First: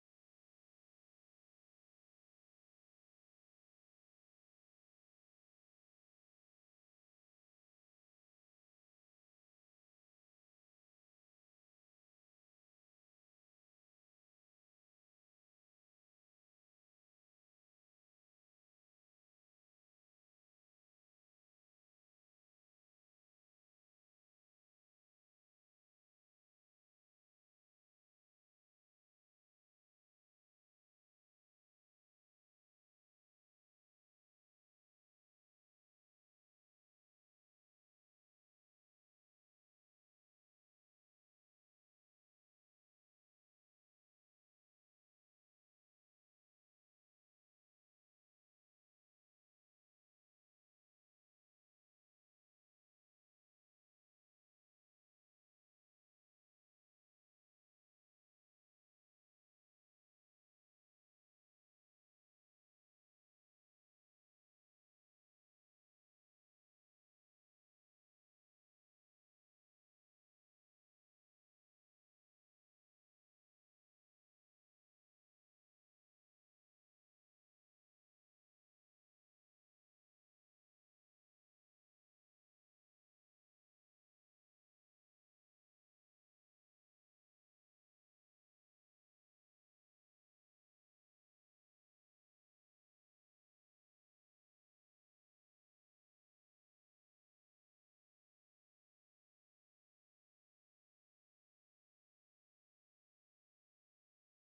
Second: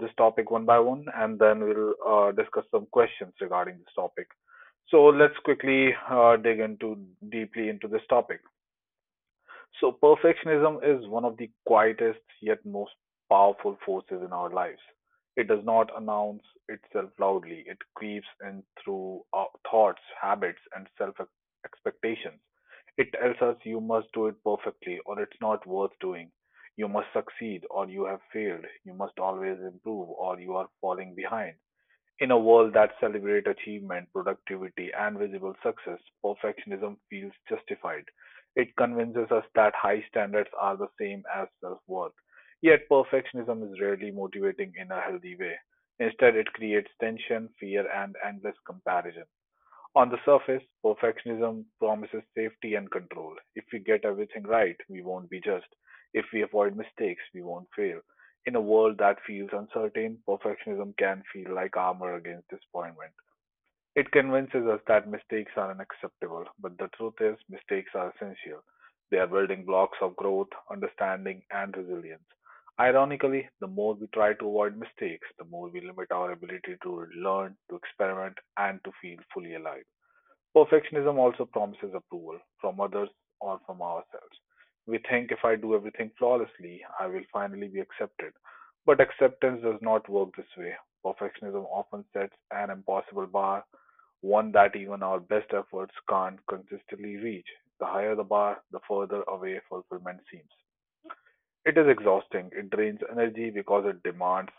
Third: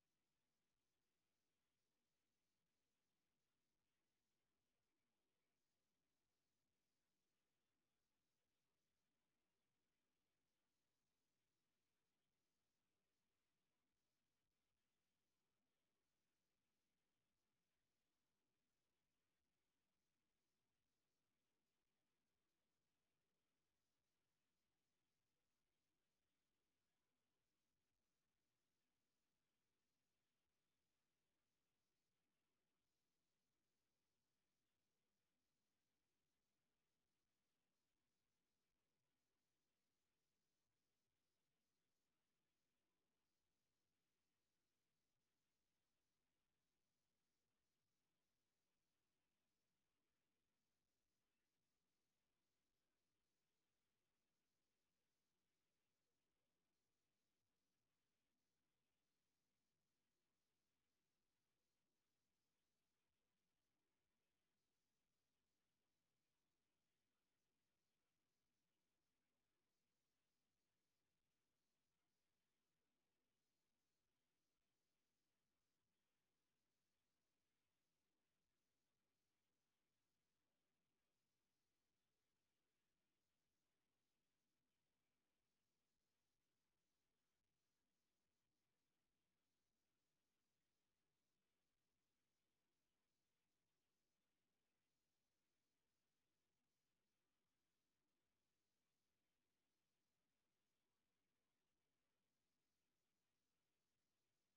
this topic one by one and then we'll discuss some questions regarding this topic. So let's quickly dig into deeply into this topic. So, perfectionism is one of the quietest yet most powerful forces in our lives. It does not announce itself loudly, it creeps in through our thoughts, habits, and self expectations. It tells us you must do it perfectly or it's not worth doing. You must succeed or you have failed. You must always improve or you are falling behind. In a world that celebrates achievement, productivity, and visible success, perfectionism feels justified. It convinces us that high standards are the same as self worth. Yet, perfectionism is rarely motivating in a healthy way. Instead, it creates tension, fear, and endless comparison. On the surface, perfectionism promises safety and control. If we get everything right, we won't be judged. If we avoid mistakes, we won't fail. In a world that feels uncertain, perfectionism can feel like armor against disappointment. It convinces us that mistakes are unacceptable, but the truth is, mistakes are essential. They are building blocks of growth, understanding, and resilience. Ironically, the more we try to avoid mistakes, the more we limit our ability to learn, to experiment, and to feel fully alive. Perfectionism also promises approval from others or from ourselves. We think if I do everything flawlessly, I will finally be accepted. But acceptance does not work this way. Perfectionism often sets an impossible bar, one that even our best efforts can't consistently reach. The higher the bar, the further away fulfillment seems. It is exhausting. It drains energy because it demands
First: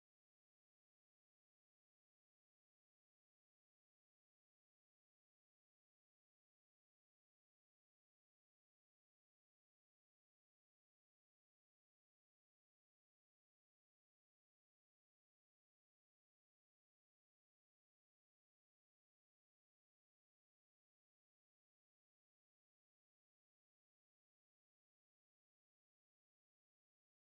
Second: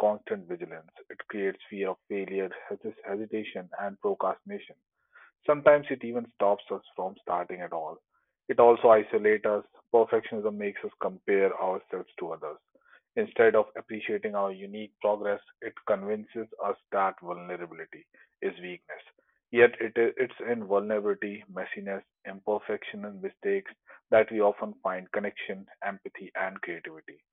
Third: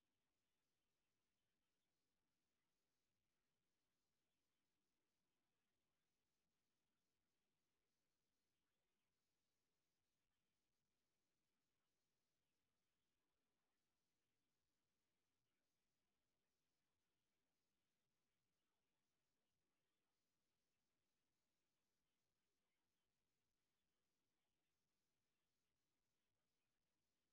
constant vigilance. It creates fear of failure, hesitation, and procrastination. Sometimes it even stops us from starting at all. It also isolates us. Perfectionism makes us compare ourselves to others. Instead of appreciating our unique progress, it convinces us that vulnerability is weakness. It's in vulnerability, messiness, imperfection, and mistakes that we often find connection, empathy, and creativity.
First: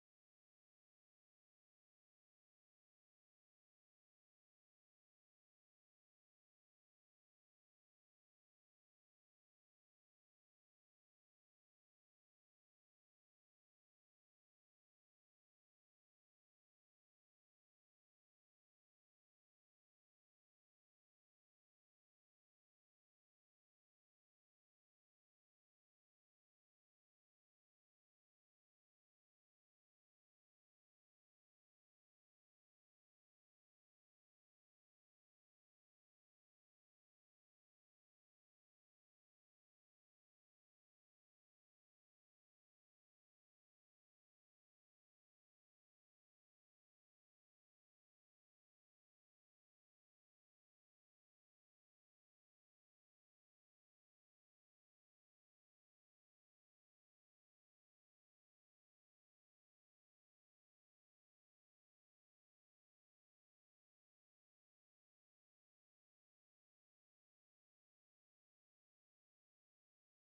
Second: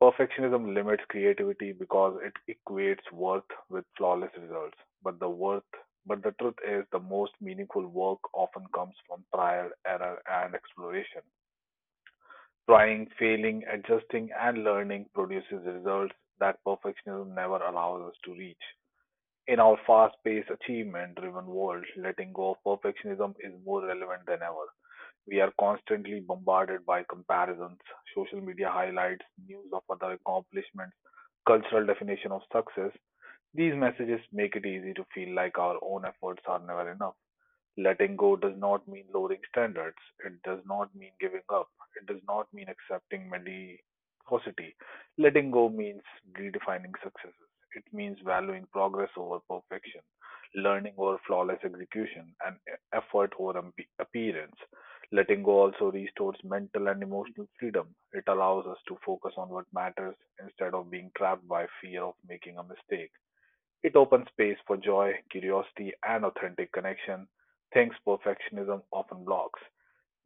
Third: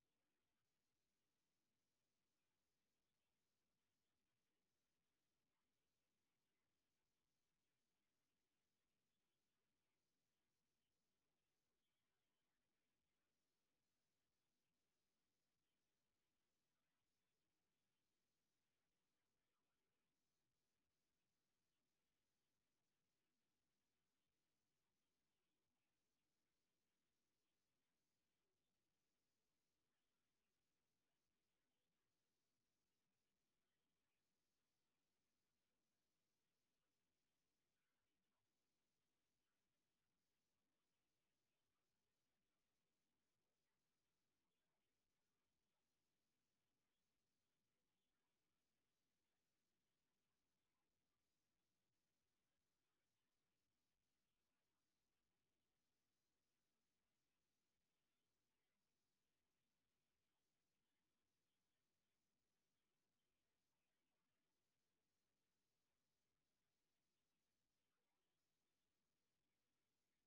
Perfectionism limits creativity because it equates worth with flawless results. But the worth, but the truth is, the most meaningful work often comes from trial, error, and exploration. Trying, failing, adjusting, and learning produces results that perfectionism never allows us to reach. In our fast paced, achievement driven world, letting go of perfectionism is more relevant than ever. We are constantly bombarded by comparisons. Social media highlights, news of other accomplishments, cultural definition of success. These messages make it easy to feel like our own efforts are never enough. Letting go does not mean lowering standards. It does not mean giving up. It does not mean accepting mediocrity. Letting go means redefining successes. It means valuing progress over perfection, learning over flawless execution, and effort over appearance. Letting go also restores mental and emotional freedom. It allows us to focus on what matters instead of being trapped by fear of making a mistake. It opens space for joy, curiosity, and authentic connection, things perfectionism often blocks.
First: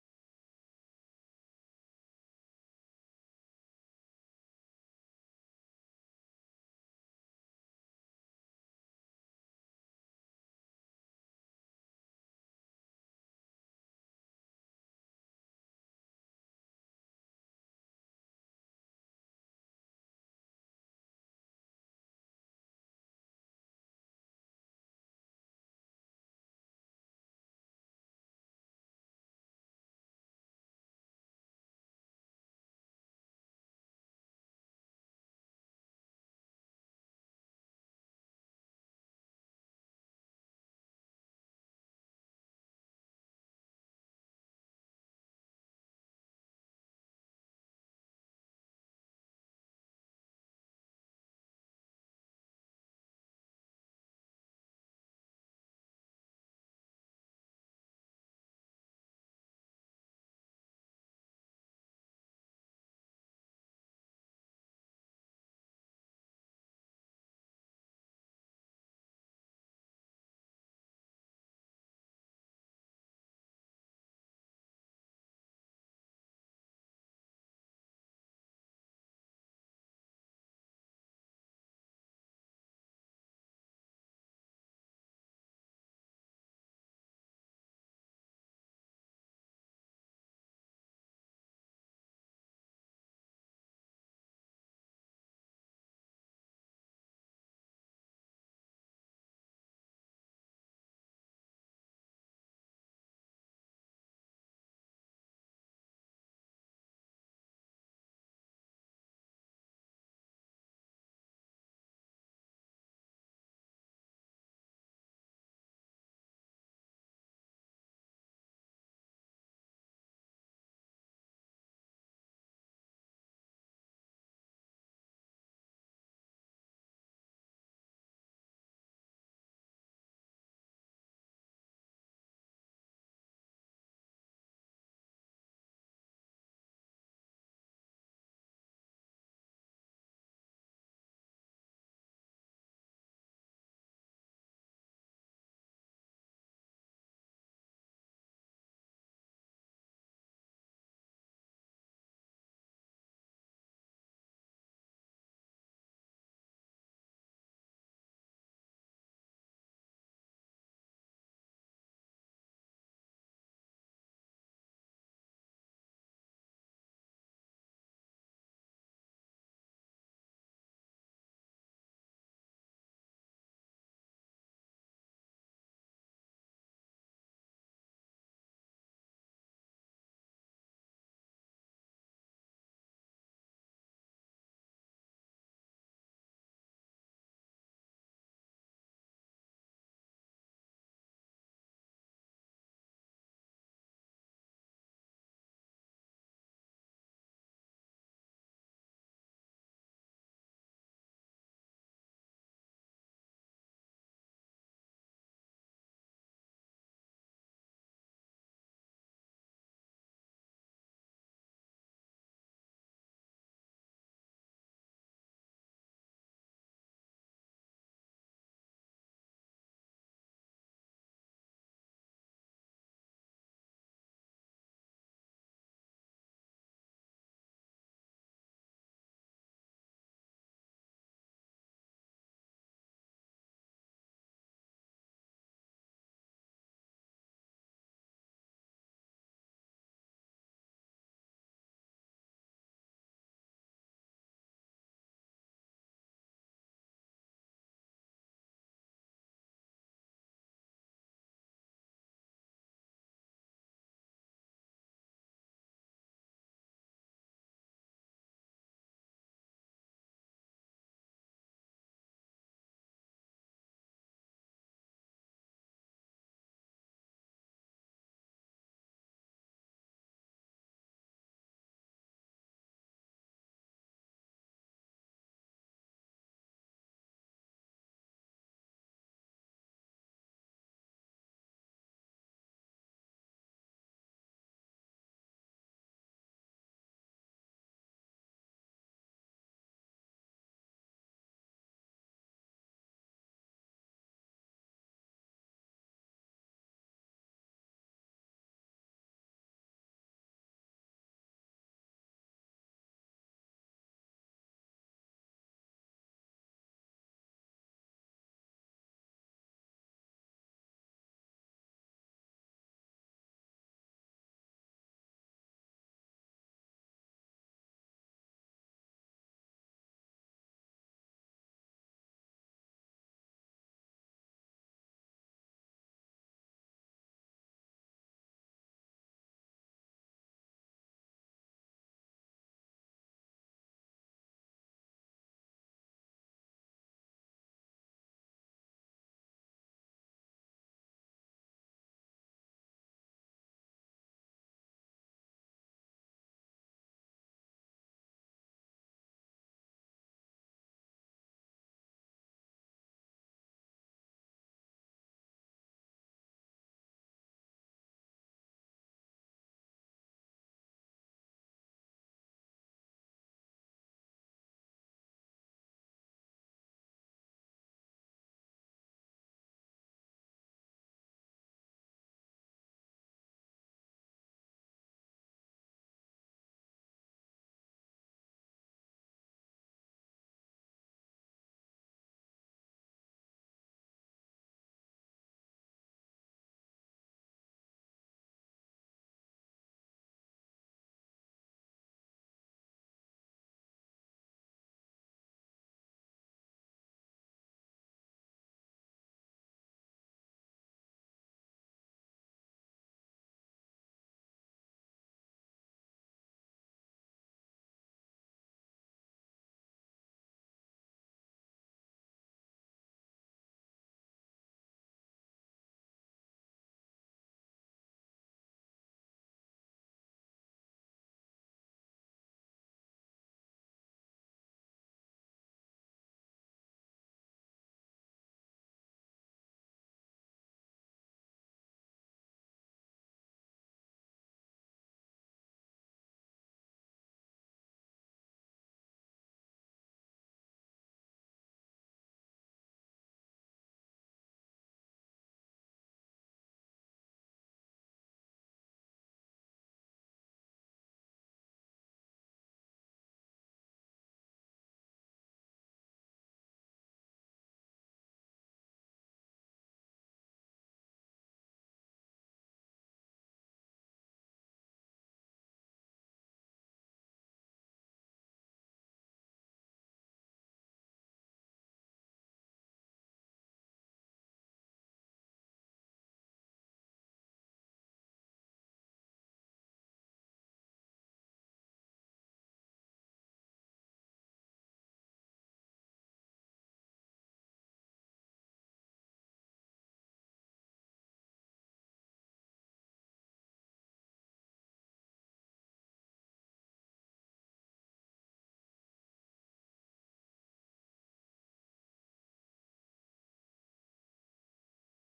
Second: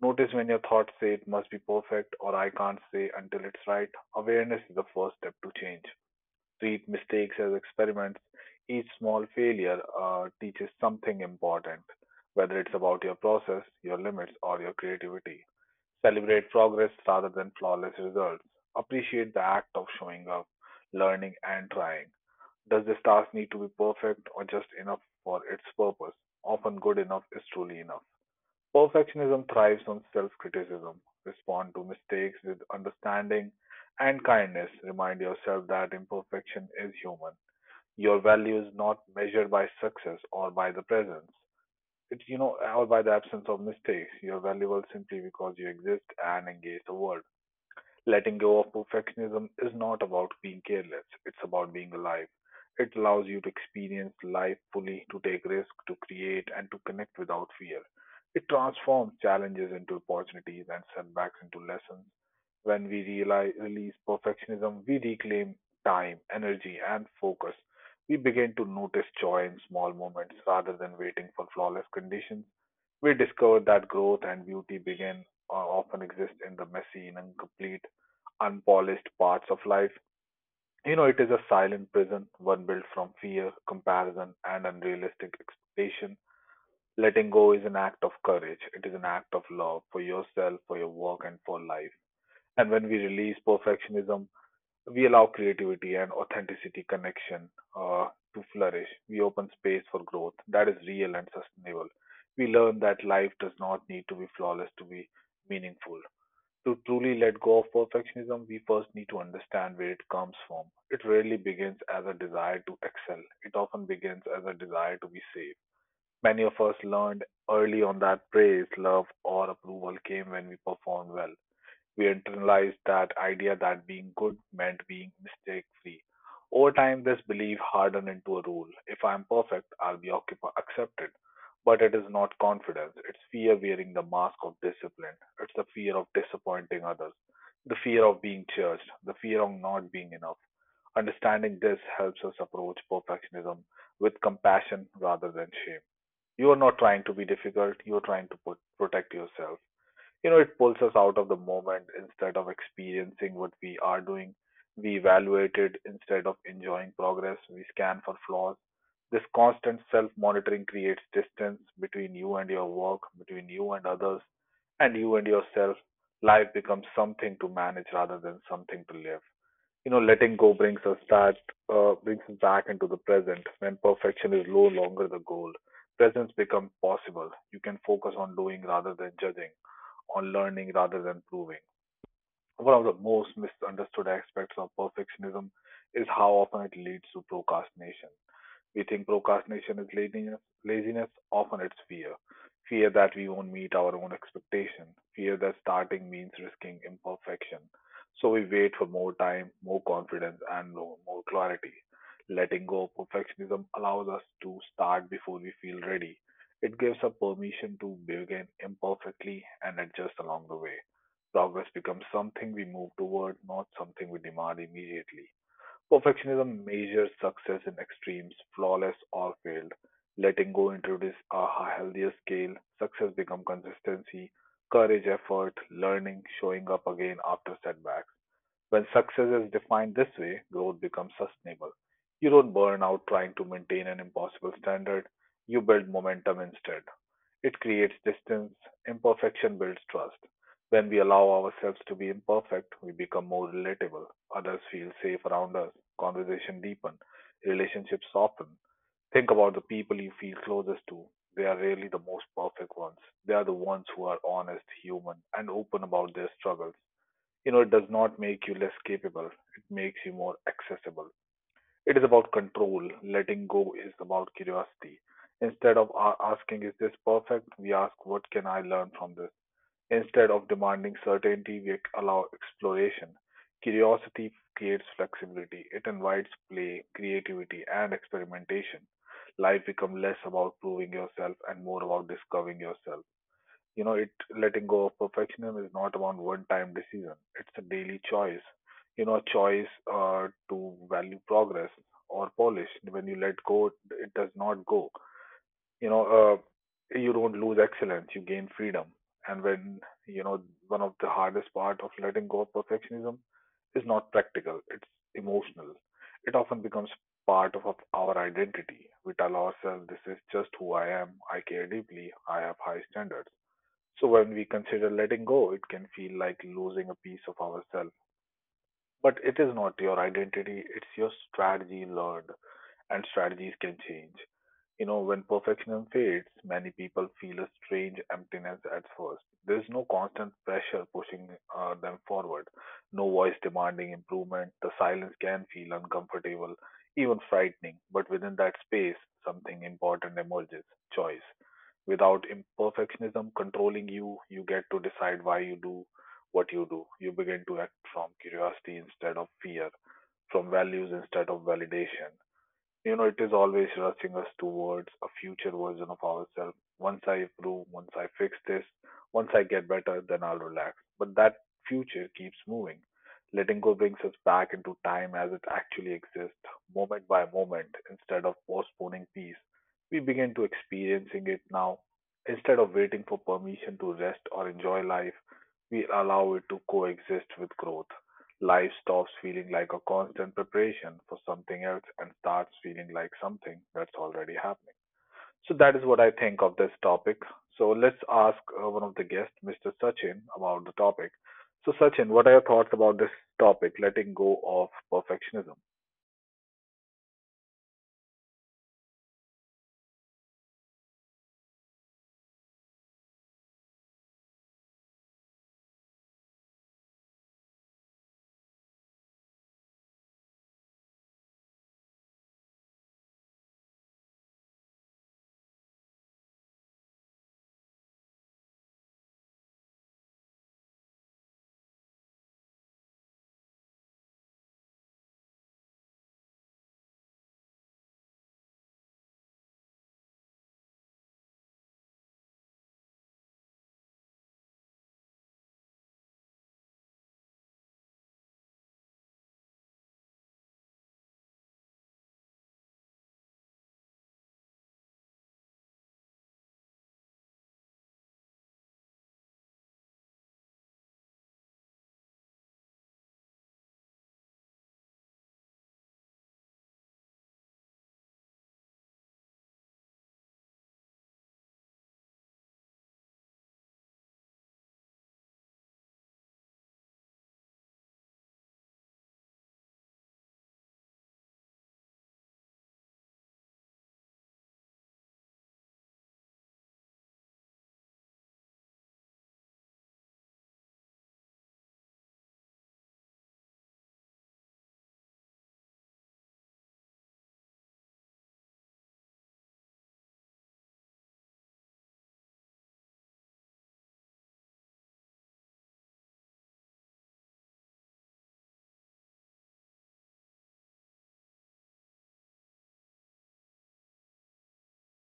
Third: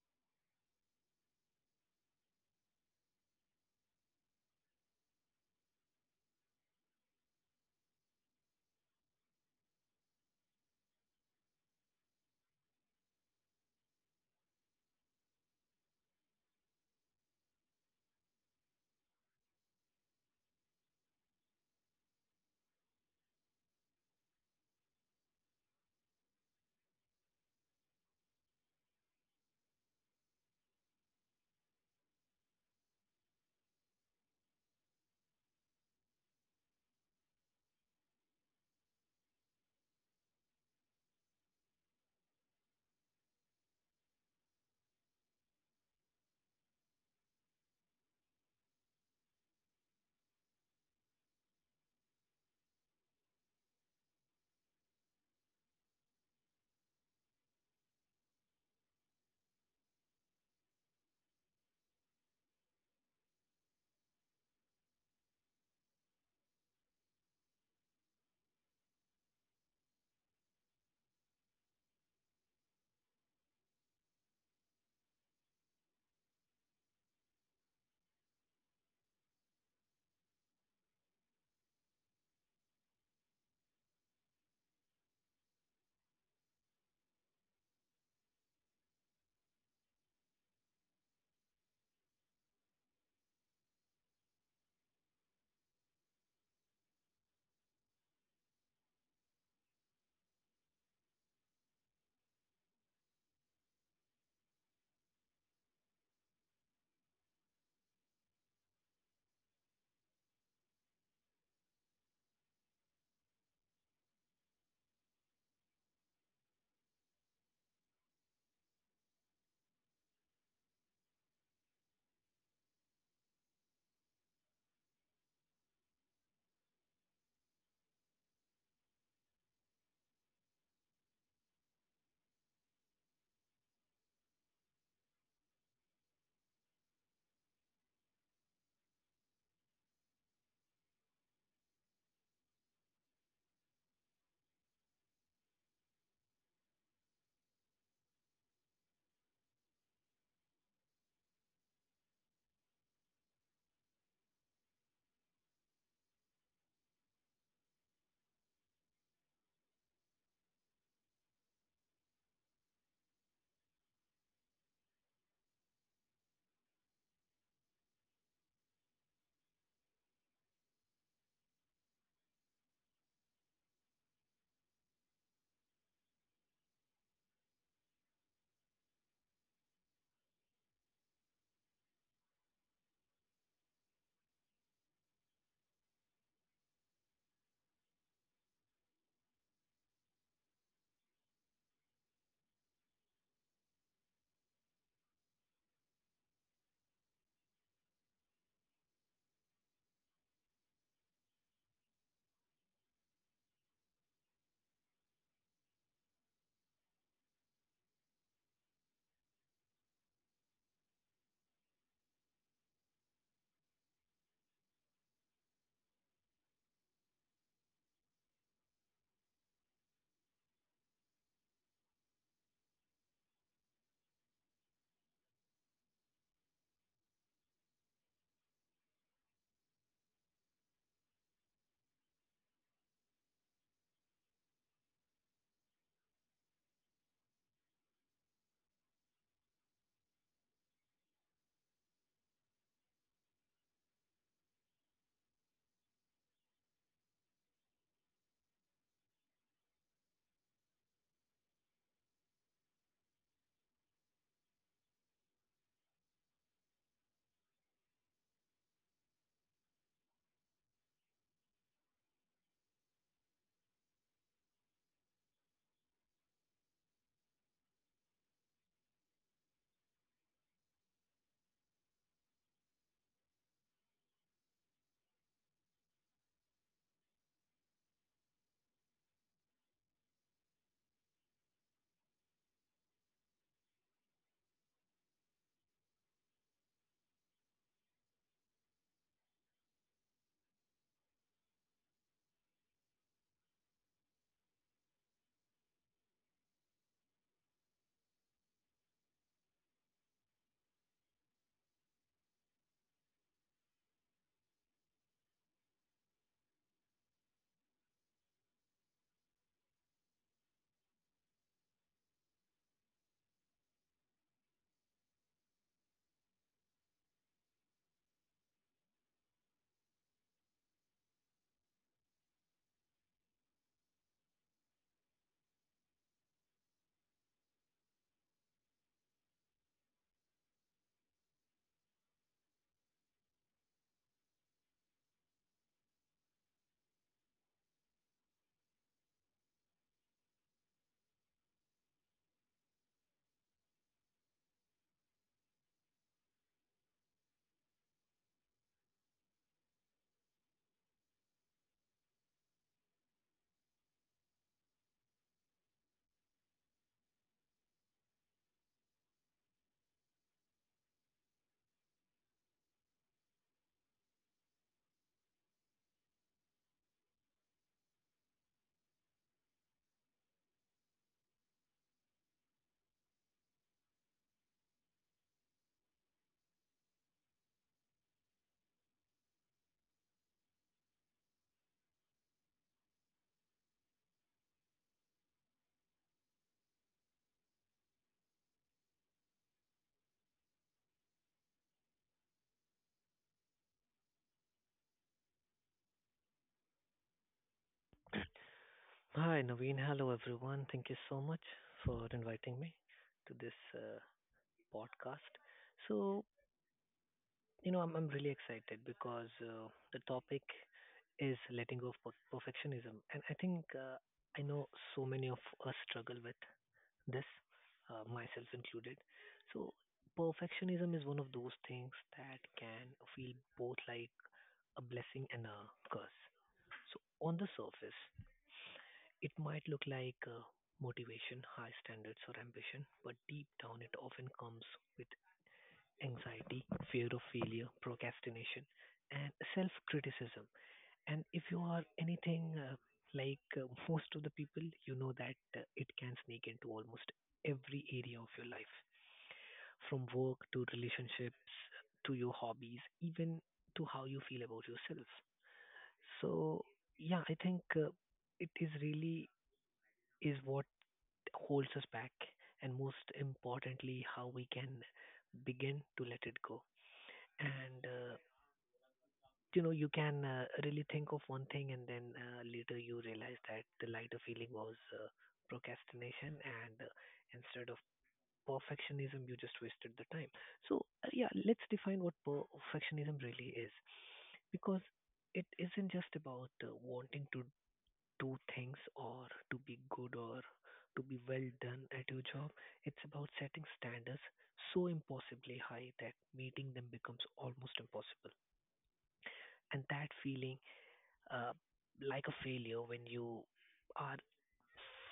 Notice when your thoughts say it must be perfect or I can't say until it's right. Awareness is the first step to change. Treat mistakes as experiments. Each small failure teaches something important, whether it's about your process, your limits, or your creativity. Celebrate progress rather than flawless results. Appreciate the act of showing up, learning, and trying. Does this task need to be perfect or just enough for its purpose? Often good enough is truly enough. Perfectionism thrives on self criticism. Respond to mistakes with understanding and kindness. Remind yourself that imperfection is human. Your value is not measured by success or by the presence. Or by the absence of mistakes. You're valuable simply because you exist and engage the world. Letting go of perfectionism is not about being careless, it's about being alive. It allows you to experience life fully, to take risks, to create, and to connect without fear. It transforms challenges into opportunities and setbacks into lessons. When we release perfectionism, we reclaim time, energy, and focus. We begin to notice joy in small moments rather than waiting for flawless conditions. We discover that growth and beauty begin often exist in the messy and incomplete, unpolished parts of life. You know, it is a silent prison, one built from fear, comparison, and unrealistic expectation. Letting go is an act of courage. It is an act of love for yourself, for your work, and for life. And when we release perfectionism, we allow creativity and authenticity connection uh, to flourish. We open space for growth that is real and sustainable. We learn that life does not need to be flawless to be meaningful. To truly let go of perfectionism, we first need to understand where it comes from. It rarely begins as a desire to excel. It often begins as a desire to be safe. Many of us learned early on that praise love or approval came when we performed well. We internalized that idea that being good meant being mistake free. Over time, this belief hardened into a rule. If I'm perfect, I'll be accepted. But it is not confidence, it's fear wearing the mask of discipline. It's the fear of disappointing others, the fear of being judged, the fear of not being enough. Understanding this helps us approach perfectionism with compassion rather than shame. You are not trying to be difficult, you are trying to protect yourself. You know, it pulls us out of the moment. Instead of experiencing what we are doing, we evaluate it. Instead of enjoying progress, we scan for flaws. This constant self monitoring creates distance between you and your work, between you and others, and you and yourself. Life becomes something to manage rather than something to live. You know, letting go brings us back, brings us back into the present. When perfection is no longer the goal, presence becomes possible. You can focus on doing rather than judging, on learning rather than proving. One of the most misunderstood aspects of perfectionism is how often it leads to procrastination. We think procrastination is laziness. Often it's fear. Fear that we won't meet our own expectation. Fear that starting means risking imperfection. So we wait for more time, more confidence, and more clarity. Letting go of perfectionism allows us to start before we feel ready. It gives us permission to begin imperfectly and adjust along the way. Progress becomes something we move toward, not something we demand immediately. Perfectionism measures success in extremes: flawless or failed. Letting go introduces a healthier scale. Success becomes consistency, courage, effort, learning, showing up again after setbacks. When success is defined this way, growth becomes sustainable. You don't burn out trying to maintain an impossible standard. You build momentum instead. It creates distance; imperfection builds trust. When we allow ourselves to be imperfect, we become more relatable. Others feel safe around us. Conversation deepen, relationships soften. Think about the people you feel closest to. They are rarely the most perfect ones. They are the ones who are honest, human, and open about their struggles. You know, it does not make you less capable, it makes you more accessible. It is about control. Letting go is about curiosity. Instead of asking, is this perfect? We ask, what can I learn from this? Instead of demanding certainty, we allow exploration. Curiosity creates flexibility, it invites play, creativity, and experimentation. Life becomes less about proving yourself and more about discovering yourself. You know, it letting go of perfectionism is not about one-time decision. It's a daily choice. You know, choice to value progress or polish. When you let go, it does not go. You know, you don't lose excellence. You gain freedom. And when you know, one of the hardest part of letting go of perfectionism is not practical. It's emotional. It often becomes part of our identity. We tell ourselves, this is just who I am. I care deeply. I have high standards. So when we consider letting go, it can feel like losing a piece of ourselves. But it is not your identity, it's your strategy learned, and strategies can change. You know, when perfectionism fades, many people feel a strange emptiness at first. There is no constant pressure pushing them forward, no voice demanding improvement. The silence can feel uncomfortable, even frightening, but within that space, something important emerges choice. Without imperfectionism controlling you, you get to decide why you do what you do. You begin to act from curiosity instead of fear, from values instead of validation. You know, it is always rushing us towards a future version of ourselves. Once I improve, once I fix this, once I get better, then I'll relax. But that future keeps moving. Letting go brings us back into time as it actually exists, moment by moment, instead of postponing peace. We begin to experiencing it now. Instead of waiting for permission to rest or enjoy life, we allow it to coexist with growth. Life stops feeling like a constant preparation for something else and starts feeling like something that's already happening. So that is what I think of this topic. So let's ask one of the guests, Mr. Sachin, about the topic. So Sachin, what are your thoughts about this topic, letting go of perfectionism? Hi, Naveen. Hello, everyone. Thank you so much for inviting me to this podcast. So I'm really excited because the topic is letting go of perfectionism. And I think I know so many of us struggle with this, myself included. So, perfectionism is one of those things that can feel both like a blessing and a curse. So, on the surface, it might look like motivation, high standards, or ambition, but deep down it often comes with anxiety, fear of failure, procrastination, and self criticism. And if you are anything like most of the people, you know that it can sneak into almost every area of your life, from work to relationships to your hobbies, even to how you feel about yourself. So, yeah, I think it is really is what holds us back, and most importantly, how we can begin to let it go. And you know, you can really think of one thing, and then later you realize that the lighter feeling was procrastination, and instead of perfectionism, you just wasted the time. So, yeah, let's define what perfectionism really is, because it isn't just about wanting to do things or to be good or to be well done at your job. It's about setting standards so impossibly high that meeting them becomes almost impossible. And that feeling uh, like a failure when you are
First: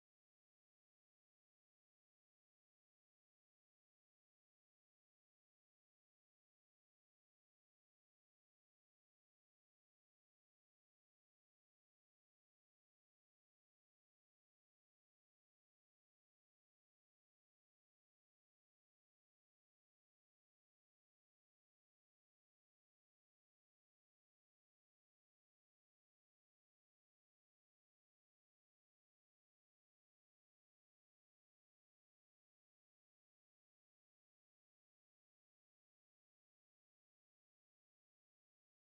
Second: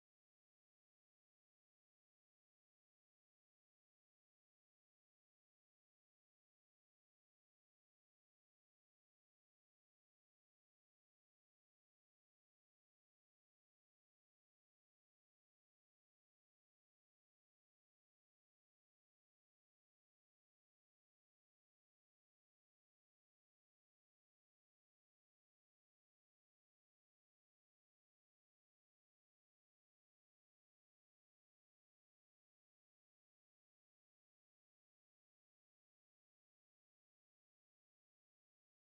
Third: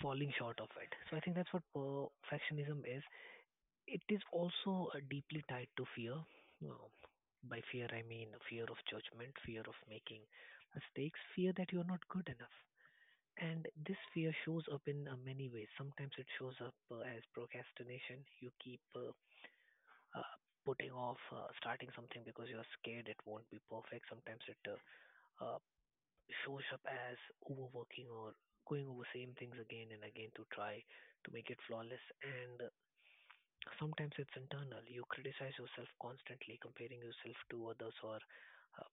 falling short of it. So I think that's what perfectionism is. It is also deeply tied to fear. Uh, by fear, I mean fear of judgment, fear of making mistakes, fear that you're not good enough. And this fear shows up in many ways. Sometimes it shows up as procrastination. You keep uh, putting off starting something because you're scared it won't be perfect. Sometimes it uh, shows up as overworking or going over same things again and again to try to make it flawless. And sometimes it's internal. You criticize yourself constantly, comparing yourself to others or uh,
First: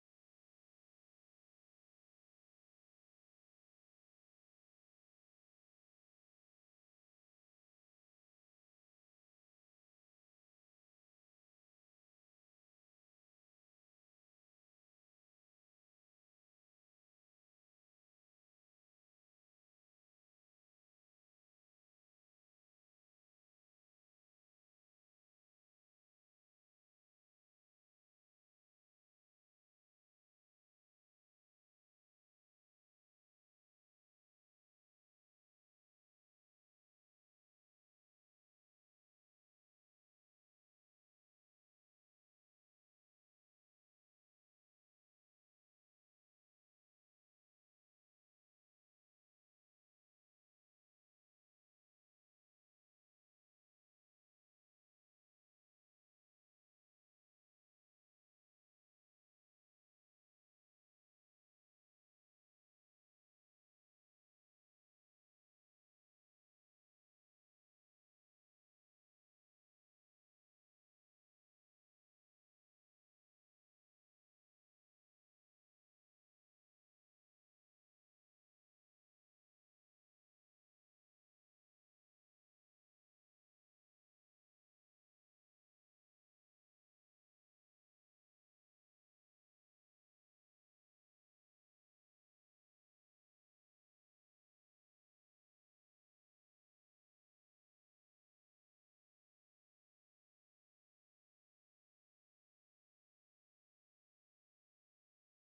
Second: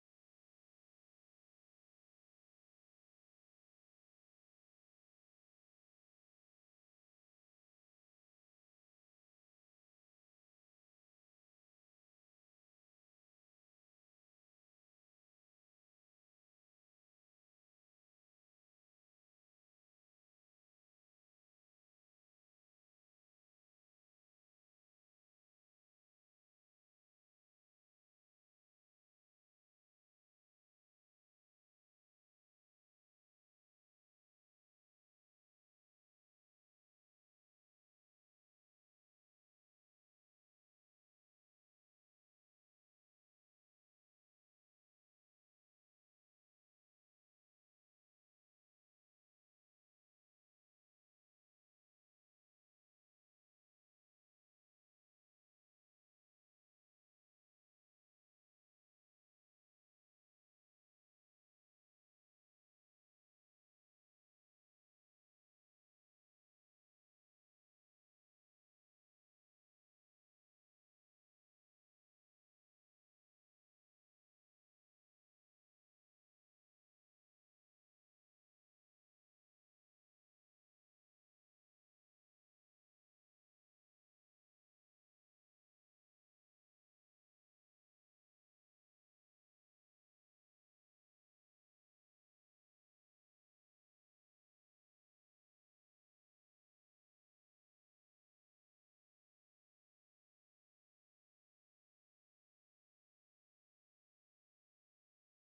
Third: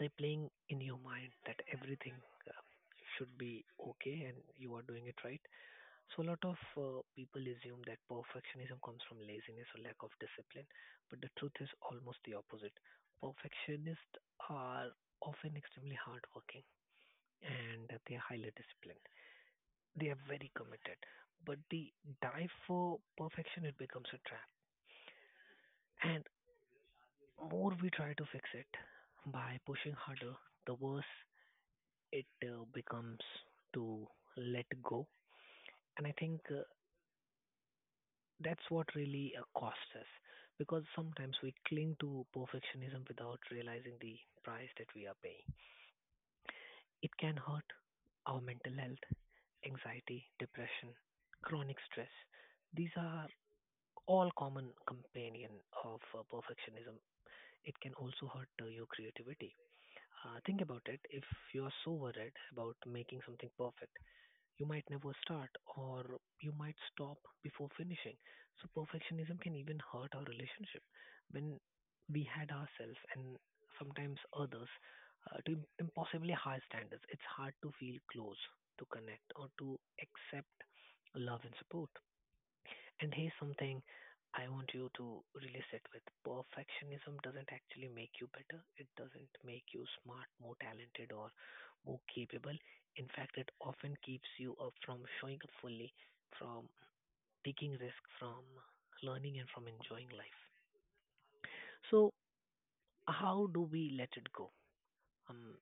replaying in your mind that everything uh, should be okay and you are doing it right. So a lot of people assume that perfectionism comes from laziness or lack of discipline, but the truth is almost the opposite. Perfectionists are often extremely hardworking and they are highly disciplined. They are very committed, but the dive for perfection it becomes a trap. And more we try to fix it by pushing harder, the worse it becomes to let go. And I think that's what really costs us, because sometimes we cling to perfectionism without realizing the price that we are paying. It can hurt our mental health, anxiety, depression, chronic stress. These are all common companion of perfectionism. It can also hurt your creativity. Think about it. If you are so worried about making something perfect, you might never start, or you might stop before finishing. So, perfectionism can even hurt our relationship when we had ourselves and sometimes others to impossibly high standards. It's hard to feel close, to connect, or to accept love and support. And here's something I want you to really sit with. Perfectionism doesn't actually make you better. It doesn't make you smart, more talented, or more capable. In fact, it often keeps you up from showing up fully, from taking risk, from learning, and from enjoying life. So, how do we let it go? Um,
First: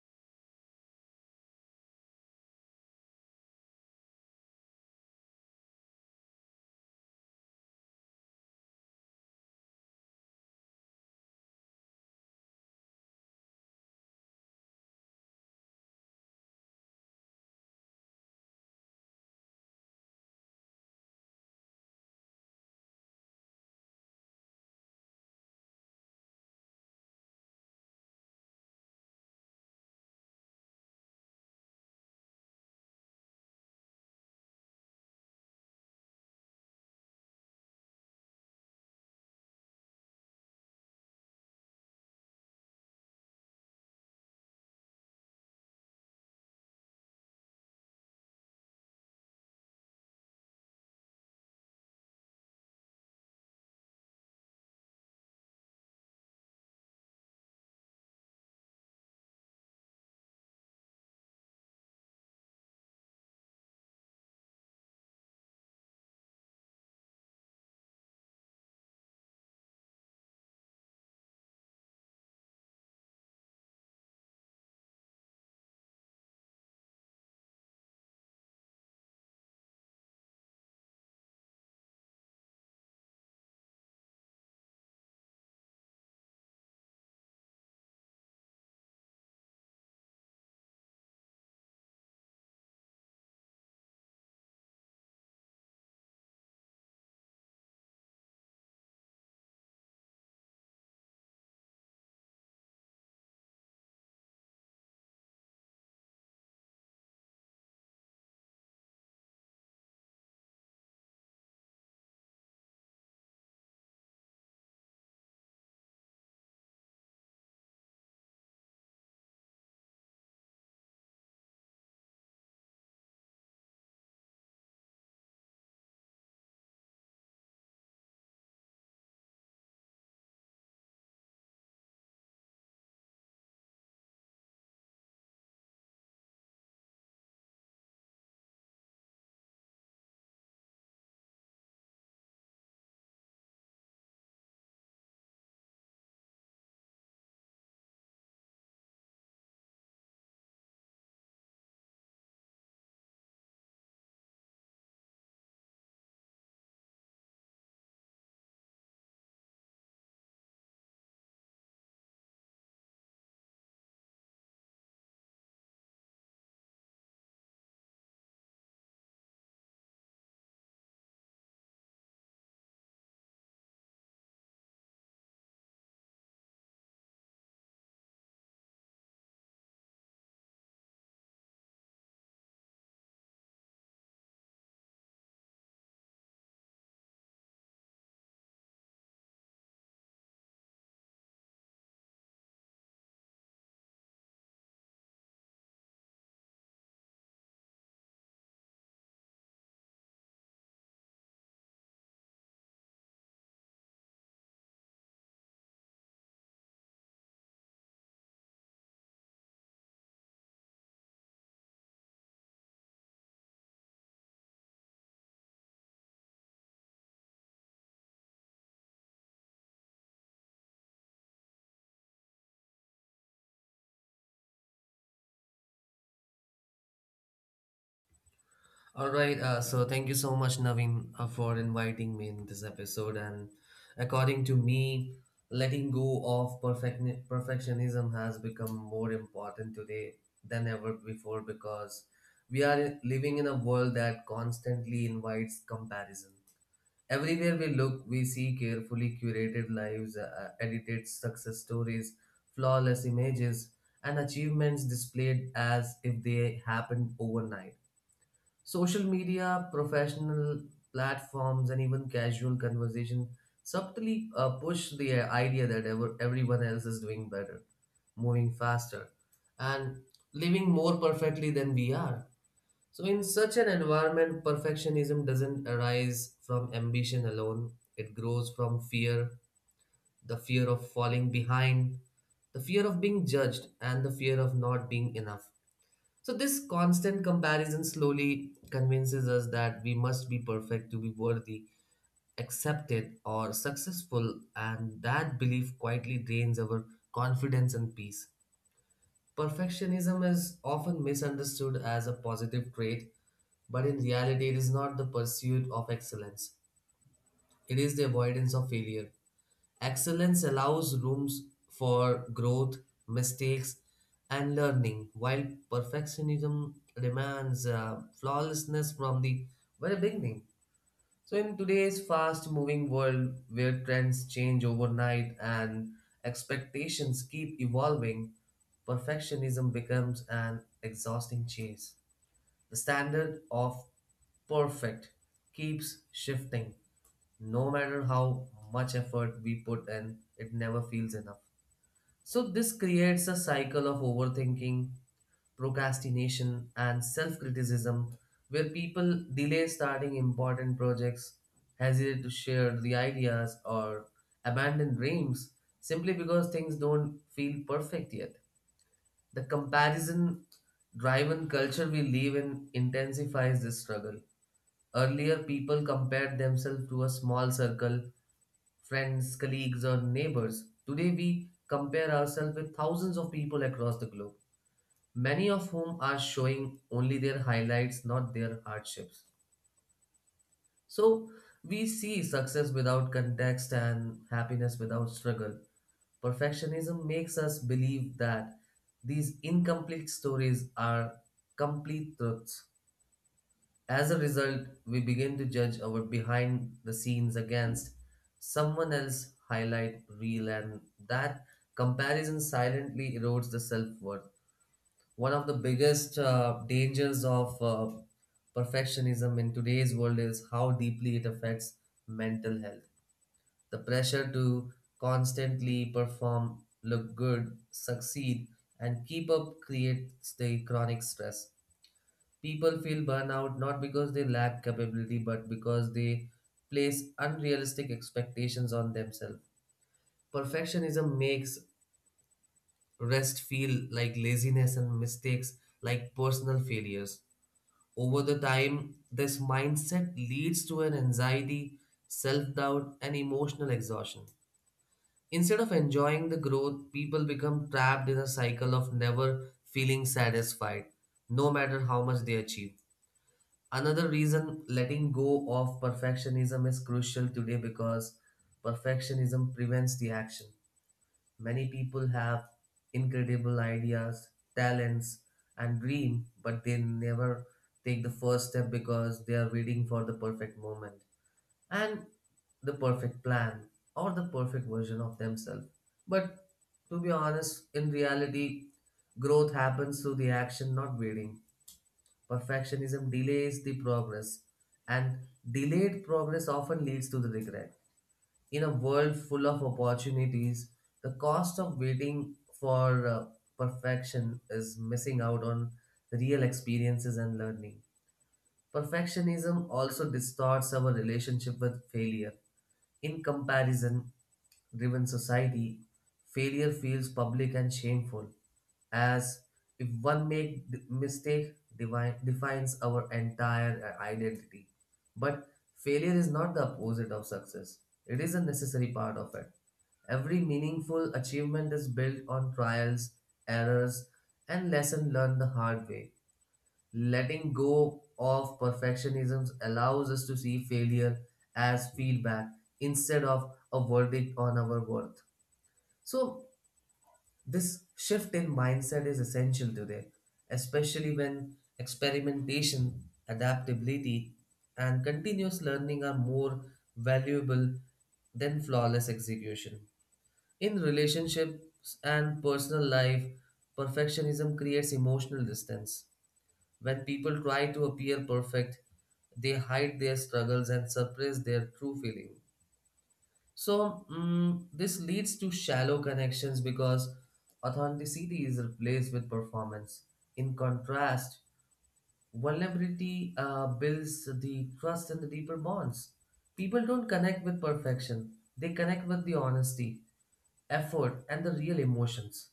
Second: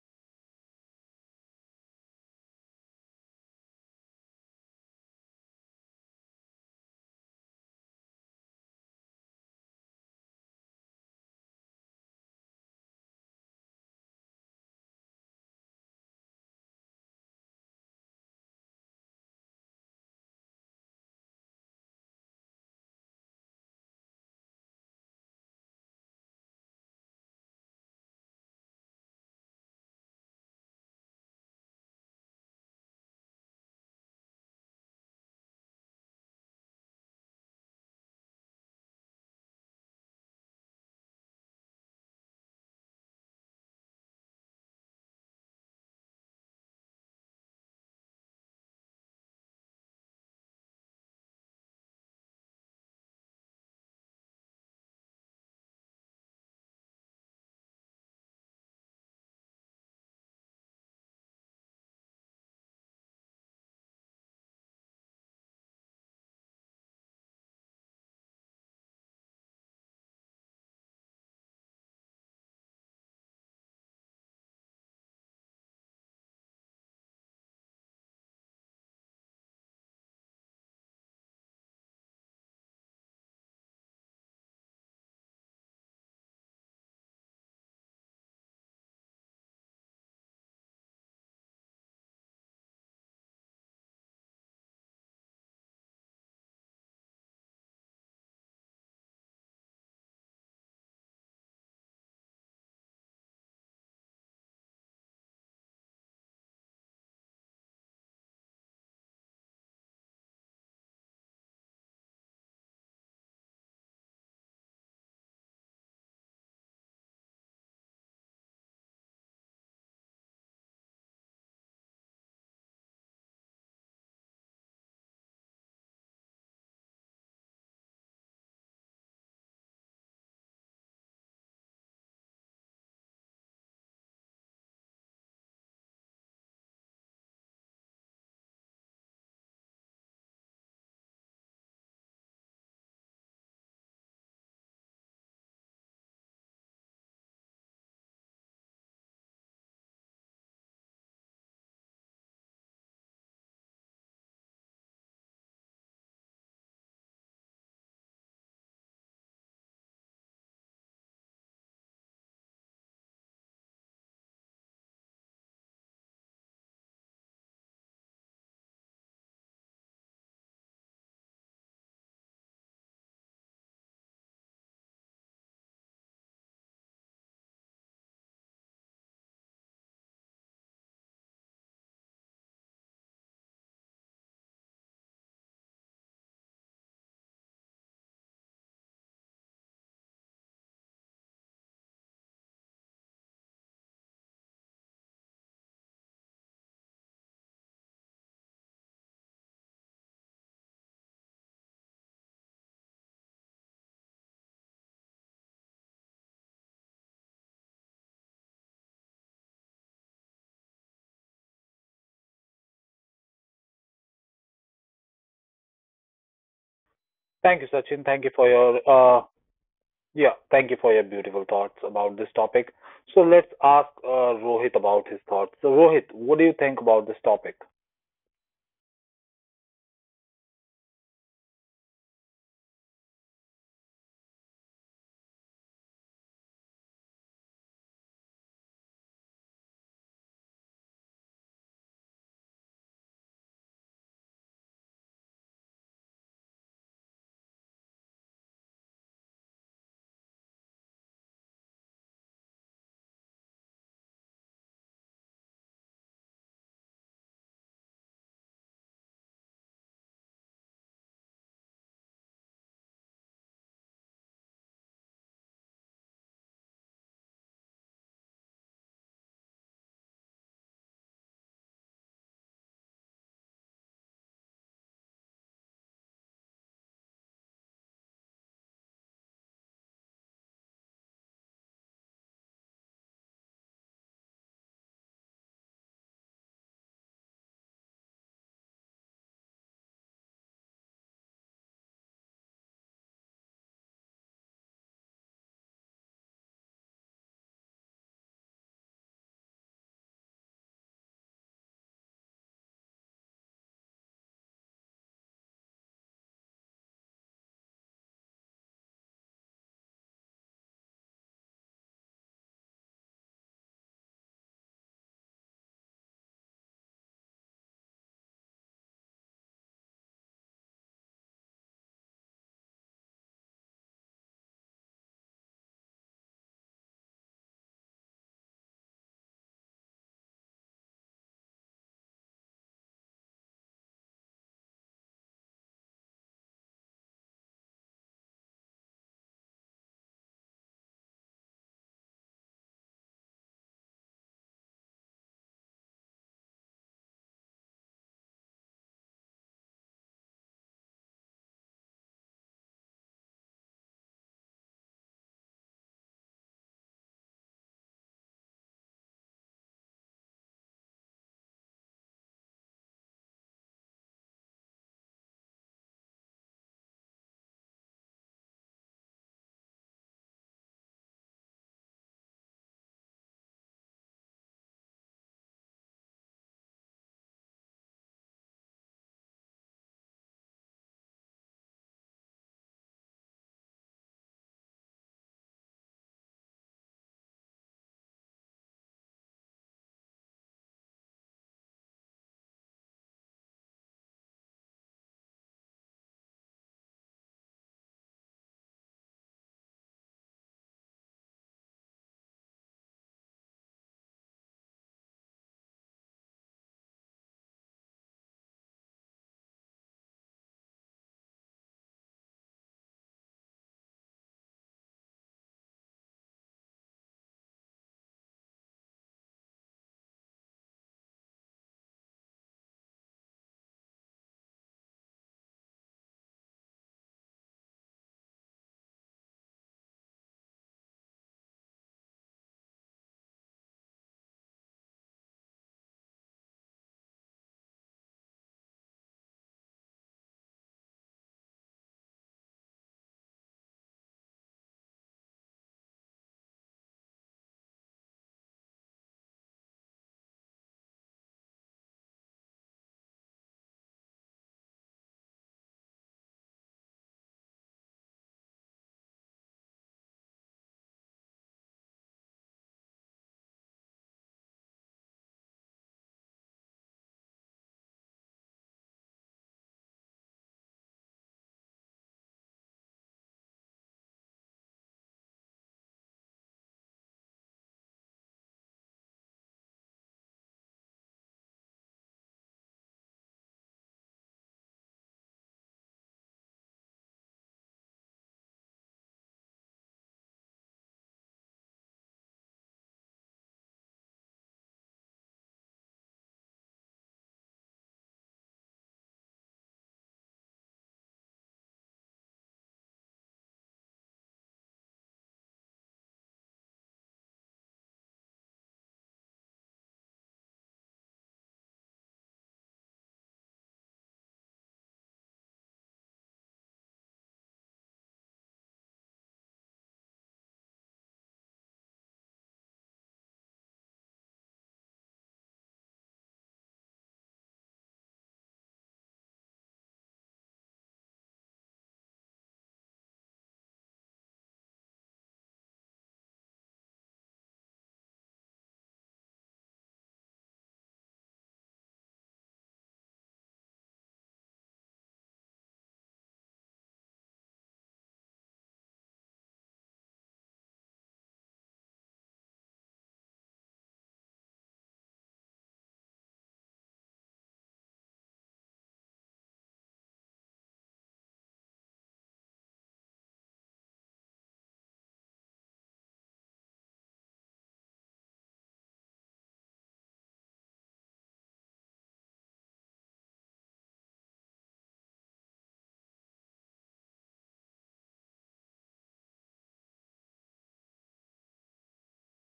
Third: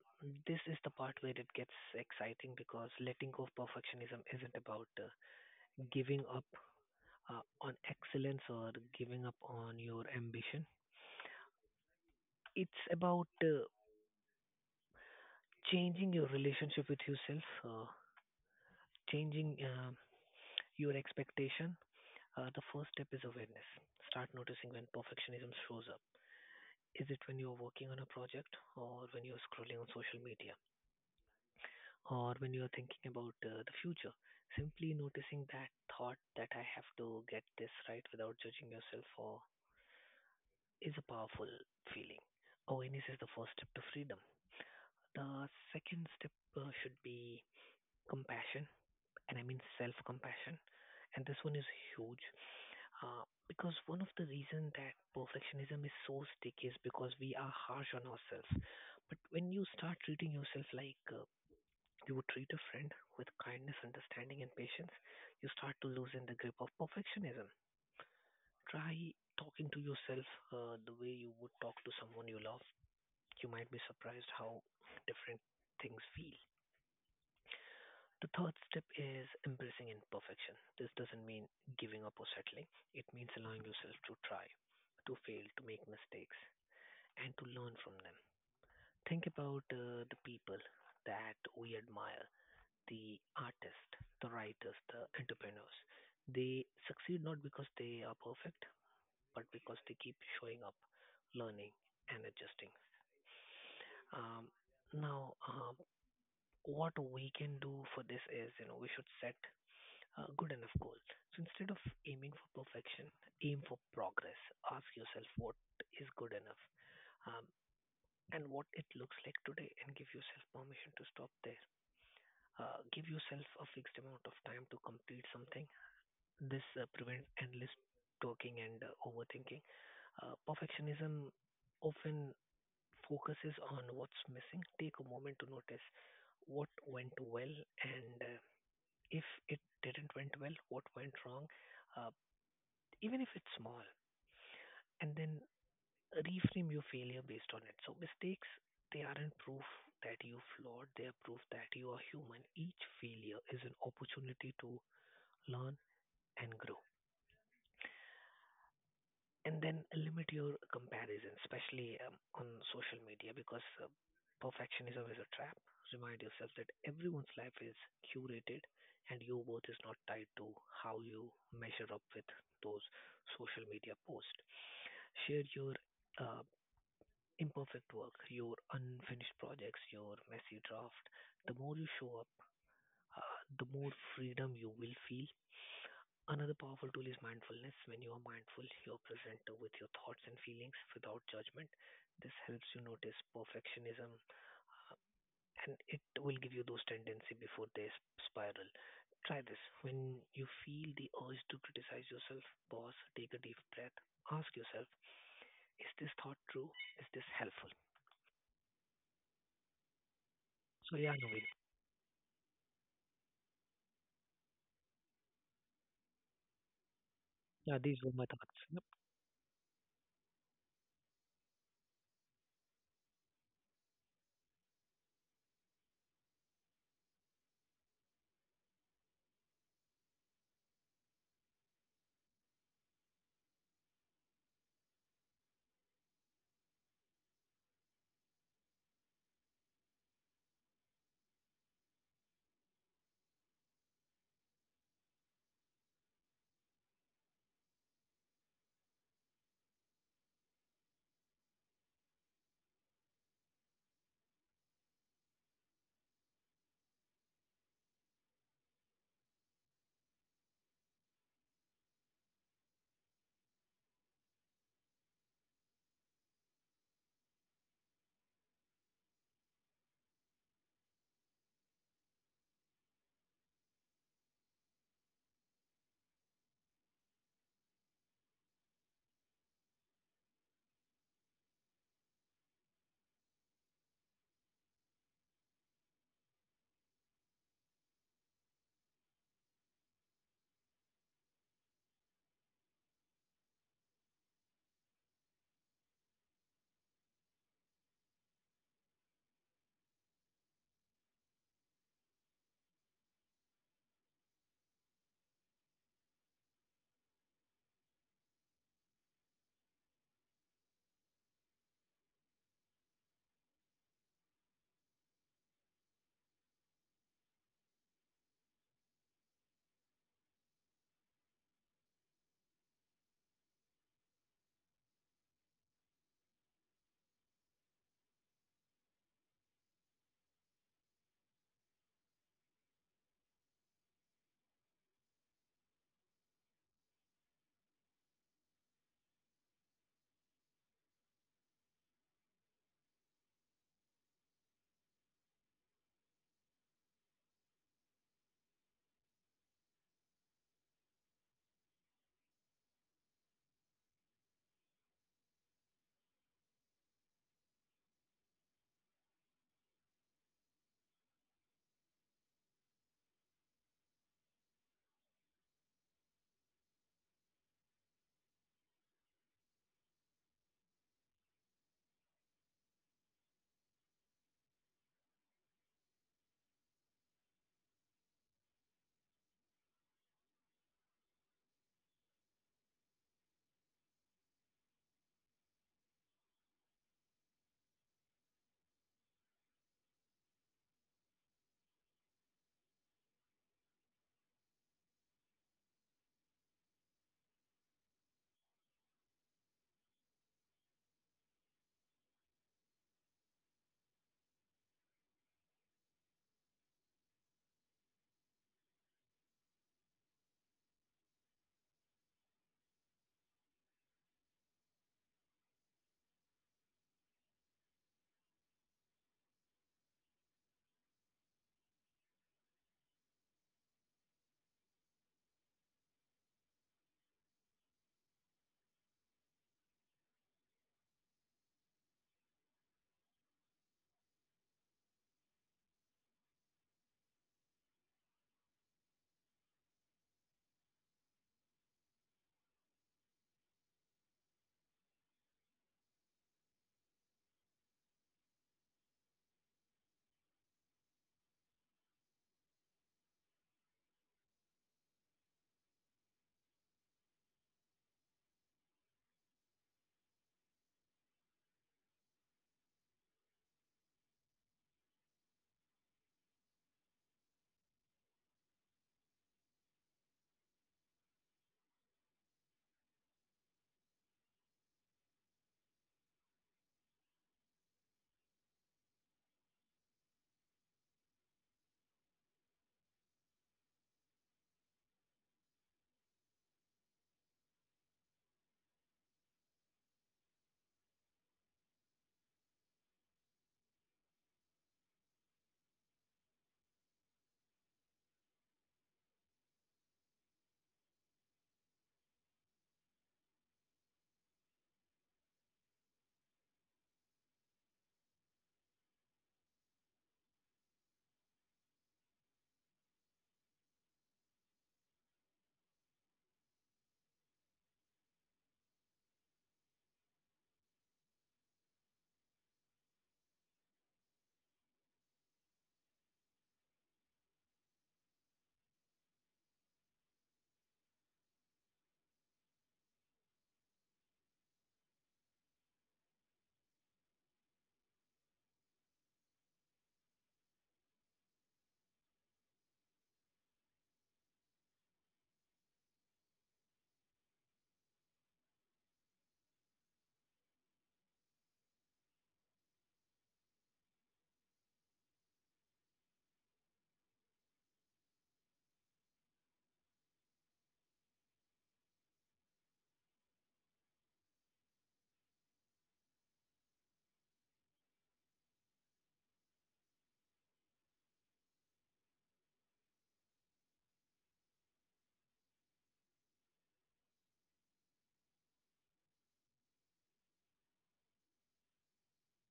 this is the part where it gets exciting because letting go of perfectionism isn't about giving up on excellence or giving up on your ambition. It's about changing your relationship with yourself, changing your expectation. The first step is awareness. Start noticing when perfectionism shows up. Is it when you're working on a project, or when you're scrolling on social media, or when you're thinking about the future? Simply noticing that thought that I have to get this right without judging yourself for is a powerful feeling. Awareness is the first step to freedom. The second step should be compassion, and I mean self compassion. And this one is huge because one of the reasons that perfectionism is so sticky is because we are harsh on ourselves. But when you start treating yourself like you would treat a friend with kindness, understanding, and patience, you start to loosen the grip of perfectionism. Try talking to yourself the way you would talk to someone you love. You might be surprised how different things feel. The third step is embracing imperfection. This doesn't mean giving up or settling, it means allowing yourself to try, to fail, to make mistakes, and to learn from them. Think about the people that we admire, the artists, the writers, the entrepreneurs. They succeed not because they are perfect, but because they keep showing up, learning, and adjusting. Um, now, what we can do for this is, you know, we should set good enough goal. So instead of aiming for perfection, aim for progress. Ask yourself what is good enough um, and what it looks like today, and give yourself permission to stop there. Give yourself a fixed amount of time to complete something. This prevents endless talking and overthinking. Perfectionism often focuses on what's missing. Take a moment to notice what went well and if it didn't went well, what went wrong. Uh, even if it's small, and then reframe your failure based on it. So mistakes, they aren't proof that you flawed, they are proof that you are human. Each failure is an opportunity to learn and grow. And then limit your comparison, especially on social media, because perfectionism is a trap. Remind yourself that everyone's life is curated and your worth is not tied to how you measure up with those social media posts. Share your uh, imperfect work, your unfinished projects, your messy draft, the more you show up, uh, the more freedom you will feel. Another powerful tool is mindfulness. When you are mindful, you are present with your thoughts and feelings without judgment. This helps you notice perfectionism and it will give you those tendency before they spiral. Try this. When you feel the urge to criticize yourself, boss, take a deep breath. Ask yourself, is this thought true? Is this helpful? So yeah, Naveen, Thank you, yeah, these Sachin. were Thank my you for thoughts. your Yep. Yeah. Thank you for your beautiful thoughts about this topic. So let's ask Rohit about his thoughts. So Rohit, what do you think about this topic? All right, so thank you so much, Naveen, for inviting me in this episode. And according to me, letting go of perfectionism has become more important today than ever before because we are living in a world that constantly invites comparison. Everywhere we look, we see carefully curated lives, edited success stories, flawless images, and achievements displayed as if they happened overnight. Social media, professional platforms, and even casual conversation subtly push the idea that everyone else is doing better, moving faster, and living more perfectly than we are. So, in such an environment, perfectionism doesn't arise from ambition alone, it grows from fear, the fear of falling behind, the fear of being judged, and the fear of not being enough. So, this constant comparison slowly convinces us that we must be perfect to be worthy, accepted, or successful, and that belief quietly drains our confidence and peace. Perfectionism is often misunderstood as a positive trait, but in reality, it is not the pursuit of excellence, it is the avoidance of failure. Excellence allows rooms for growth, mistakes, and learning, while perfectionism demands flawlessness from the very beginning. So, in today's fast moving world where trends change overnight and expectations keep evolving, perfectionism becomes an exhausting chase. The standard of perfect keeps shifting. No matter how much effort we put in, it never feels enough. So, this creates a cycle of overthinking, procrastination, and self criticism where people delay starting important projects, hesitate to share the ideas, or abandon dreams simply because things don't feel perfect yet. The comparison driven culture we live in intensifies this struggle. Earlier, people compared themselves to a small circle, friends, colleagues, or neighbors. Today, we compare ourselves with thousands of people across the globe, many of whom are showing only their highlights, not their hardships. So, we see success without context and happiness without struggle. Perfectionism makes us believe that these incomplete stories are complete truths. As a result, we begin to judge our behind the scenes against someone else highlight reel, and that comparison silently erodes the self-worth. One of the biggest dangers of perfectionism in today's world is how deeply it affects mental health. The pressure to constantly perform, look good, succeed, and keep up creates the chronic stress. People feel burnout not because they lack capability, but because they place unrealistic expectations on themselves. Perfectionism makes rest feel like laziness and mistakes like personal failures. Over the time, this mindset leads to an anxiety, self doubt, and emotional exhaustion. Instead of enjoying the growth, people become trapped in a cycle of never feeling satisfied, no matter how much they achieve. Another reason letting go of perfectionism is crucial today because perfectionism prevents the action. Many people have incredible ideas, talents, and dream, but they never take the first step because they are waiting for the perfect moment and the perfect plan or the perfect version of themselves. But to be honest, in reality, growth happens through the action, not waiting. Perfectionism delays the progress, and delayed progress often leads to the regret. In a world full of opportunities, the cost of waiting for perfection is missing out on real experiences and learning. Perfectionism also distorts our relationship with failure. In comparison, driven society, failure feels public and shameful, as if one make d- mistake devi- defines our entire identity. But failure is not the opposite of success; it is a necessary part of it. Every meaningful achievement is built on trials, errors, and lesson learned the hard way. Letting go of perfectionism allows us to see failure as feedback instead of a verdict on our worth. So, this shift in mindset is essential today, especially when experimentation, adaptability, and continuous learning are more valuable than flawless execution. In relationships and personal life, perfectionism creates emotional distance when people try to appear perfect, they hide their struggles and suppress their true feeling. So, this leads to shallow connections because authenticity is replaced with performance. In contrast, vulnerability builds the trust and the deeper bonds. People don't connect with perfection, they connect with the honesty, effort, and the real emotions.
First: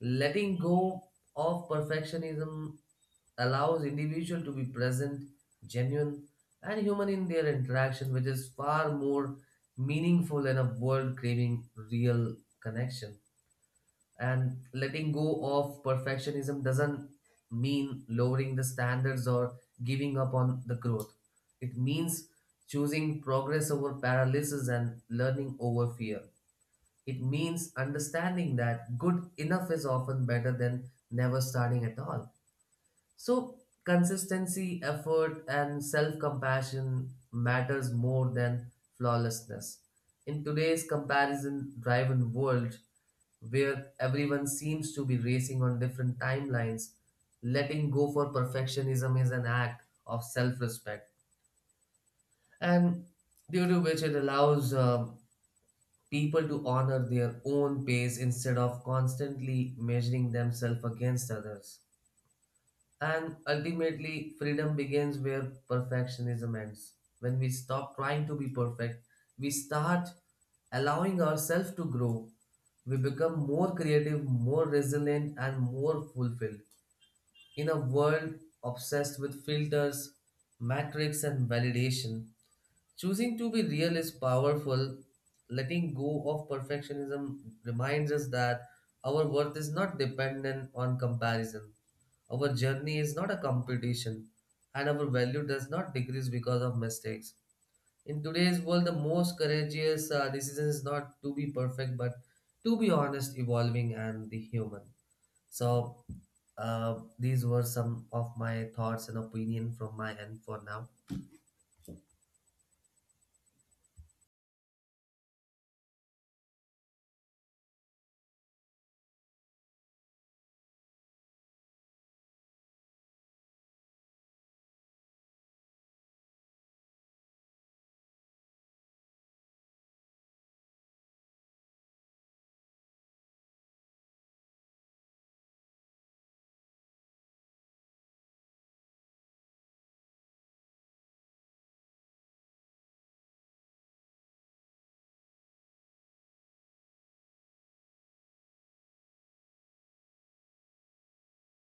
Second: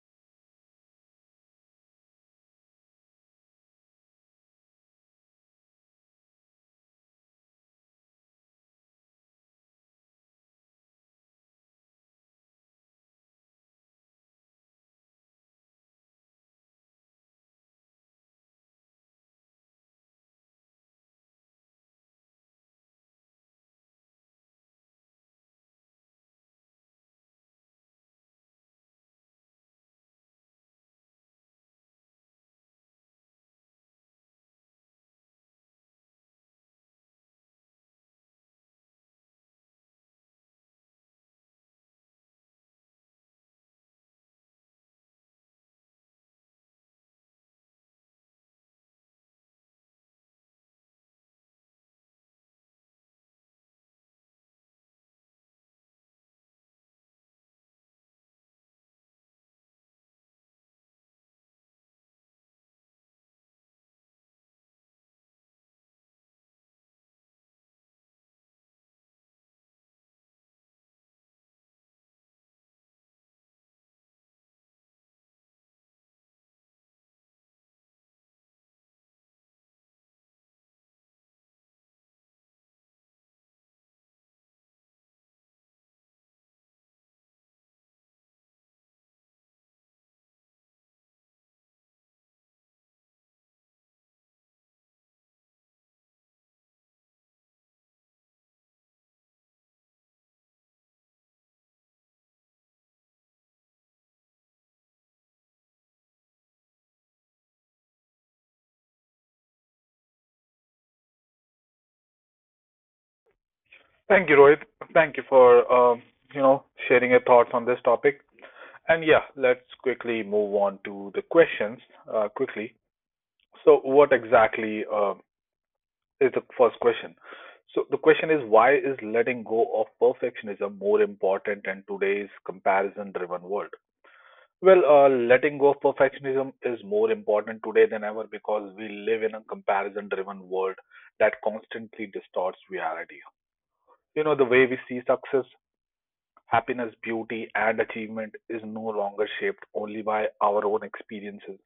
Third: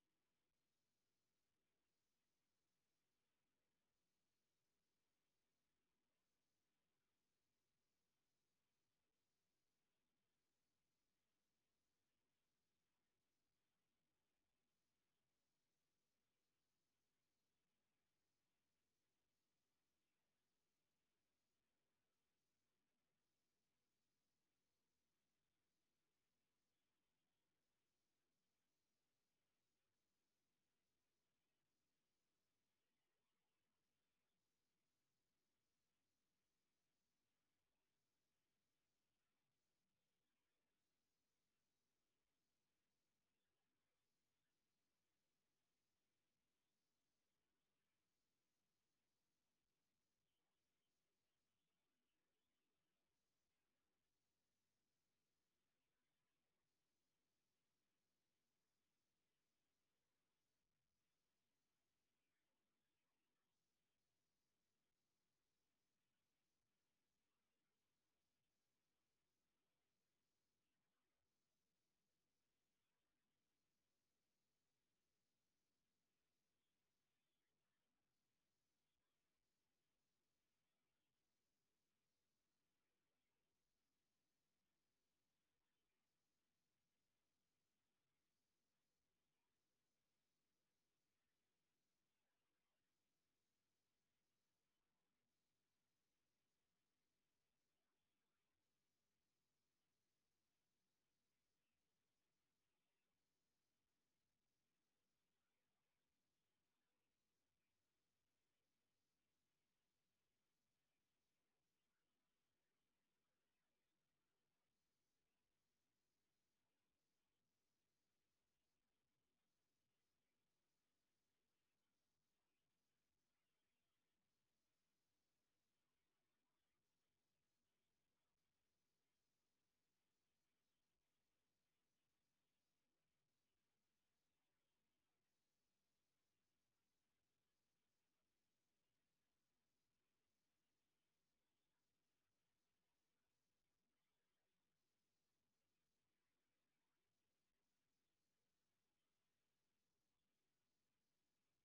Letting go of perfectionism allows individual to be present, genuine, and human in their interaction, which is far more meaningful in a world craving real connection. And letting go of perfectionism doesn't mean lowering the standards or giving up on the growth. It means choosing progress over paralysis and learning over fear. It means understanding that good enough is often better than never starting at all. So consistency, effort, and self-compassion matters more than flawlessness. In today's comparison-driven world, where everyone seems to be racing on different timelines, letting go for perfectionism is an act of self-respect, and due to which it allows people to honor their own pace instead of constantly measuring themselves against others. And ultimately, freedom begins where perfectionism ends. When we stop trying to be perfect, we start allowing ourselves to grow. We become more creative, more resilient, and more fulfilled. In a world obsessed with filters, metrics, and validation, choosing to be real is powerful. Letting go of perfectionism reminds us that our worth is not dependent on comparison. Our journey is not a competition, and our value does not decrease because of mistakes. In today's world, the most courageous decision is not to be perfect, but to be honest, evolving, and the human. So, these were some of my thoughts and opinion from my end for now. Thank you, Rohit. Thank you for you know sharing your thoughts on this topic. And yeah, let's quickly move on to the questions quickly. So, what exactly is the first question? So, the question is why is letting go of perfectionism more important in today's comparison-driven world? Well, letting go of perfectionism is more important today than ever because we live in a comparison-driven world that constantly distorts reality. You know, the way we see success, happiness, beauty, and achievement is no longer shaped only by our own experiences.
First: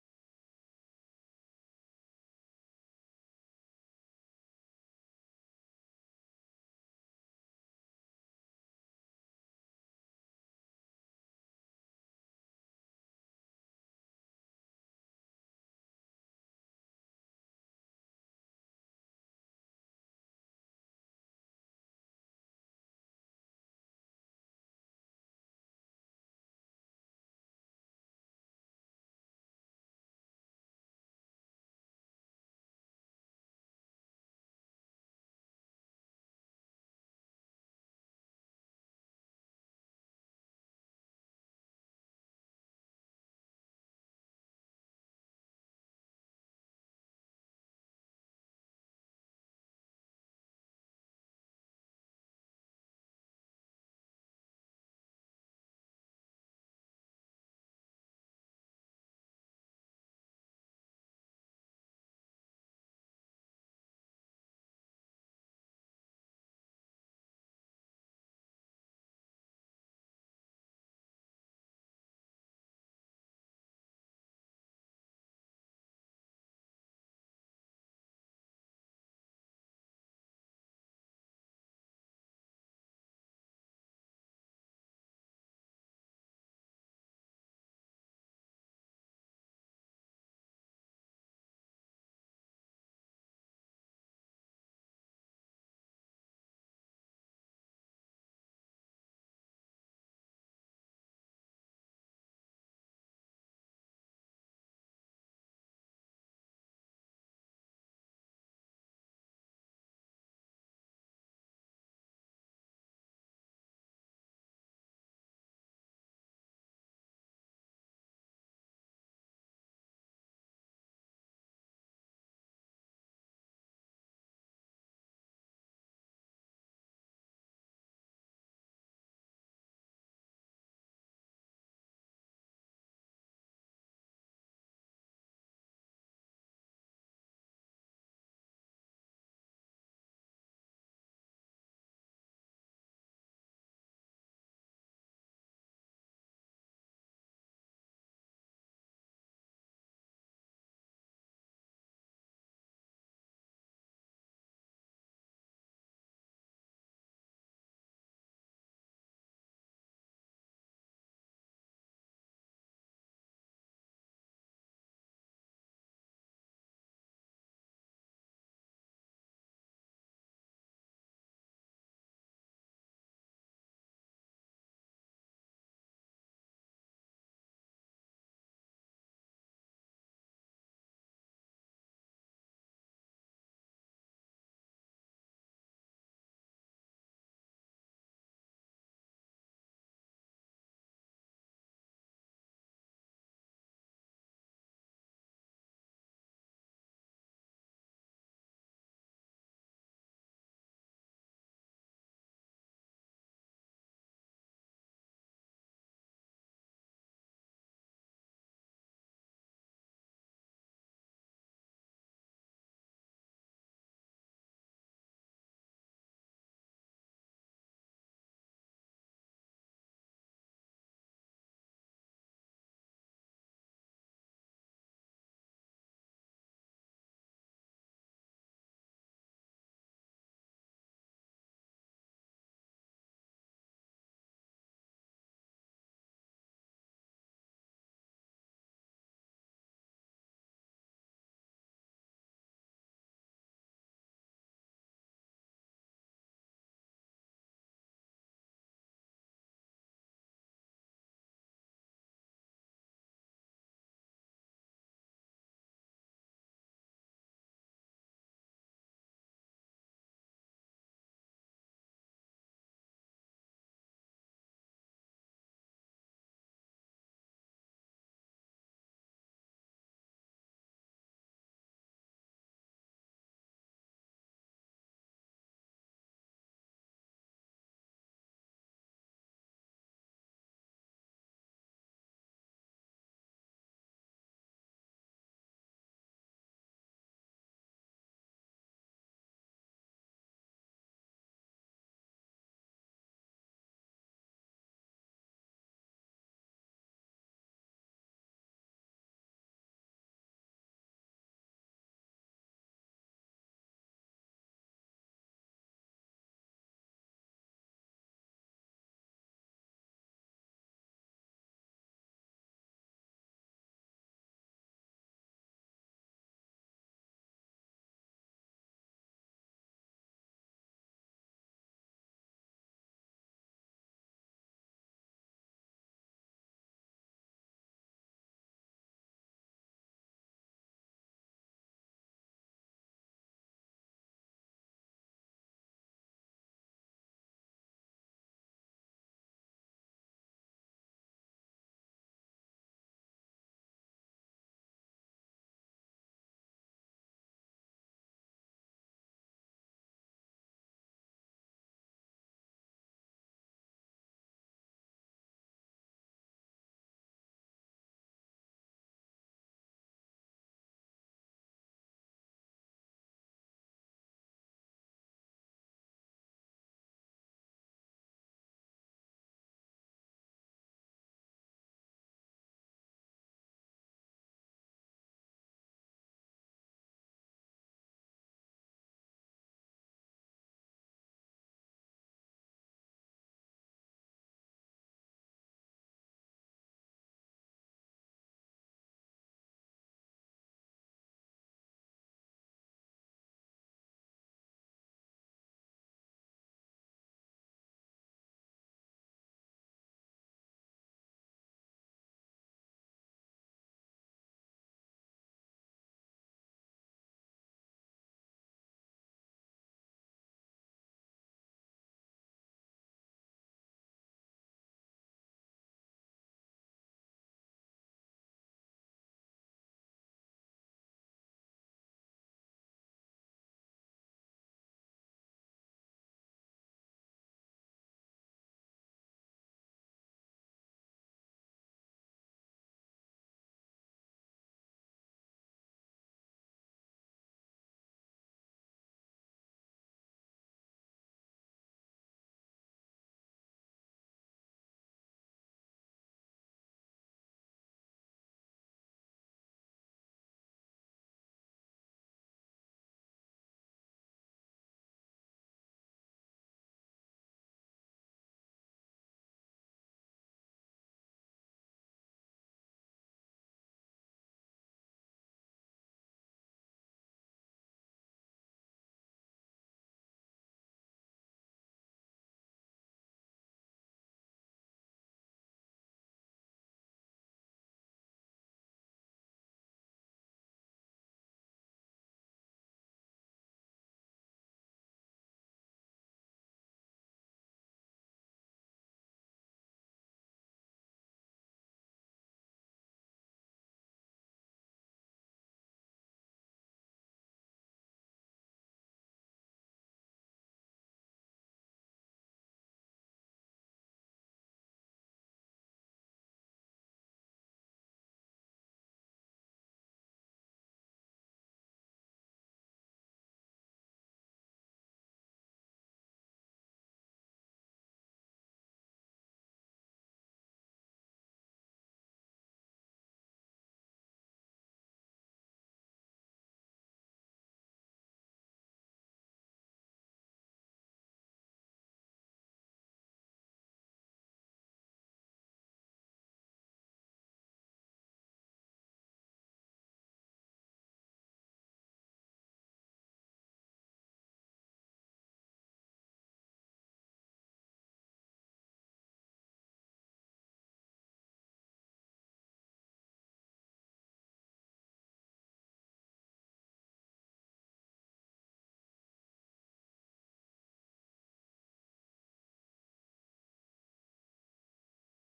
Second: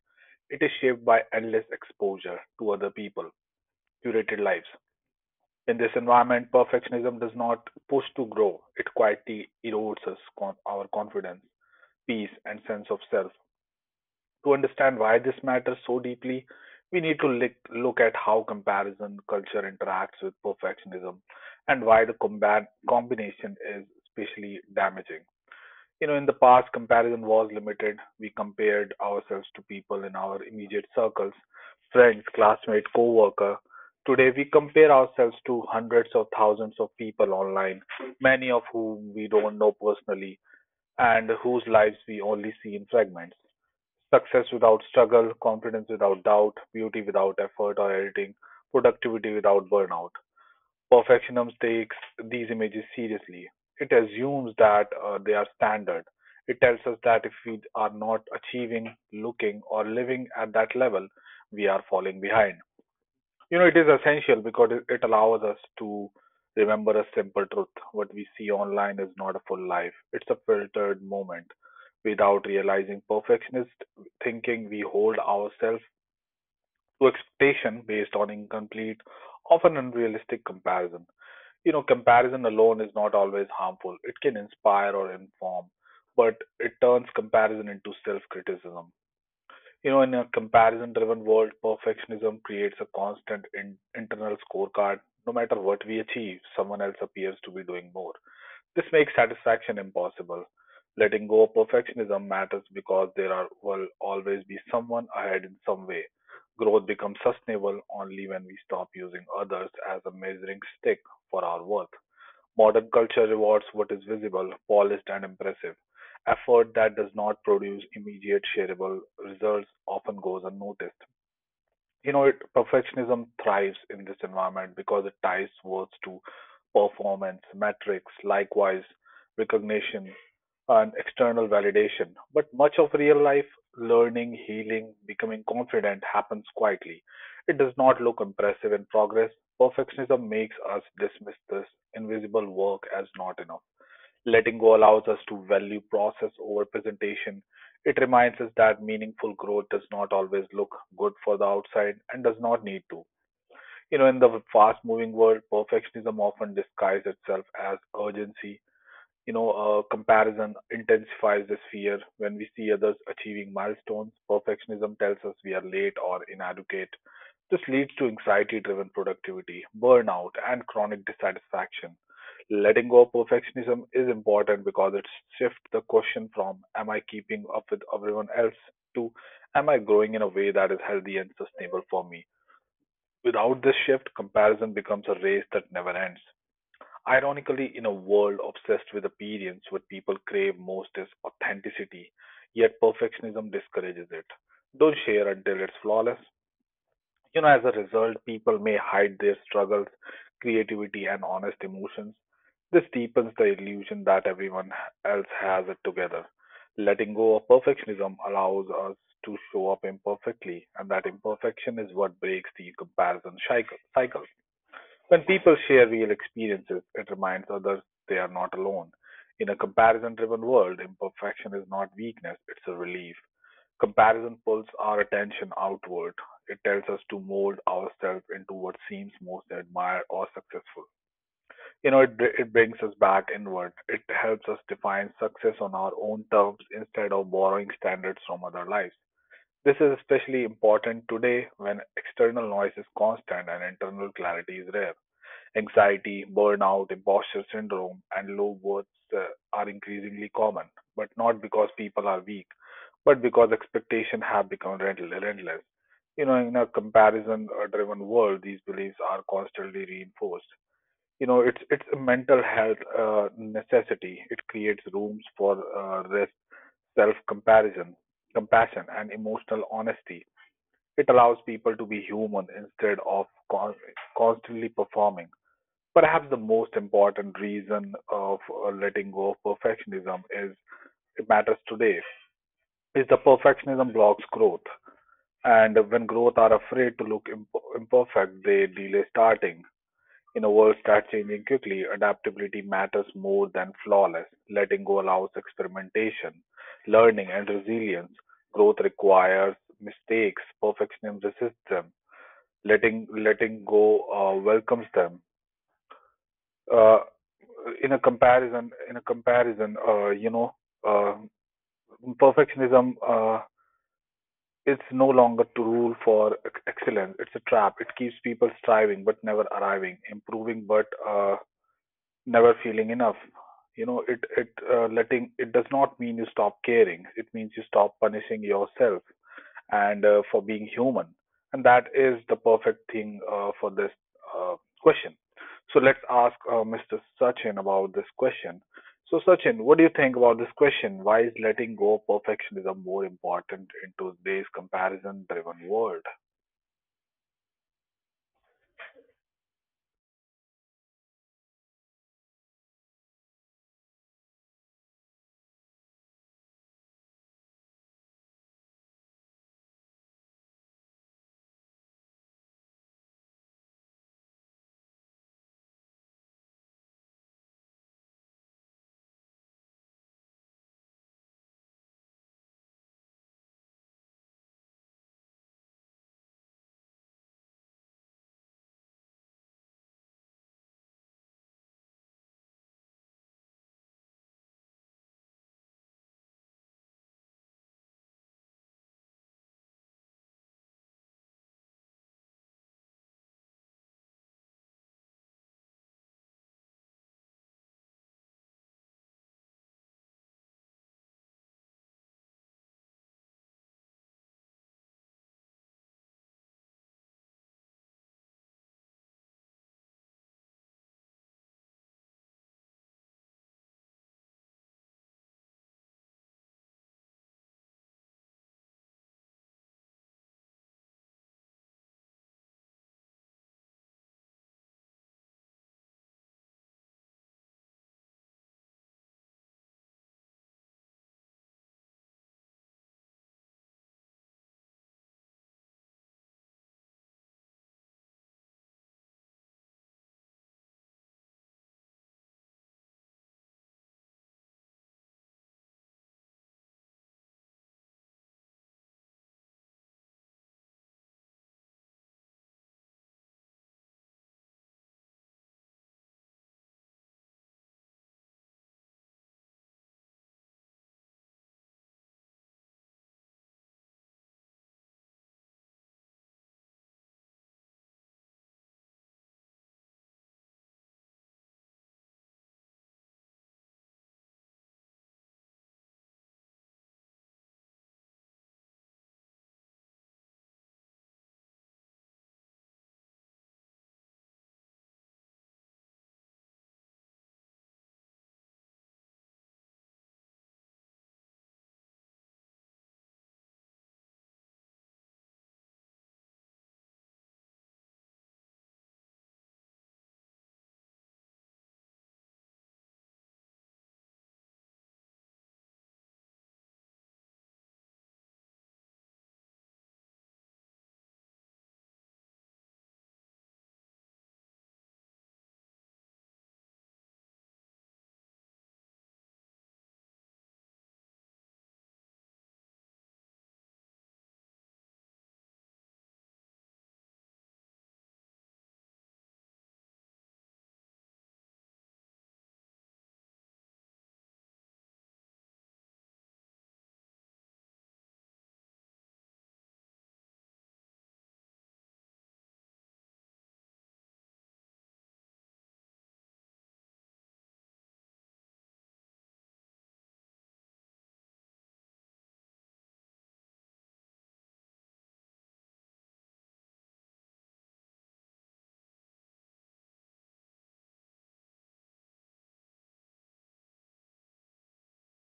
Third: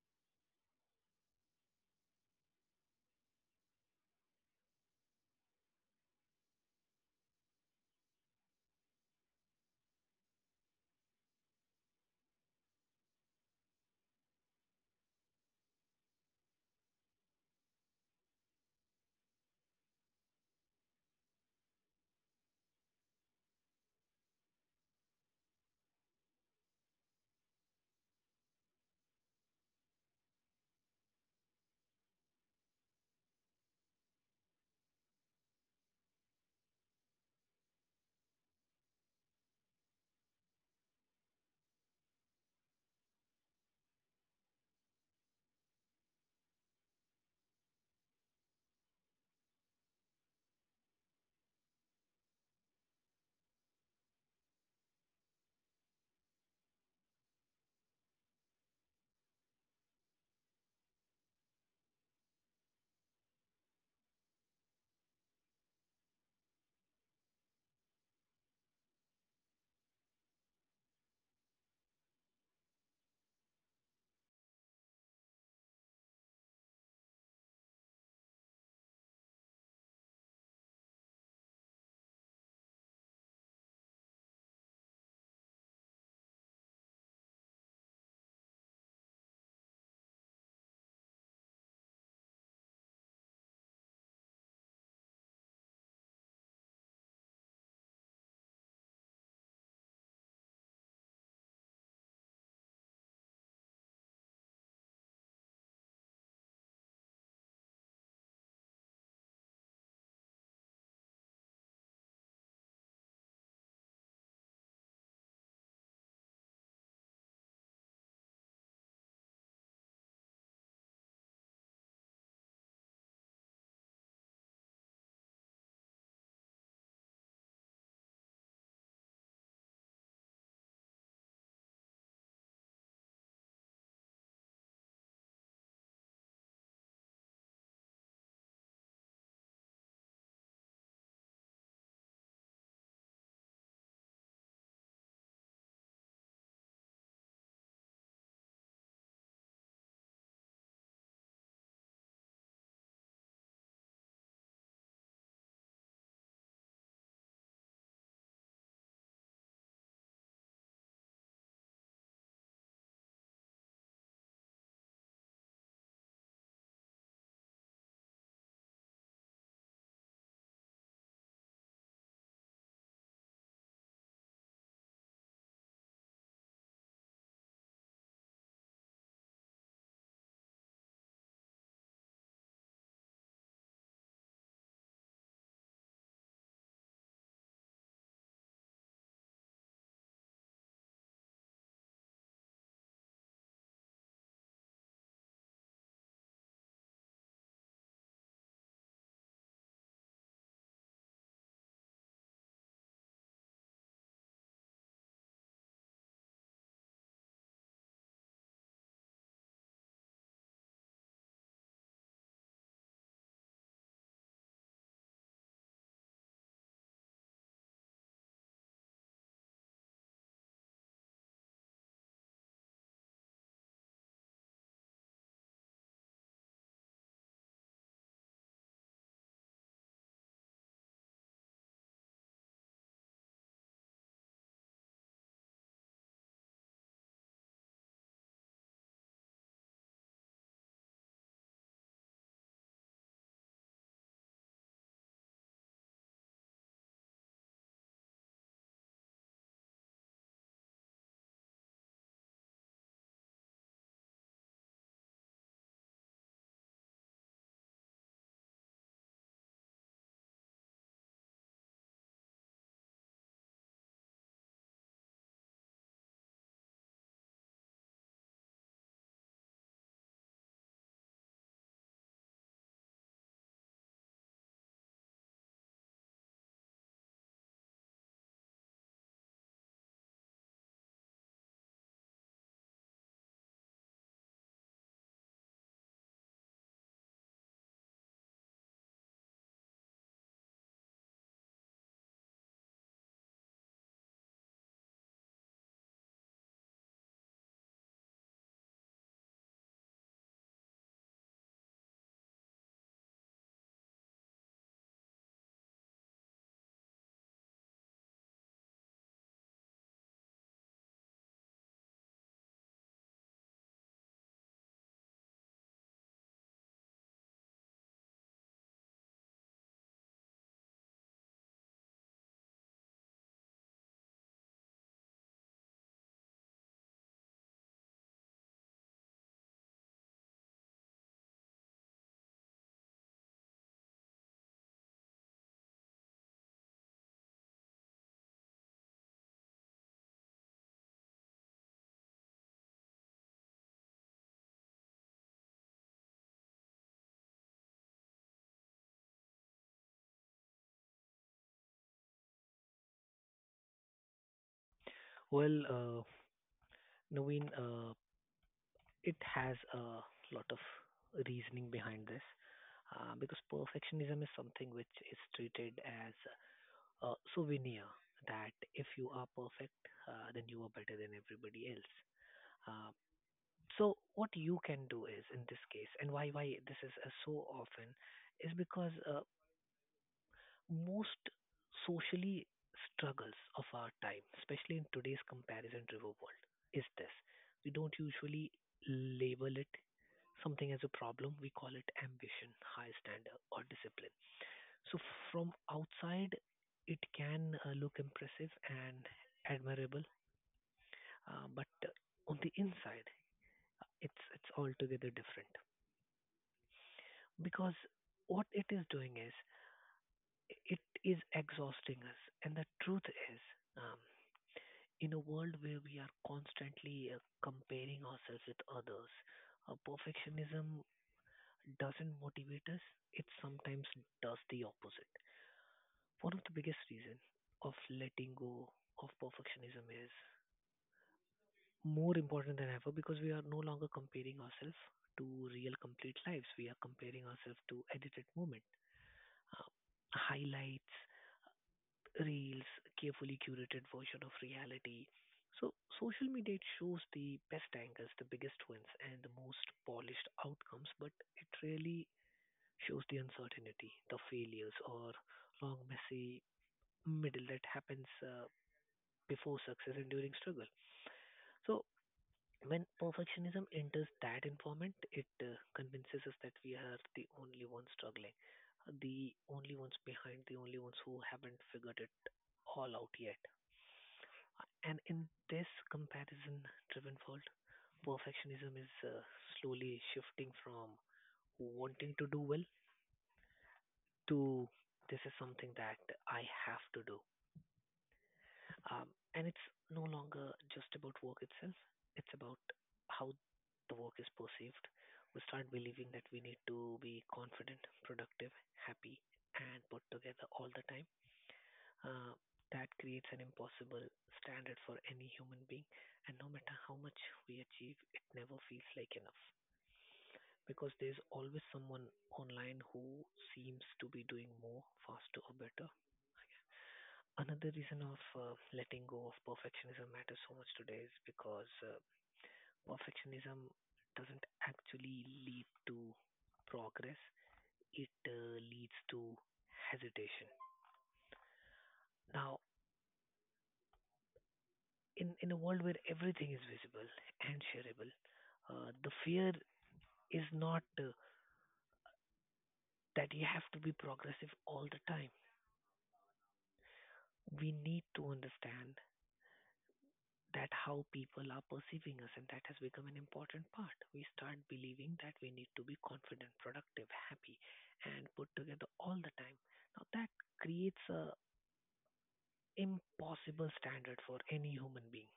It is shaped by endless exposure to other people, curated lives. In this environment, perfectionism does not push to grow. It quietly erodes our confidence, peace, and sense of self. To understand why this matters so deeply, we need to look at how comparison culture interacts with perfectionism and why the combat combination is especially damaging. You know, in the past, comparison was limited. We compared ourselves to people in our immediate circles, friends, classmates, co-worker. Today, we compare ourselves to hundreds of thousands of people online, many of whom we don't know personally and whose lives we only see in fragments. Success without struggle, confidence without doubt, beauty without effort or editing, productivity without burnout. Perfectionism takes these images seriously. It assumes that they are standard. It tells us that if we are not achieving, looking, or living at that level, we are falling behind. You know, it is essential because it allows us to remember a simple truth. What we see online is not a full life, it's a filtered moment. Without realizing perfectionist thinking, we hold ourselves to expectation based on incomplete, often unrealistic comparison. You know, comparison alone is not always harmful. It can inspire or inform, but it turns comparison into self criticism. You know, in a comparison driven world, perfectionism creates a constant internal scorecard. No matter what we achieve, someone else appears to be doing more. This makes satisfaction impossible. Letting go of perfectionism matters because there are, will always be someone ahead in some way. Growth becomes sustainable only when we stop using others as a measuring stick for our worth. Modern culture rewards what is visible, polished, and impressive. Effort that does not produce immediate shareable results often goes unnoticed. Perfectionism thrives in this environment because it ties words to performance, metrics, likewise, recognition, and external validation. But much of real life learning, healing, becoming confident happens quietly. It does not look impressive in progress. Perfectionism makes us dismiss this invisible work as not enough. Letting go allows us to value process over presentation. It reminds us that meaningful growth does not always look good for the outside and does not need to. You know, in the fast moving world, perfectionism often disguises itself as urgency. You know, comparison intensifies this fear. When we see others achieving milestones, perfectionism tells us we are late or inadequate. This leads to anxiety driven productivity, burnout, and chronic dissatisfaction. Letting go of perfectionism is important because it shifts the question from am I keeping up with everyone else to am I growing in a way that is healthy and sustainable for me? Without this shift, comparison becomes a race that never ends. Ironically, in a world obsessed with appearance, what people crave most is authenticity, yet perfectionism discourages it. Don't share until it's flawless. You know, as a result, people may hide their struggles, creativity, and honest emotions. This deepens the illusion that everyone else has it together. Letting go of perfectionism allows us to show up imperfectly, and that imperfection is what breaks the comparison cycle. When people share real experiences, it reminds others they are not alone. In a comparison driven world, imperfection is not weakness, it's a relief. Comparison pulls our attention outward. It tells us to mold ourselves into what seems most admired or successful. It brings us back inward. It helps us define success on our own terms instead of borrowing standards from other lives. This is especially important today when external noise is constant and internal clarity is rare. Anxiety, burnout, imposter syndrome, and low worth uh, are increasingly common, but not because people are weak, but because expectations have become relentless. You know, in a comparison-driven world, these beliefs are constantly reinforced. You know, it's a mental health necessity. It creates rooms for rest, self-comparison, compassion, and emotional honesty. It allows people to be human instead of constantly performing. Perhaps the most important reason of letting go of perfectionism is it matters today is the perfectionism blocks growth. And when growth are afraid to look imperfect, they delay starting. In a world that's changing quickly, adaptability matters more than flawless. Letting go allows experimentation, learning, and resilience. Growth requires mistakes. Perfectionism resists them. Letting go welcomes them. Uh, in a comparison uh, perfectionism it's no longer to rule for excellence, it's a trap. It keeps people striving but never arriving, improving but never feeling enough. You know it it letting it does not mean you stop caring, it means you stop punishing yourself and for being human. And that is the perfect thing for this uh, question. So let's ask Mr. Sachin about this question. So Sachin, what do you think about this question? Why is letting go of perfectionism more important in today's comparison-driven world? Well, Naveen, it has a lot of reasoning behind this because perfectionism is something which is treated as a souvenir that if you are perfect, then you are better than everybody else. Uh, so what you can do is in this case, and why this is so often, is because most socially struggles of our time, especially in today's comparison driven world, is this. We don't usually label it something as a problem, we call it ambition, high standard, or discipline. So, from outside, it can look impressive and admirable, but on the inside, it's altogether different because what it is doing is it is exhausting us, and the truth is um, in a world where we are constantly comparing ourselves with others, perfectionism doesn't motivate us, it sometimes does the opposite. One of the biggest reasons of letting go of perfectionism is more important than ever because we are no longer comparing ourselves to real complete lives. We are comparing ourselves to edited moment, uh, highlights, reels, carefully curated version of reality. So social media it shows the best angles, the biggest wins, and the most polished outcomes, but it really shows the uncertainty, the failures, or long messy middle that happens before success and during struggle. So when perfectionism enters that environment, it convinces us that we are the only ones struggling, the only ones behind, the only ones who haven't figured it all out yet. And in this comparison-driven world, perfectionism is slowly shifting from wanting to do well to this is something that I have to do. Um, and it's no longer just about work itself, it's about how the work is perceived. We start believing that we need to be confident, productive, happy, and put together all the time. uh, that creates an impossible standard for any human being. And no matter how much we achieve, it never feels like enough because there's always someone online who seems to be doing more, faster, or better. Another reason of letting go of perfectionism matters so much today is because perfectionism doesn't actually lead to progress, it leads to hesitation. Now, in a world where everything is visible and shareable, the fear is not that you have to be progressive all the time. We need to understand that how people are perceiving us, and that has become an important part. We start believing that we need to be confident, productive, happy, and put together all the time. Now that creates a impossible standard for any human being,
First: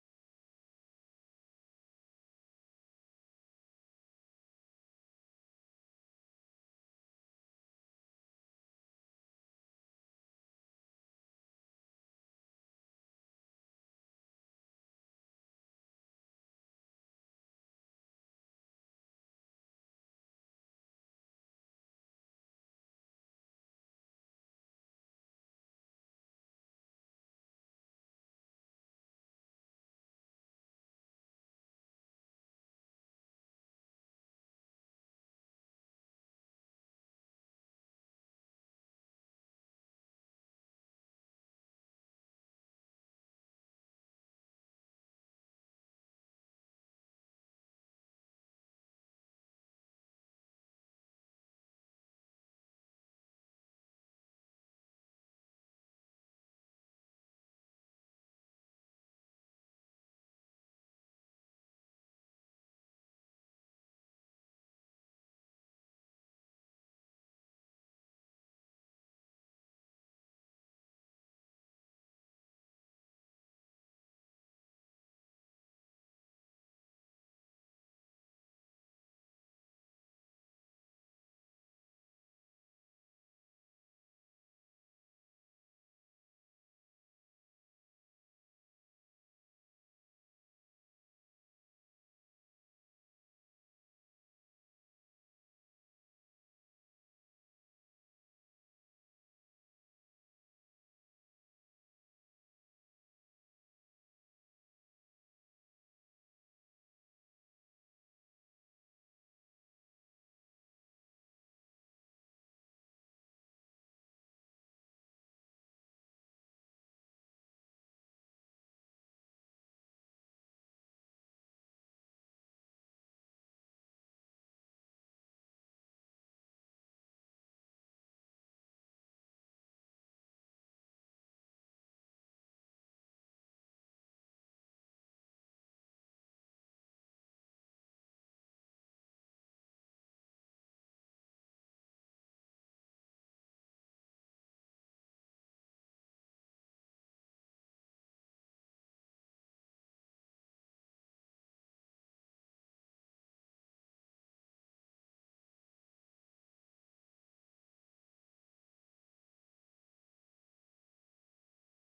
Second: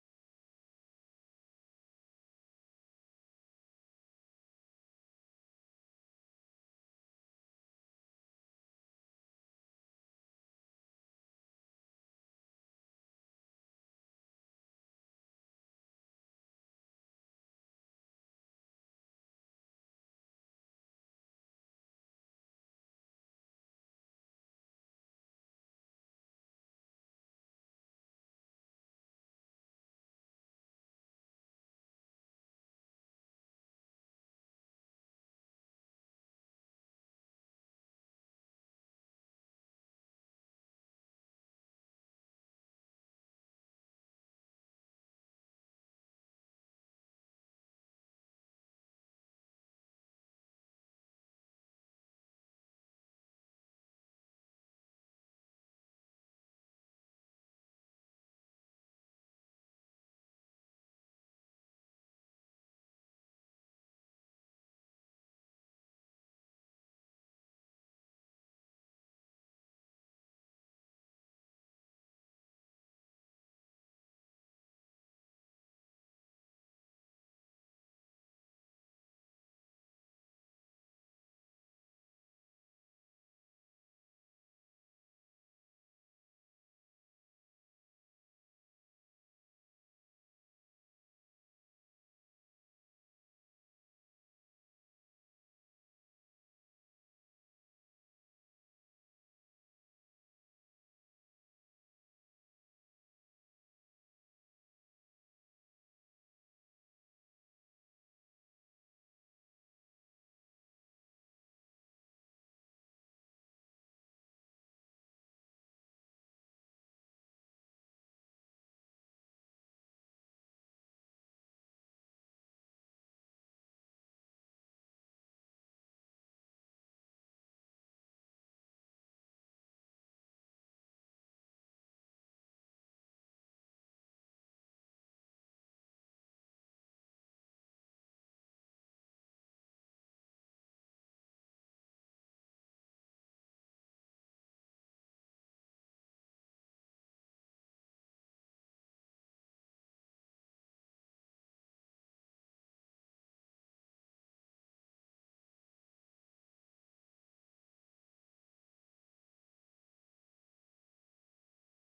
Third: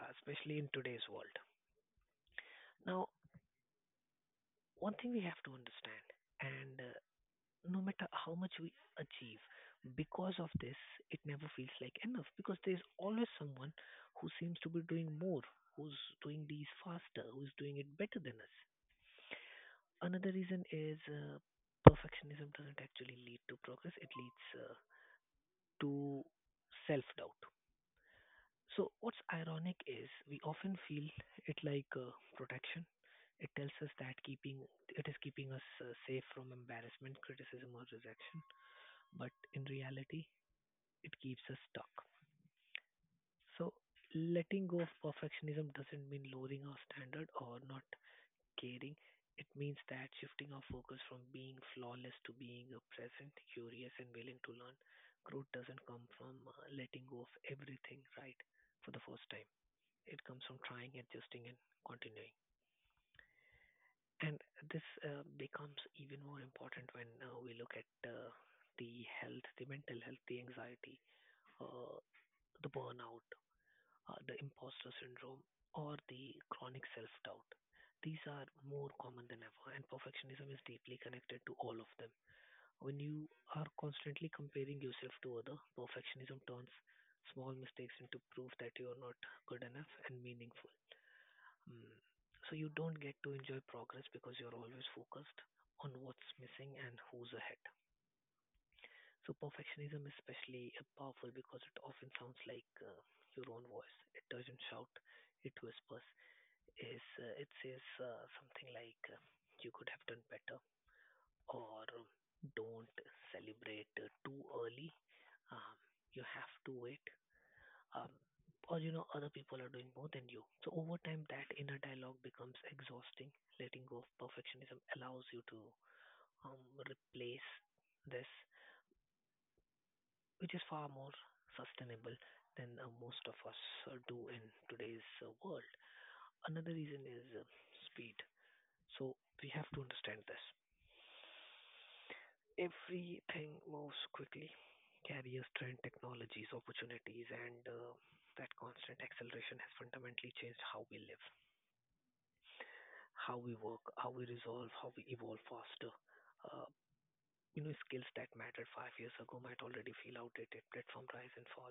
especially in today's world. Now, one thing we have to understand, and no matter how much we achieve because of this, it never feels like enough because there's always someone who seems to be doing more, who's doing these faster, who's doing it better than us. Another reason is, perfectionism doesn't actually lead to progress, it leads to self doubt. So what's ironic is we often feel it like protection. It tells us that keeping it is keeping us safe from embarrassment, criticism, or rejection, but in reality it keeps us stuck. So letting go of perfectionism doesn't mean lowering our standard or not caring. It means that shifting our focus from being flawless to being a present, curious, and willing to learn. Growth doesn't come from letting go of everything right for the first time. It comes from trying, adjusting, and continuing. And this becomes even more important when we look at the health, the mental health, the anxiety, uh, the burnout, the imposter syndrome, or the chronic self doubt. These are more common than ever, and perfectionism is deeply connected to all of them. When you are constantly comparing yourself to other, perfectionism turns small mistakes into proof that you are not good enough and meaningful. Mm. So you don't get to enjoy progress because you're always focused on what's missing and who's ahead. So perfectionism is especially powerful because it often sounds like your own voice. It doesn't shout, it whispers, is it says something like, you could have done better, or don't celebrate too early. Um, you have to wait. Um, or other people are doing more than you. So over time that inner dialogue becomes exhausting. Letting go of perfectionism allows you to replace this, which is far more sustainable than most of us do in today's world. Another reason is speed. So we have to understand this. Everything moves quickly. Careers, trend, technologies, opportunities, and that constant acceleration has fundamentally changed how we live, how we work, how we resolve, how we evolve faster. Uh, Skills that mattered 5 years ago might already feel outdated. Platform rise and fall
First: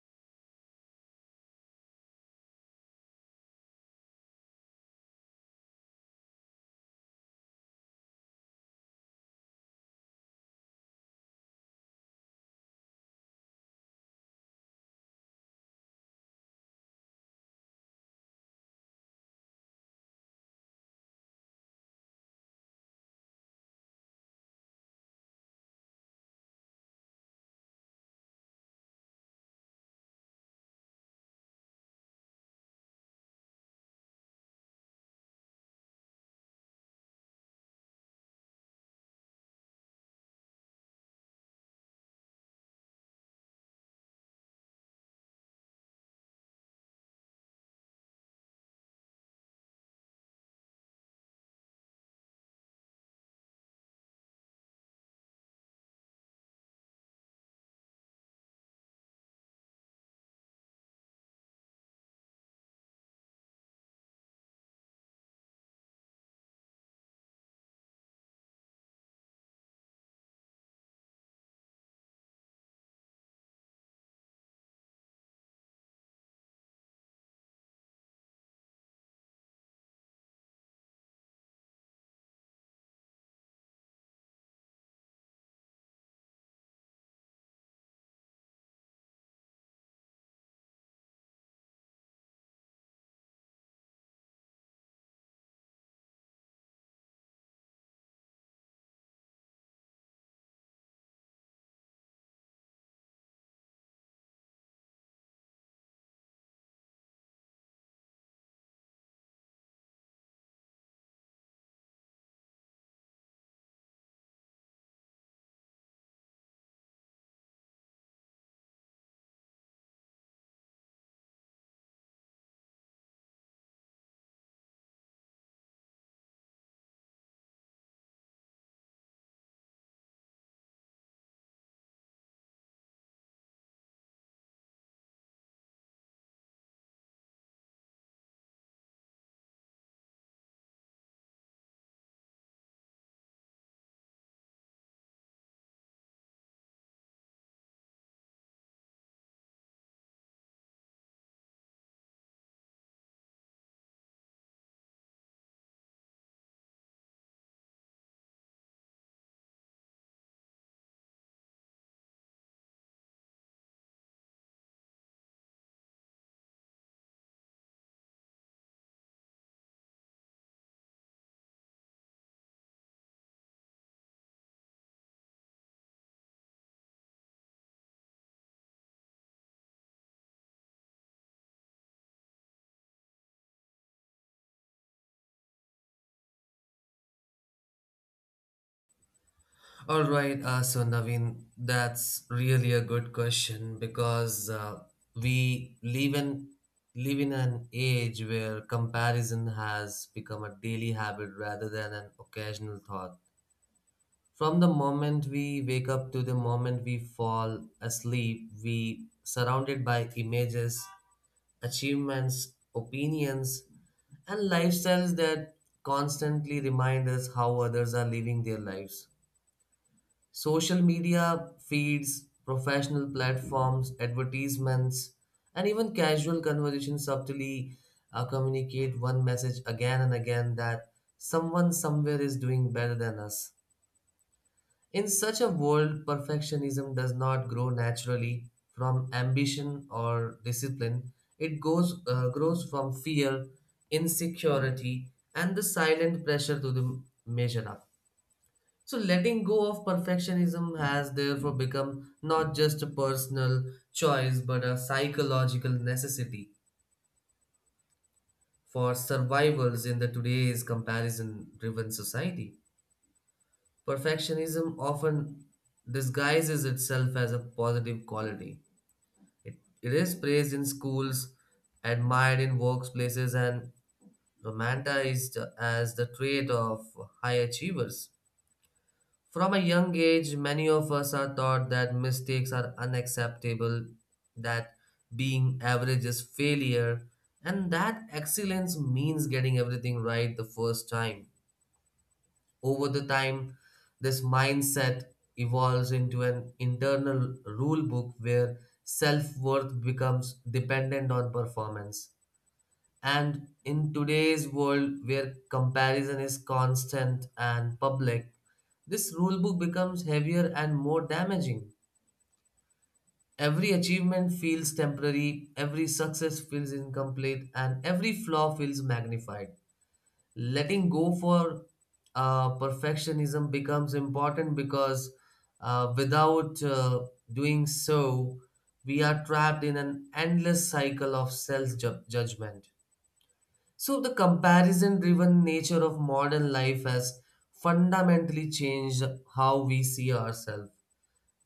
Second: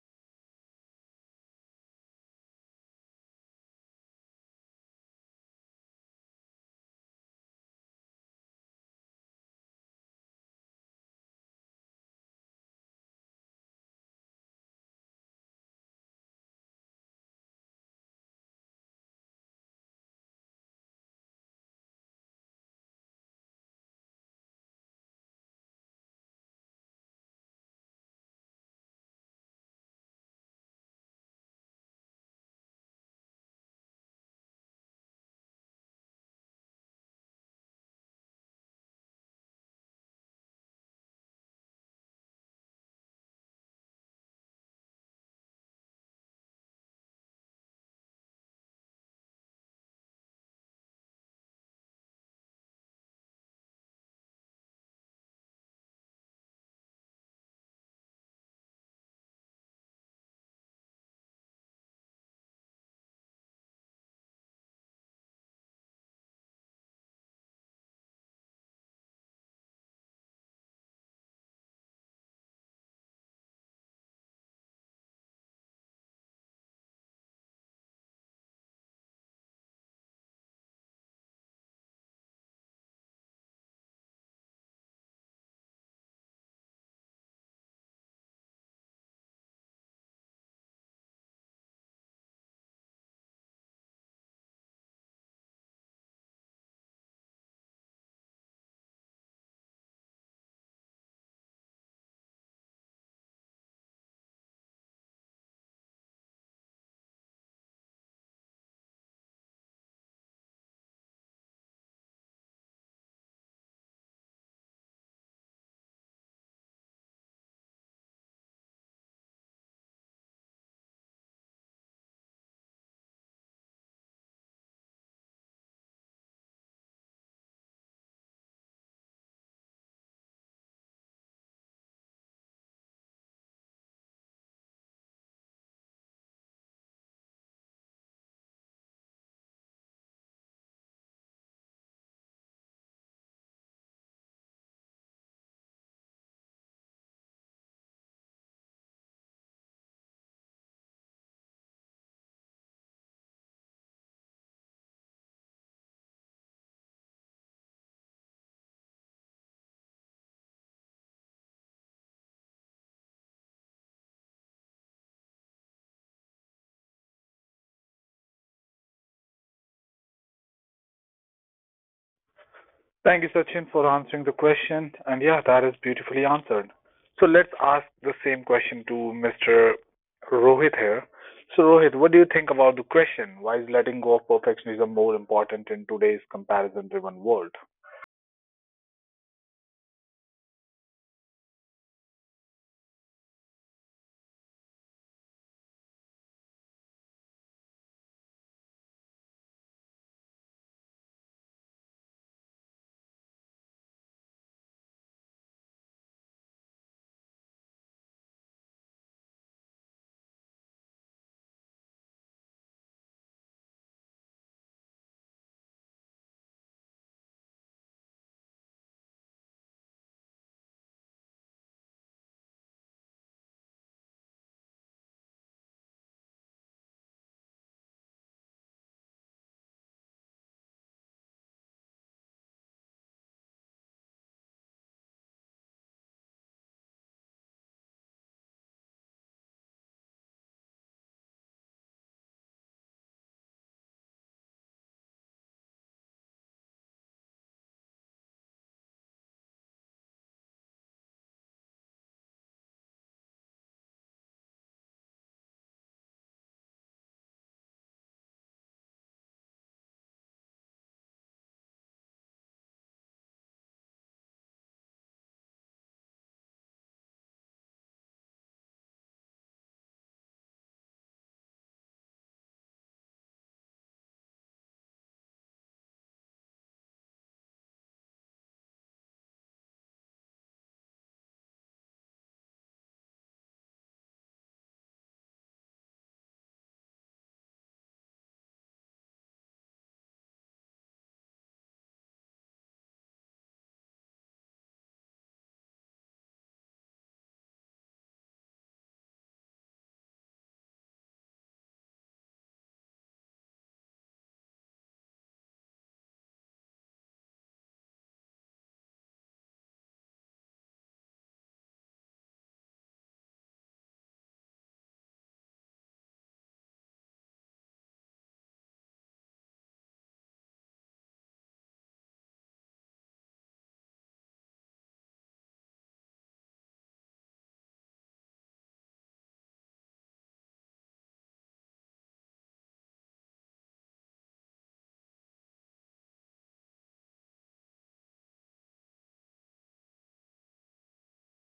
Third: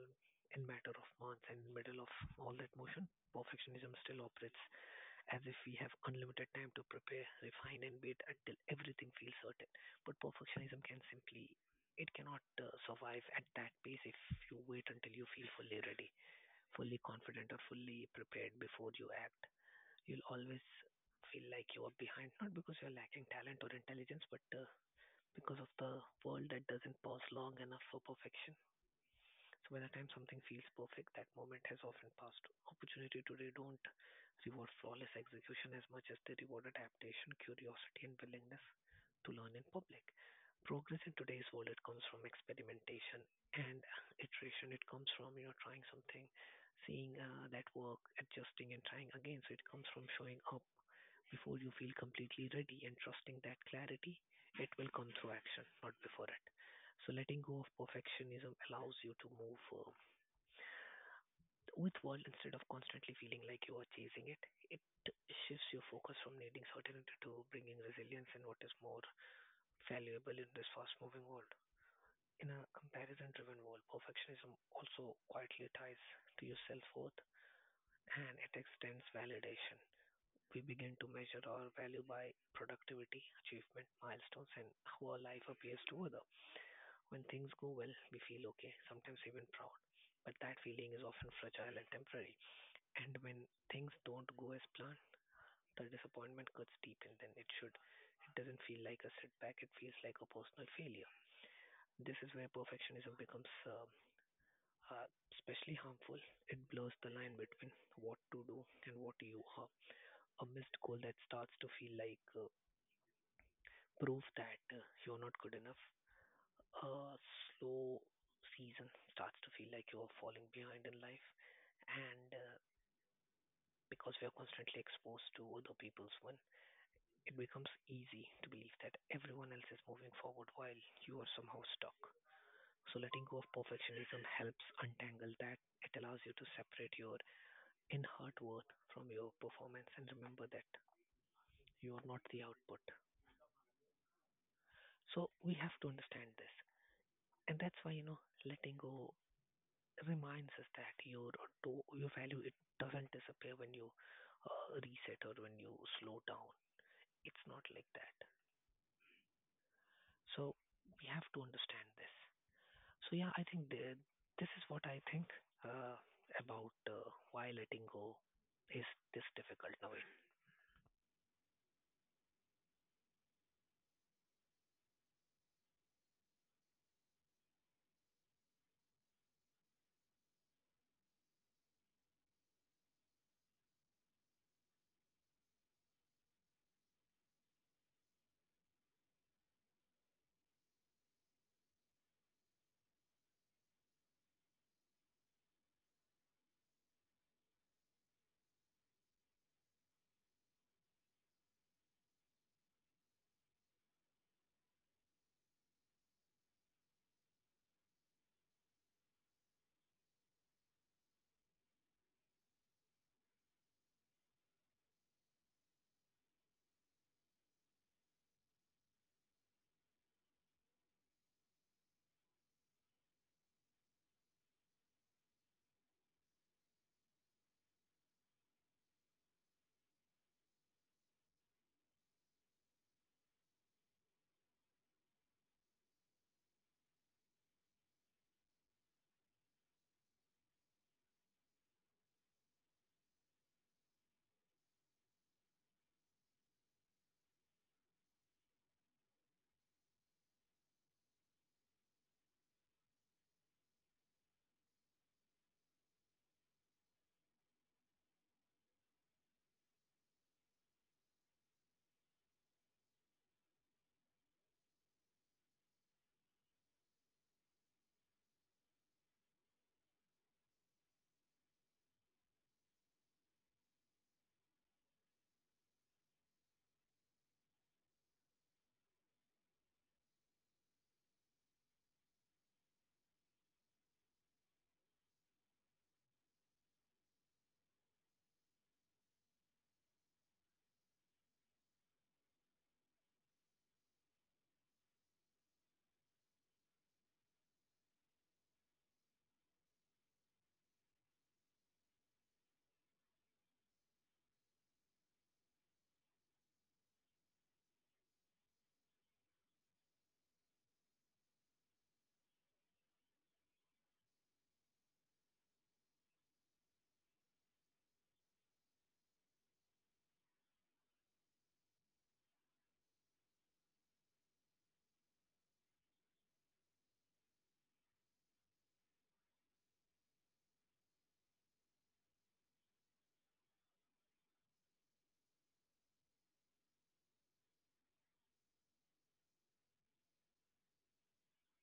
in matter of months, and in the middle of all that motion, perfectionism still operates as if we have unlimited time to prepare, refine, and wait until everything feels certain. But perfectionism can simply it cannot survive at that pace. If you wait until you feel fully ready, fully confident, or fully prepared before you act, you'll always feel like you are behind, not because you're lacking talent or intelligence, but because of the world that doesn't pause long enough for perfection. So by the time something feels perfect, that moment has often passed. Opportunity today don't reward flawless execution as much as they reward adaptation, curiosity, and willingness to learn in public. Progress in today's world, it comes from experimentation and iteration. It comes from trying something, seeing that work, adjusting, and trying again. So it comes from showing up before you feel completely ready and trusting that clarity, it will come through action, not before it. So letting go of perfectionism allows you to move with world instead of constantly feeling like you are chasing it. It shifts your focus from needing certainty to bringing resilience, and what is more valuable in this fast-moving world. In a comparison-driven world, perfectionism also quietly ties to your self-worth, and it extends validation. We begin to measure our value by productivity, achievement, milestones, and how our life appears to others. When things go well, we feel okay, sometimes even proud. But that feeling is often fragile and temporary. And when things don't go as planned, the disappointment cuts deeper than it should. It doesn't feel like a setback, it feels like a personal failure. This is where perfectionism becomes uh, especially harmful. It blurs the line between what to do and what you are. A missed goal that starts to feel like prove that you're not good enough, a slow season starts to feel like you're falling behind in life. And because we are constantly exposed to other people's one, it becomes easy to believe that everyone else is moving forward while you are somehow stuck. So, letting go of perfectionism helps untangle that. It allows you to separate your inherent worth from your performance and remember that you are not the output. So, we have to understand this. And that's why, letting go reminds us that your value, it doesn't disappear when you reset or when you slow down. It's not like that. So we have to understand this. So yeah, I think this is what I think uh, about why letting go is this difficult nowadays. Thank you, Sachin, for answering the question. And yeah, that is beautifully answered. So let's ask the same question to Mr. Rohit here. So, Rohit, what do you think about the question? Why is letting go of perfectionism more important in today's comparison driven world? All right, so Naveen, that's really a good question because we live in an age where comparison has become a daily habit rather than an occasional thought. From the moment we wake up to the moment we fall asleep, we surrounded by images, achievements, opinions, and lifestyles that constantly remind us how others are living their lives. Social media feeds, professional platforms, advertisements, and even casual conversations subtly communicate one message again and again that someone somewhere is doing better than us. In such a world, perfectionism does not grow naturally from ambition or discipline. It grows from fear, insecurity, and the silent pressure to the measure up. So, letting go of perfectionism has therefore become not just a personal choice but a psychological necessity for survivals in the today's comparison driven society. Perfectionism often disguises itself as a positive quality. It, it is praised in schools, admired in workplaces, and romanticized as the trait of high achievers. From a young age, many of us are taught that mistakes are unacceptable, that being average is failure, and that excellence means getting everything right the first time. Over the time, this mindset evolves into an internal rule book where self worth becomes dependent on performance. And in today's world where comparison is constant and public, this rule book becomes heavier and more damaging. Every achievement feels temporary, every success feels incomplete, and every flaw feels magnified. Letting go for perfectionism becomes important because without doing so, we are trapped in an endless cycle of self judgment. So, the comparison driven nature of modern life has fundamentally changed how we see ourselves.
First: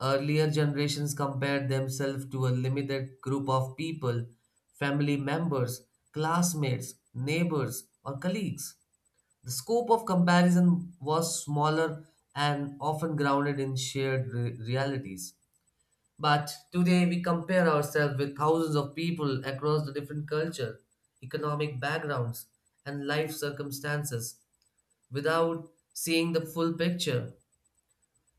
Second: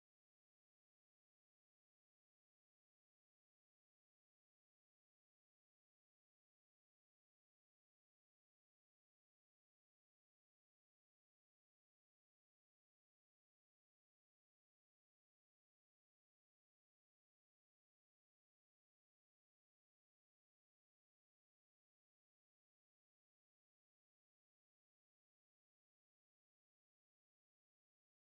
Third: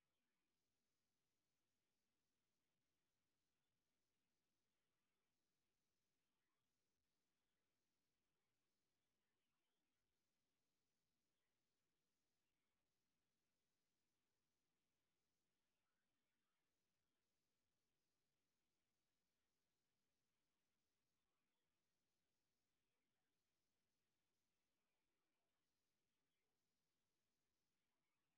Earlier generations compared themselves to a limited group of people, family members, classmates, neighbors, or colleagues. The scope of comparison was smaller and often grounded in shared realities. But today we compare ourselves with thousands of people across the different culture, economic backgrounds, and life circumstances without seeing the full picture.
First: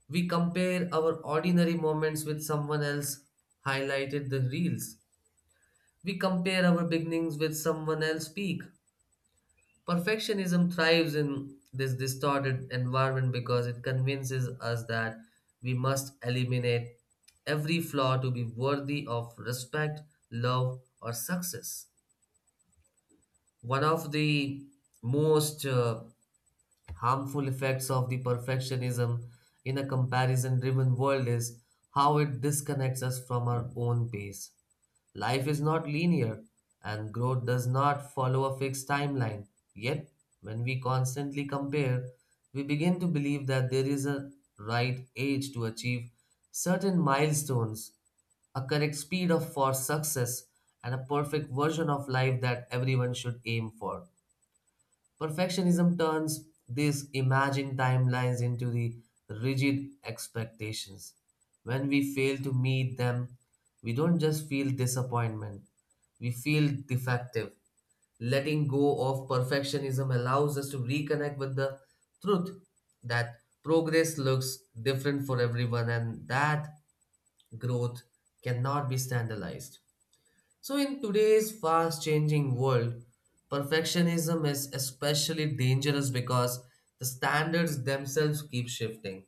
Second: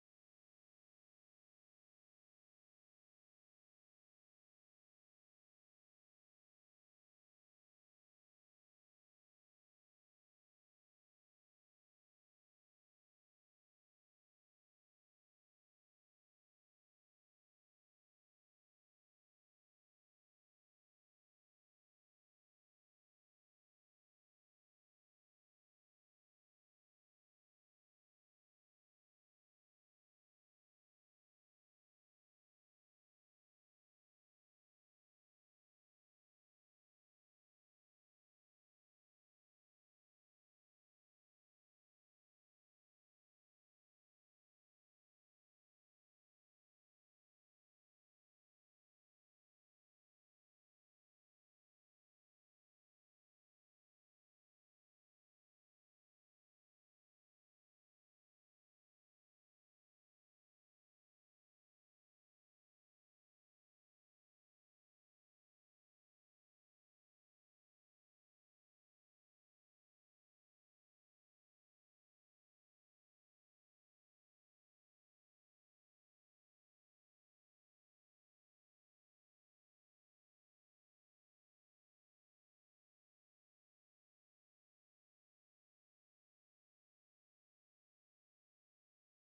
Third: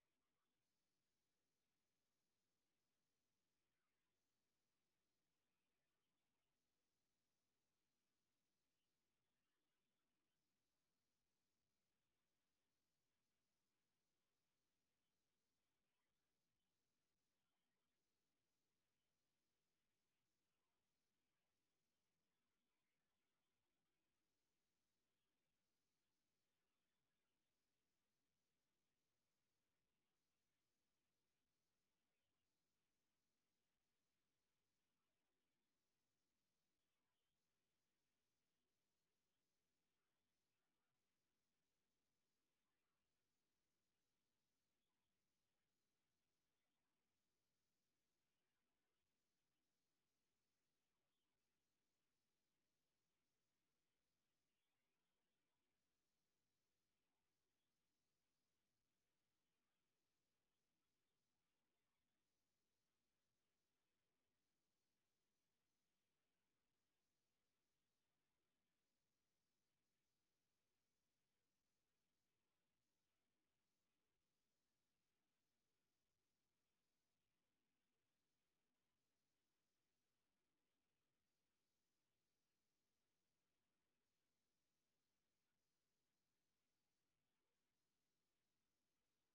We compare our ordinary moments with someone else highlighted the reels. We compare our beginnings with someone else's peak. Perfectionism thrives in this distorted environment because it convinces us that we must eliminate every flaw to be worthy of respect, love, or success. One of the most harmful effects of the perfectionism in a comparison driven world is how it disconnects us from our own pace. Life is not linear, and growth does not follow a fixed timeline. Yet, when we constantly compare, we begin to believe that there is a right age to achieve certain milestones, a correct speed of for success, and a perfect version of life that everyone should aim for. Perfectionism turns these imagined timelines into the rigid expectations. When we fail to meet them, we don't just feel disappointment, we feel defective. Letting go of perfectionism allows us to reconnect with the truth that progress looks different for everyone and that growth cannot be standardized. So, in today's fast changing world, perfectionism is especially dangerous because the standards themselves keep shifting.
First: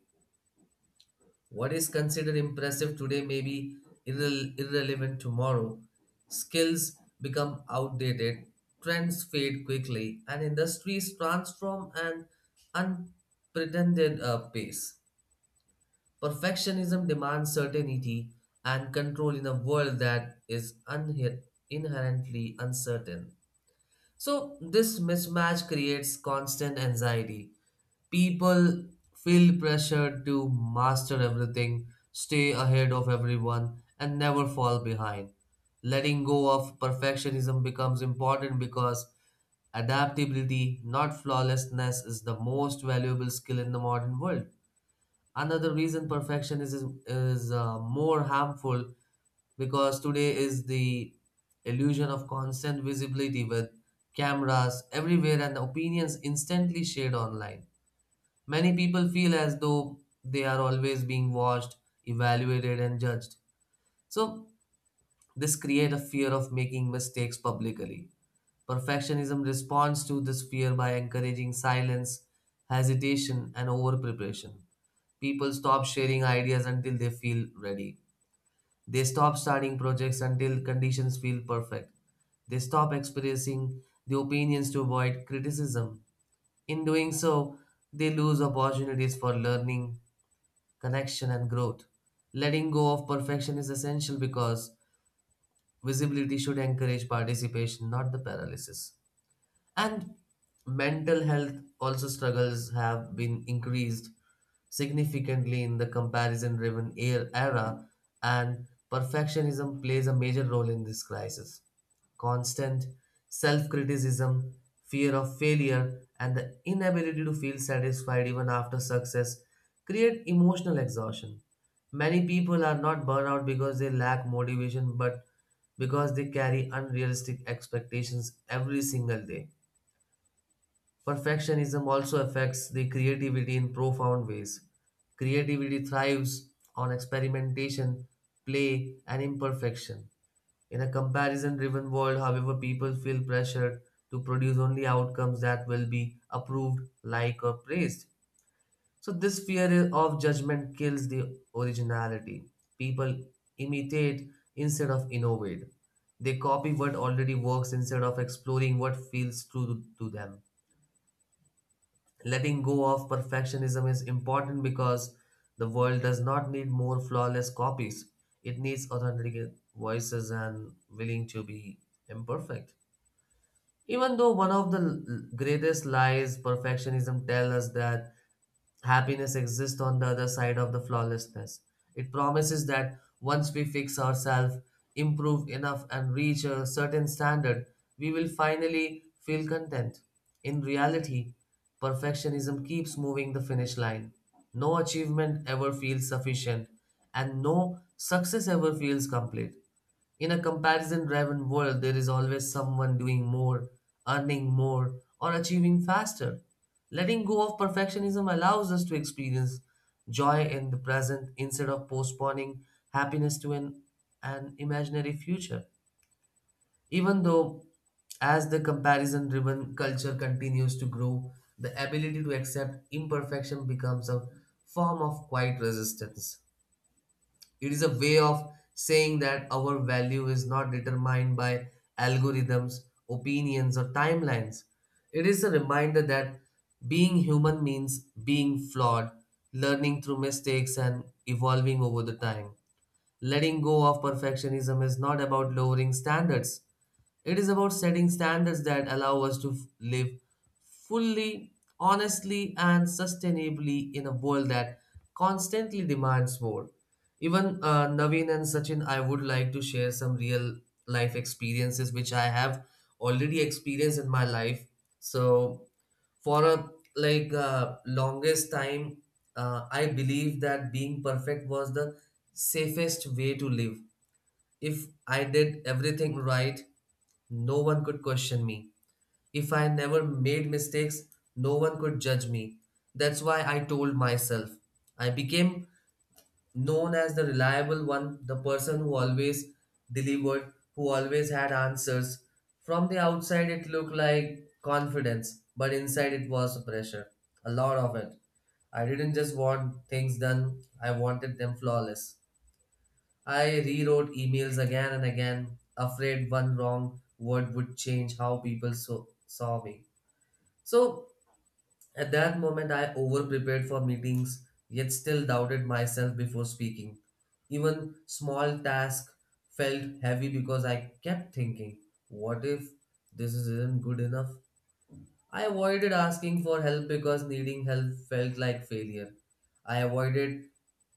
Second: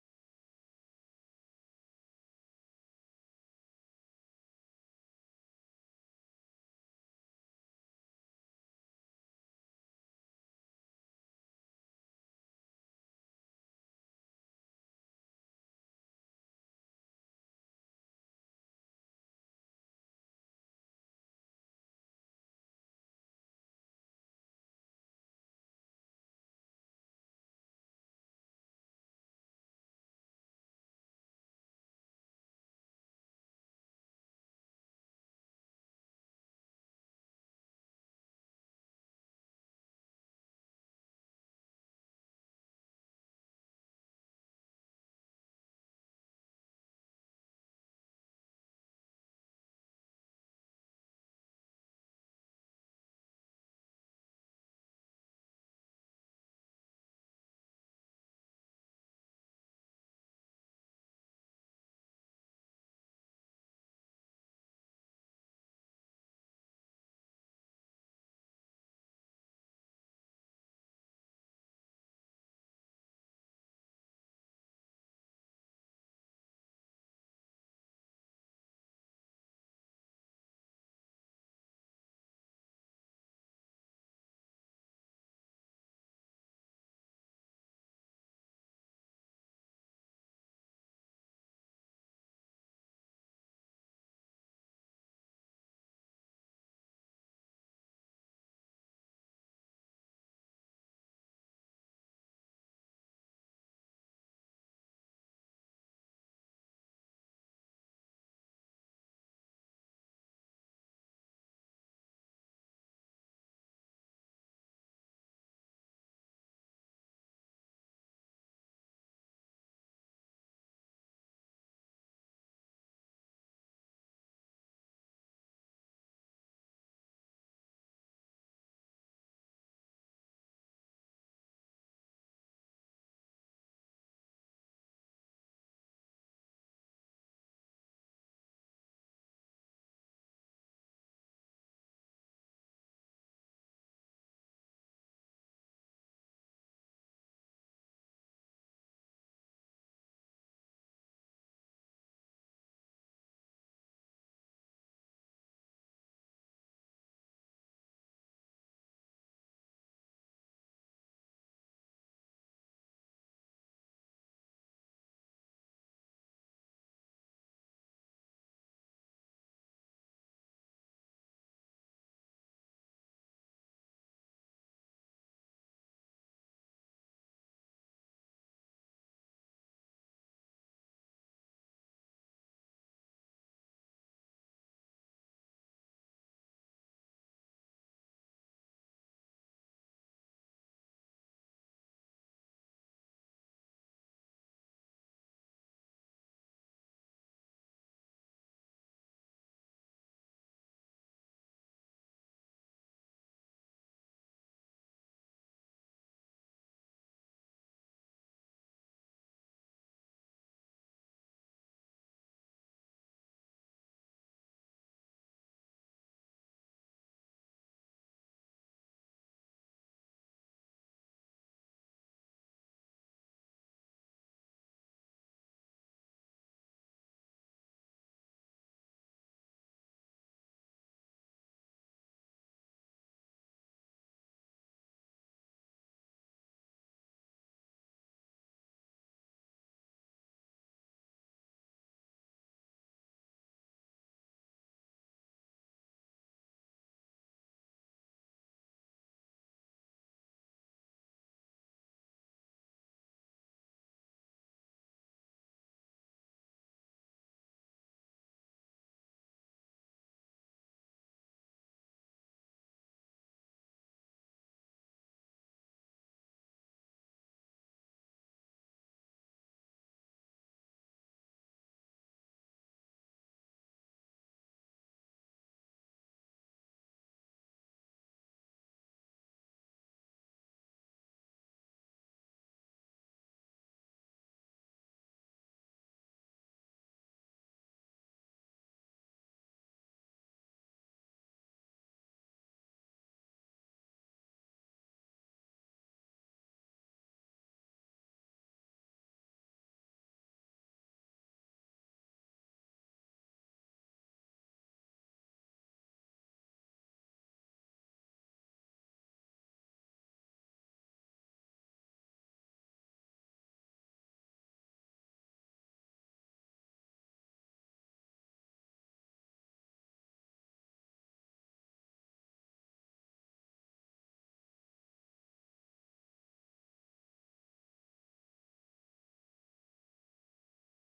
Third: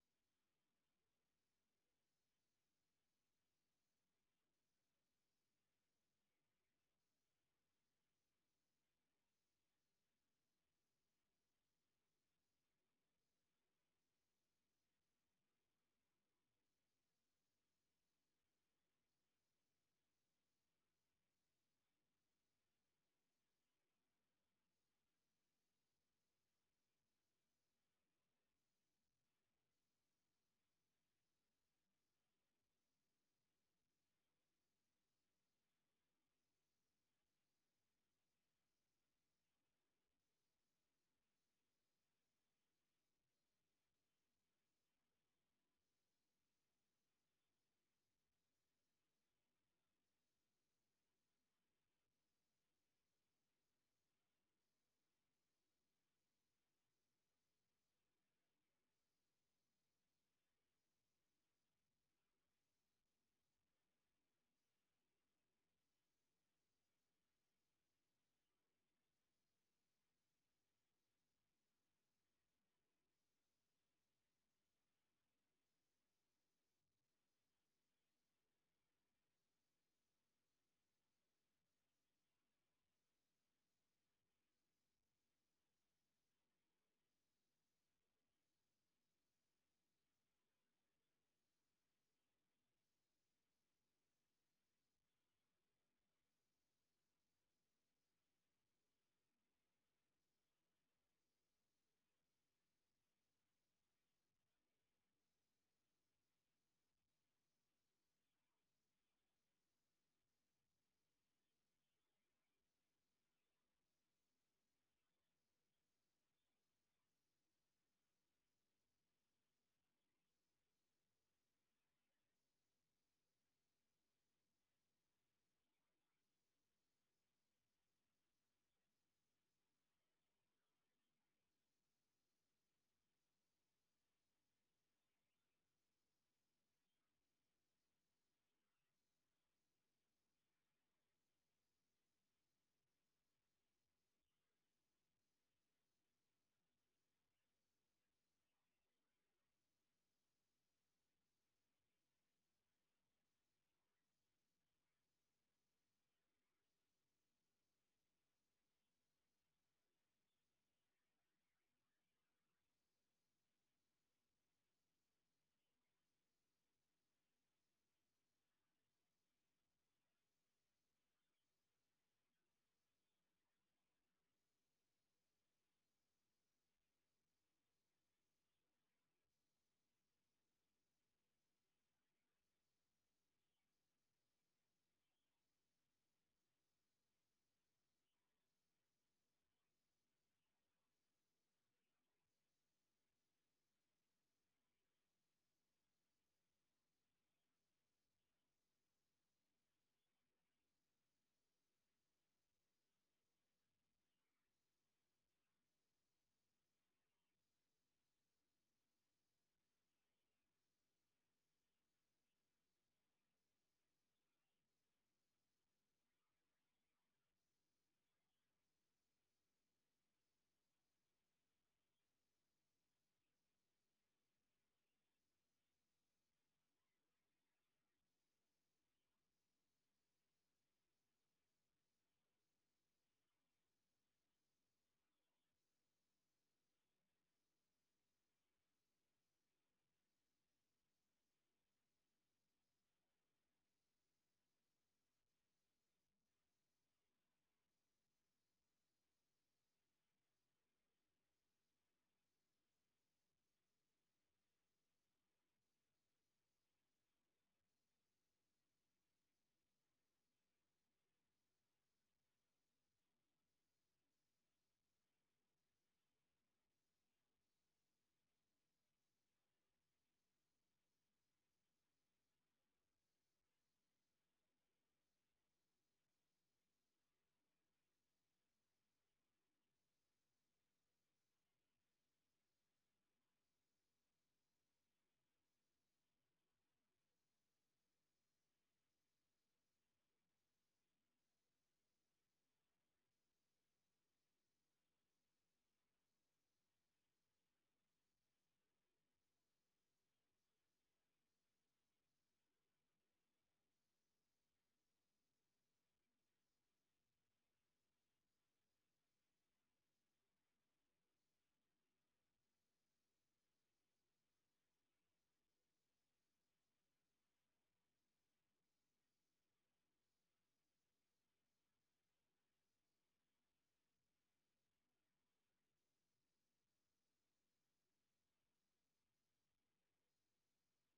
What is considered impressive today may be irrelevant tomorrow. Skills become outdated, trends fade quickly, and industries transform an unprecedented pace. Perfectionism demands certainty and control in a world that is inherently uncertain. So, this mismatch creates constant anxiety. People feel pressured to master everything, stay ahead of everyone, and never fall behind. Letting go of perfectionism becomes important because adaptability, not flawlessness, is the most valuable skill in the modern world. Another reason perfectionism is more harmful because today is the illusion of constant visibility with cameras everywhere and opinions instantly shared online. Many people feel as though they are always being watched, evaluated, and judged. So, this creates a fear of making mistakes publicly. Perfectionism responds to this fear by encouraging silence, hesitation, and over preparation. People stop sharing ideas until they feel ready. They stop starting projects until conditions feel perfect. They stop expressing the opinions to avoid criticism. In doing so, they lose opportunities for learning, connection, and growth. Letting go of perfection is essential because visibility should encourage participation, not the paralysis. And mental health also struggles have been increased significantly in the comparison driven era, and perfectionism plays a major role in this crisis. Constant self criticism, fear of failure, and the inability to feel satisfied even after success create emotional exhaustion. Many people are not burnout because they lack motivation, but because they carry unrealistic expectations every single day. Perfectionism also affects the creativity in profound ways. Creativity thrives on experimentation, play, and imperfection. In a comparison driven world, however, people feel pressured to produce only outcomes that will be approved, liked, or praised. So, this fear of judgment kills the originality. People imitate instead of innovate. They copy what already works instead of exploring what feels true to them. Letting go of perfectionism is important because the world does not need more flawless copies. It needs authentic voices and willing to be imperfect. Even though one of the greatest lies perfectionism tells us that happiness exists on the other side of the flawlessness. It promises that once we fix ourselves, improve enough, and reach a certain standard, we will finally feel content. In reality, perfectionism keeps moving the finish line. No achievement ever feels sufficient, and no success ever feels complete. In a comparison driven world, there is always someone doing more, earning more, or achieving faster. Letting go of perfectionism allows us to experience joy in the present instead of postponing happiness to an imaginary future. Even though, as the comparison driven culture continues to grow, the ability to accept imperfection becomes a form of quiet resistance. It is a way of saying that our value is not determined by algorithms, opinions, or timelines. It is a reminder that being human means being flawed, learning through mistakes, and evolving over the time. Letting go of perfectionism is not about lowering standards, it is about setting standards that allow us to live fully, honestly, and sustainably in a world that constantly demands more. Even Naveen and Sachin, I would like to share some real life experiences which I have already experienced in my life. So, for a longest time, I believe that being perfect was the safest way to live if I did everything right, no one could question me. If I never made mistakes, no one could judge me. That's why I told myself. I became known as the reliable one, the person who always delivered, who always had answers. From the outside, it looked like confidence, but inside, it was pressure. A lot of it. I didn't just want things done, I wanted them flawless. I rewrote emails again and again, afraid one wrong word would change how people saw me. So at that moment, I over prepared for meetings, yet still doubted myself before speaking. Even small tasks felt heavy because I kept thinking, what if this isn't good enough? I avoided asking for help because needing help felt like failure. I avoided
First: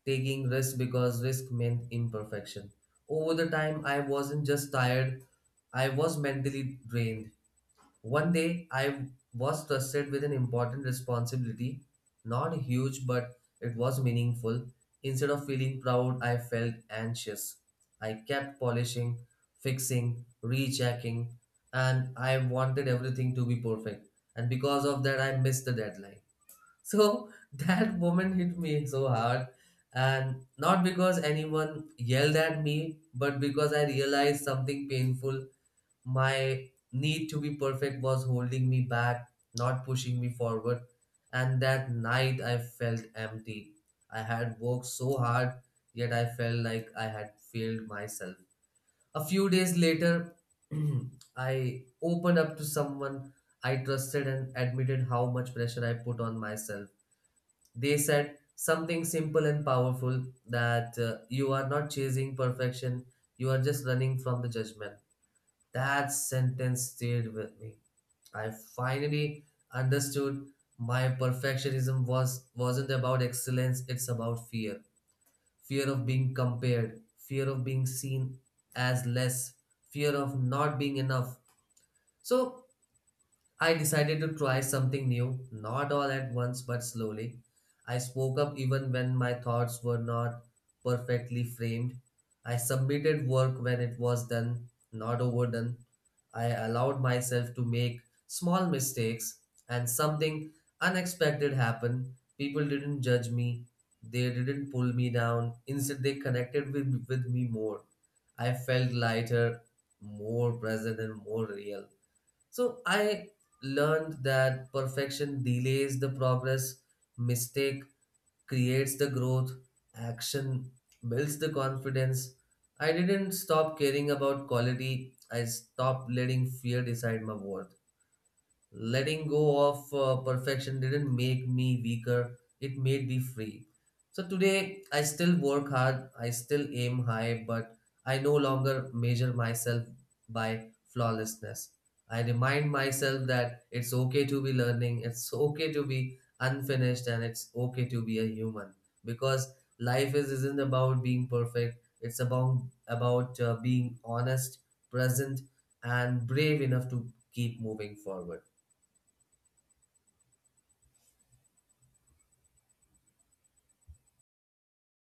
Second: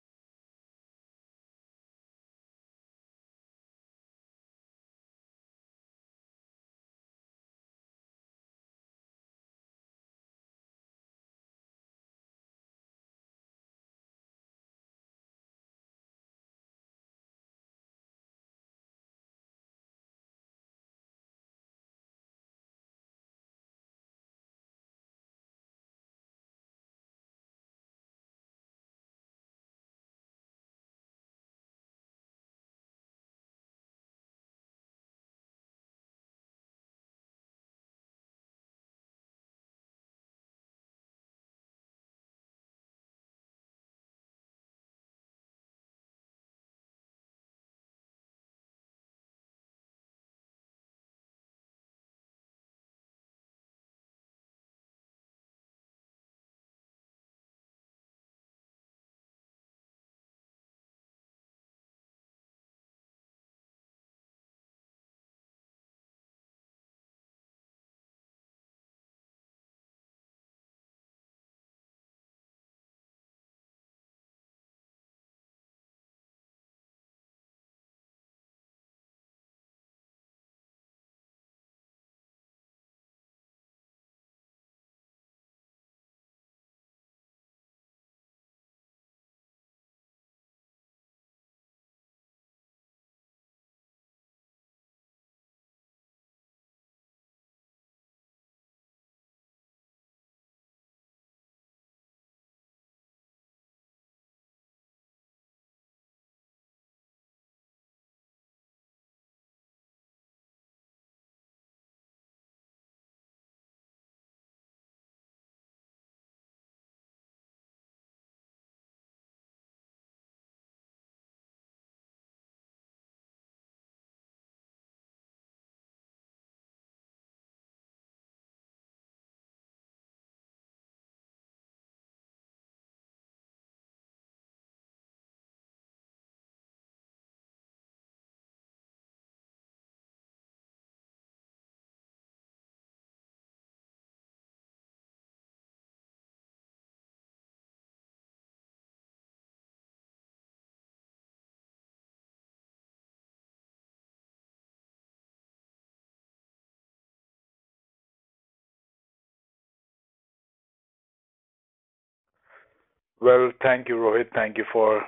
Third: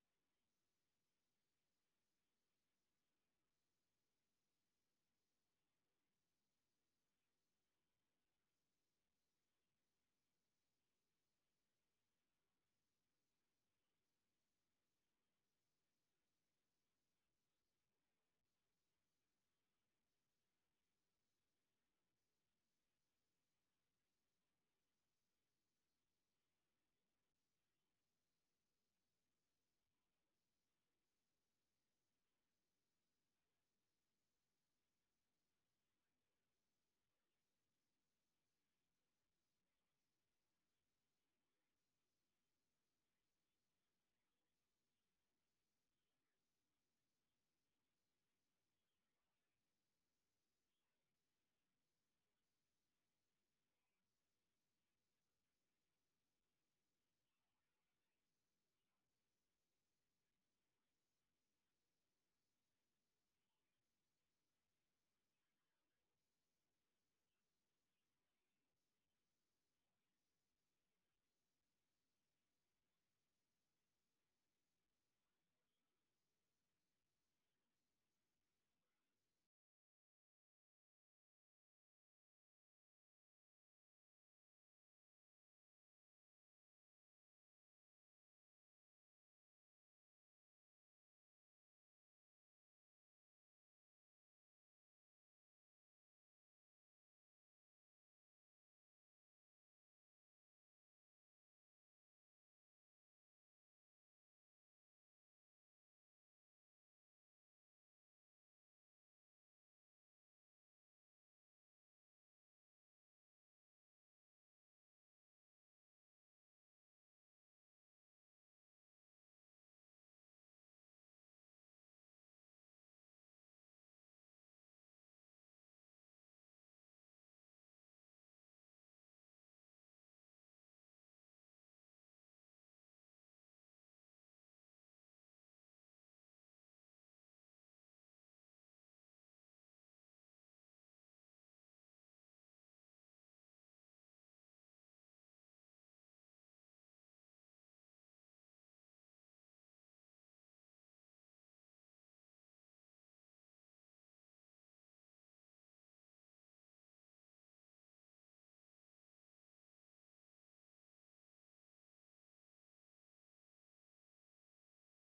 taking risks because risk meant imperfection. Over the time, I wasn't just tired, I was mentally drained. One day I was trusted with an important responsibility, not huge, but it was meaningful. Instead of feeling proud, I felt anxious. I kept polishing, fixing, rechecking, and I wanted everything to be perfect. And because of that, I missed the deadline. So that moment hit me so hard. And not because anyone yelled at me, but because I realized something painful. My need to be perfect was holding me back, not pushing me forward. And that night I felt empty. I had worked so hard, yet I felt like I had failed myself. A few days later, I opened up to someone I trusted and admitted how much pressure I put on myself. They said something simple and powerful, that you are not chasing perfection, you are just running from the judgment. That sentence stayed with me. I finally understood my perfectionism wasn't about excellence, it's about fear. Fear of being compared, fear of being seen as less, fear of not being enough. So I decided to try something new, not all at once but slowly. I spoke up even when my thoughts were not perfectly framed. I submitted work when it was done, not overdone. I allowed myself to make small mistakes, and something unexpected happened. People didn't judge me, they didn't pull me down. Instead, they connected with me more. I felt lighter, more present, and more real. So I learned that perfection delays the progress, mistake creates the growth, action builds the confidence. I didn't stop caring about quality, I stopped letting fear decide my worth. Letting go of perfection didn't make me weaker, it made me free. So today I still work hard, I still aim high, but I no longer measure myself by flawlessness. I remind myself that it's okay to be learning, it's okay to be unfinished, and it's okay to be a human, because life is isn't about being perfect, it's about being honest, present, and brave enough to keep moving forward. Well, thank you, Rohit. Thank you for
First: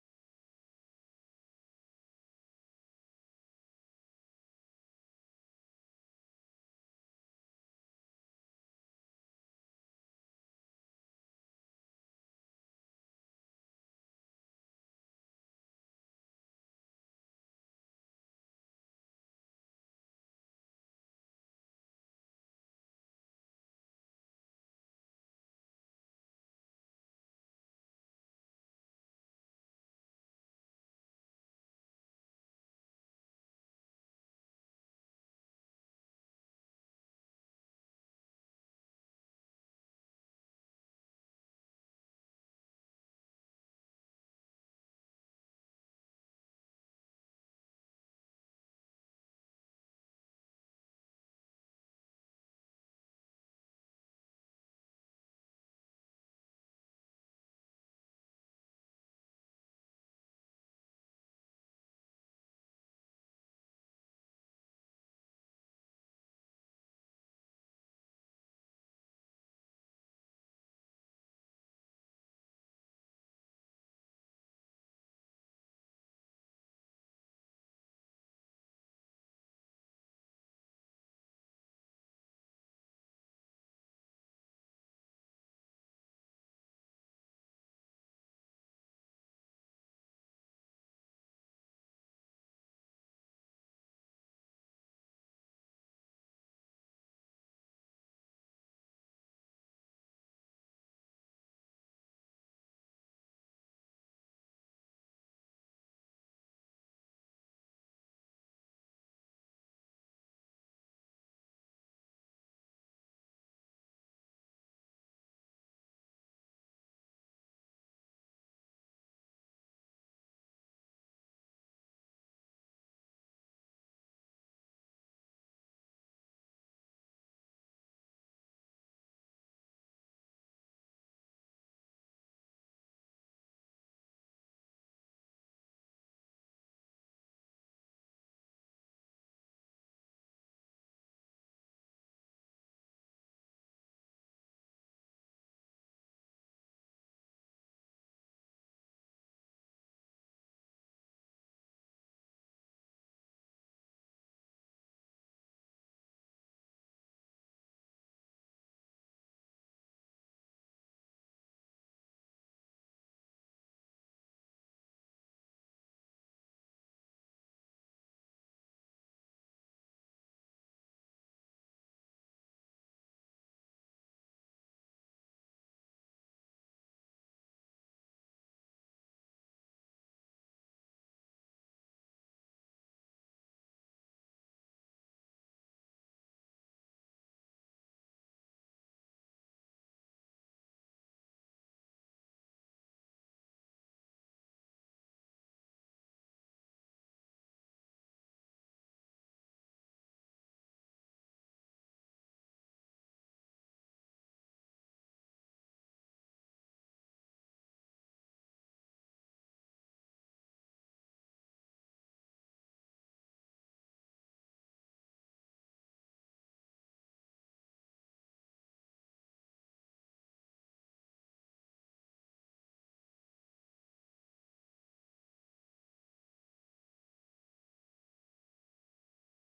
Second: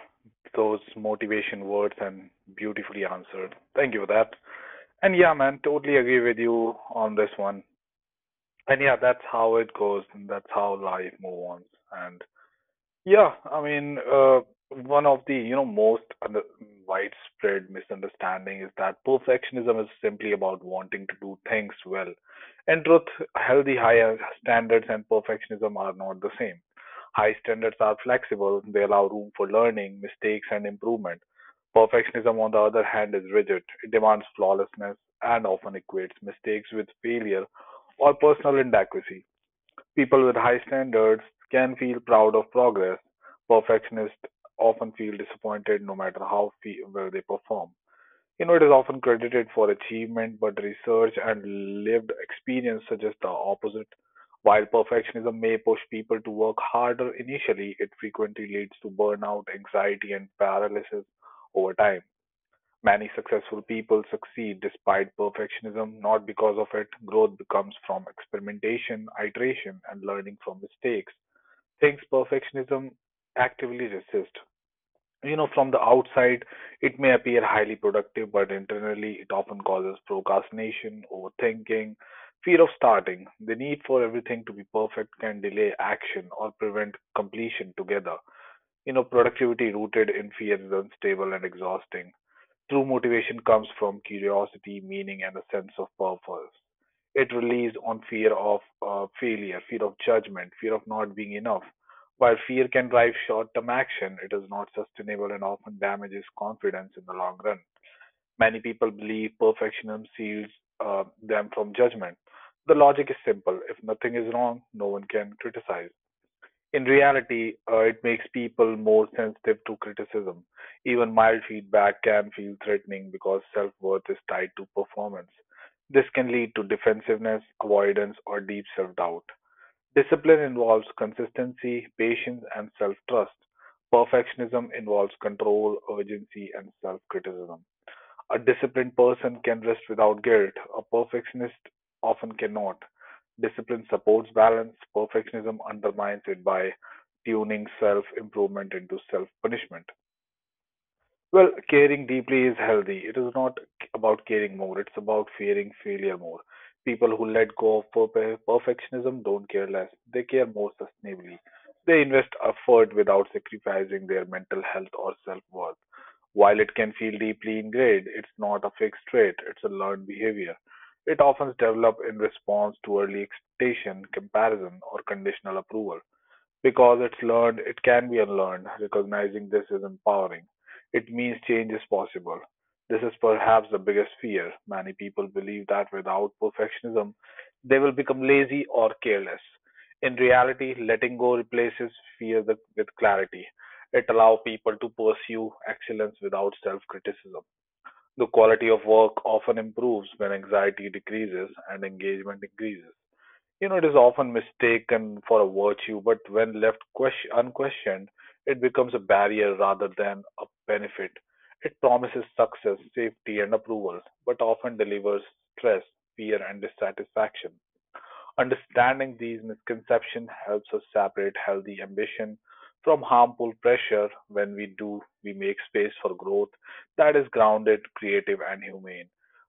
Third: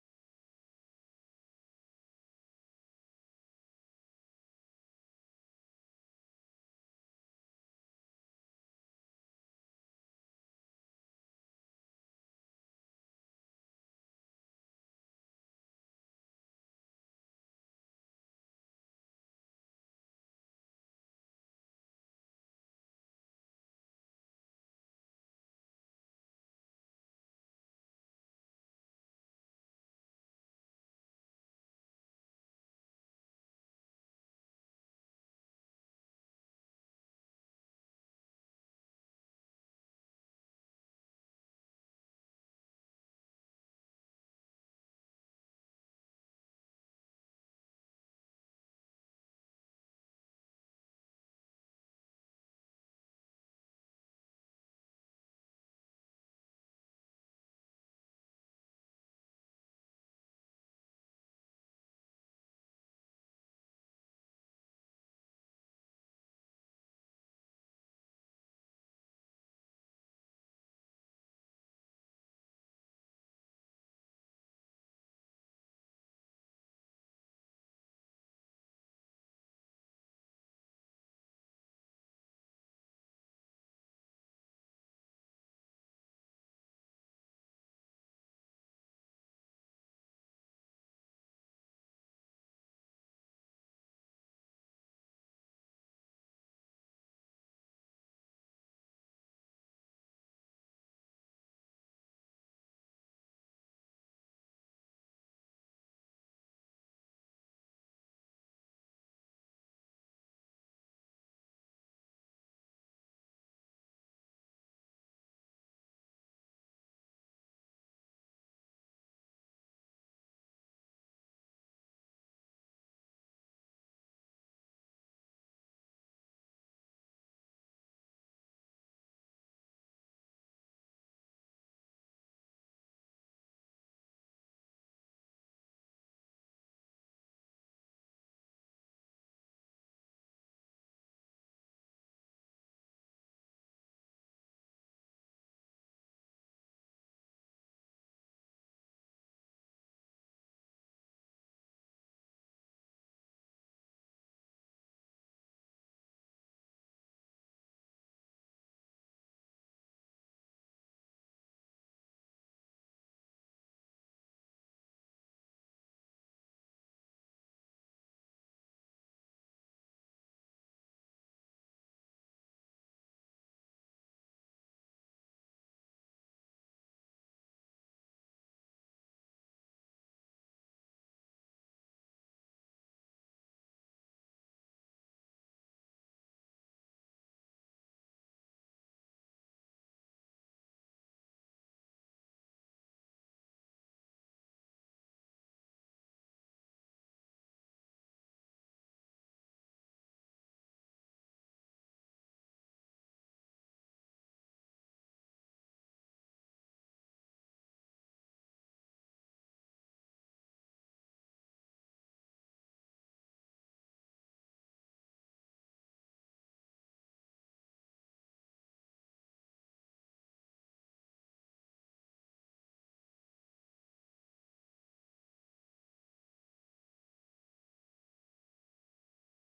those motivation words and beautifully answered. Thank you for that. And yeah, man, totally agree with you on this one. And yeah, that's how it goes and that's how life moves on. And yeah, I mean, one of the, you know, most under widespread misunderstanding is that perfectionism is simply about wanting to do things well. In truth, healthy higher standards and perfectionism are not the same. High standards are flexible, they allow room for learning, mistakes, and improvement. Perfectionism, on the other hand, is rigid. It demands flawlessness and often equates mistakes with failure or personal inadequacy. People with high standards can feel proud of progress; perfectionists often feel disappointed no matter how well they perform. You know, it is often credited for achievement, but research and lived experience suggest the opposite. While perfectionism may push people to work harder initially, it frequently leads to burnout, anxiety, and paralysis over time. Many successful people succeed despite perfectionism, not because of it. Growth becomes from experimentation, iteration, and learning from mistakes. Things perfectionism actively resist. You know, from the outside, it may appear highly productive, but internally, it often causes procrastination, overthinking, fear of starting. The need for everything to be perfect can delay action or prevent completion together. You know, productivity rooted in fear is unstable and exhausting. True motivation comes from curiosity, meaning, and a sense of purpose. It relies on fear of failure, fear of judgment, fear of not being enough. While fear can drive short term action, it is not sustainable and often damages confidence in the long run. Many people believe perfectionism shields them from judgment. The logic is simple if nothing is wrong, no one can criticize. In reality, it makes people more sensitive to criticism. Even mild feedback can feel threatening because self worth is tied to performance. This can lead to defensiveness, avoidance, or deep self doubt. Discipline involves consistency, patience, and self trust. Perfectionism involves control, urgency, and self criticism. A disciplined person can rest without guilt; a perfectionist often cannot. Discipline supports balance, perfectionism undermines it by tuning self improvement into self punishment. Well, caring deeply is healthy. It is not about caring more, it's about fearing failure more. People who let go of perfectionism don't care less, they care more sustainably. They invest effort without sacrificing their mental health or self worth. While it can feel deeply ingrained, it's not a fixed trait, it's a learned behavior. It often develops in response to early expectation, comparison, or conditional approval. Because it's learned, it can be unlearned. Recognizing this is empowering. It means change is possible. This is perhaps the biggest fear. Many people believe that without perfectionism, they will become lazy or careless. In reality, letting go replaces fear with clarity. It allows people to pursue excellence without self criticism. The quality of work often improves when anxiety decreases and engagement increases. You know, it is often mistaken for a virtue, but when left question, unquestioned, it becomes a barrier rather than a benefit. It promises success, safety, and approval, but often delivers stress, fear, and dissatisfaction. Understanding these misconceptions helps us separate healthy ambition from harmful pressure. When we do, we make space for growth that is grounded, creative, and humane.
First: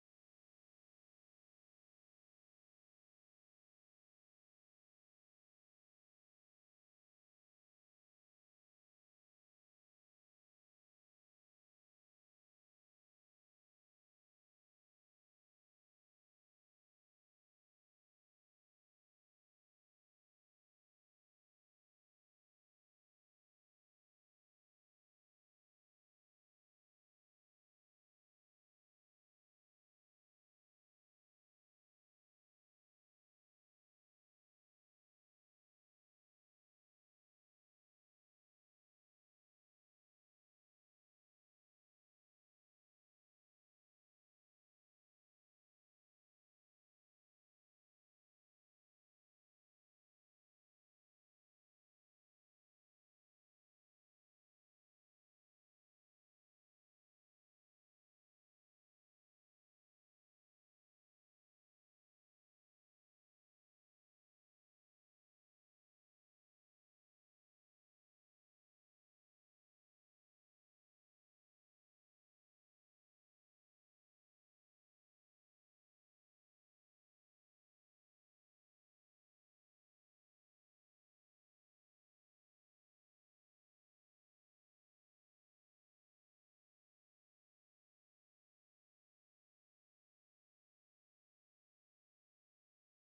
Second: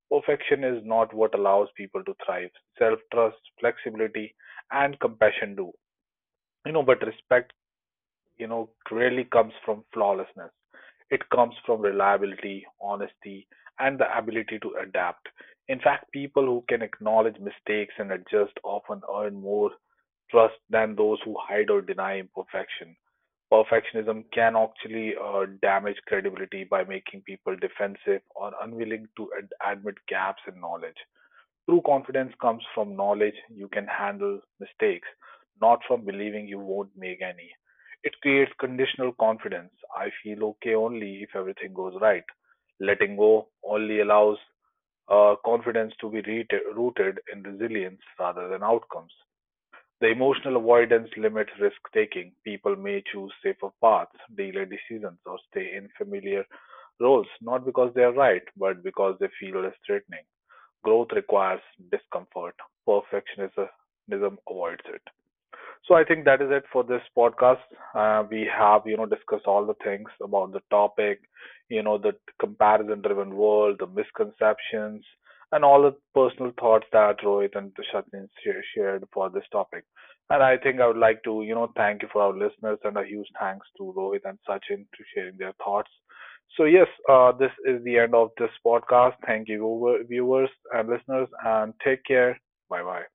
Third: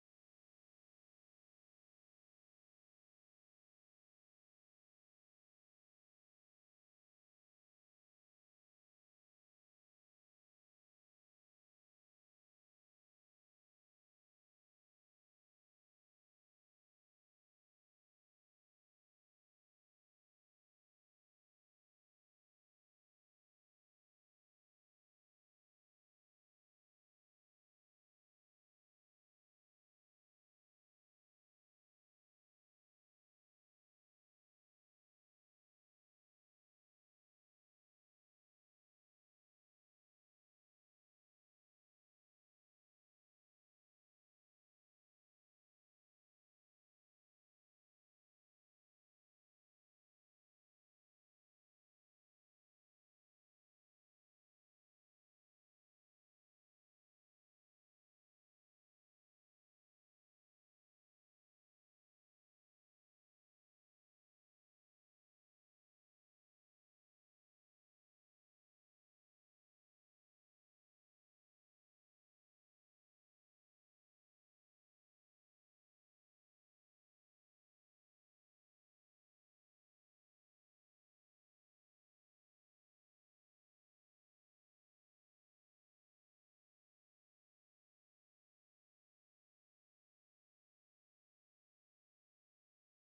Perfection is not what allows people to thrive. Self trust, flexibility, and compassion do. You know, but respect, you know, really comes from flawlessness. It comes from reliability, honesty, and the ability to adapt. In fact, people who can acknowledge mistakes and adjust often earn more trust than those who hide or deny imperfection. Perfectionism can actually damage credibility by making people defensive or unwilling to admit gaps in knowledge. True confidence comes from knowledge you can handle mistakes, not from believing you won't make any. It creates conditional confidence. I feel okay only if everything goes right. Letting go only allows confidence to be rooted in resilience rather than outcomes. The emotional avoidance limits risk taking. People may choose safer paths, delay decisions, or stay in familiar roles, not because they are right, but because they feel less threatening. Growth requires discomfort; perfectionism avoids it. So I think that is it for this podcast. We have, you know, discussed all the things about the topic, you know, the comparison-driven world, the misconceptions, and all the personal thoughts that Rohit and Sachin shared for this topic. And I think I would like to, you know, thank you for our listeners and a huge thanks to Rohit and Sachin for sharing their thoughts. So yes, this is the end of this podcast. Thank you, viewers and listeners, and take care. Bye bye.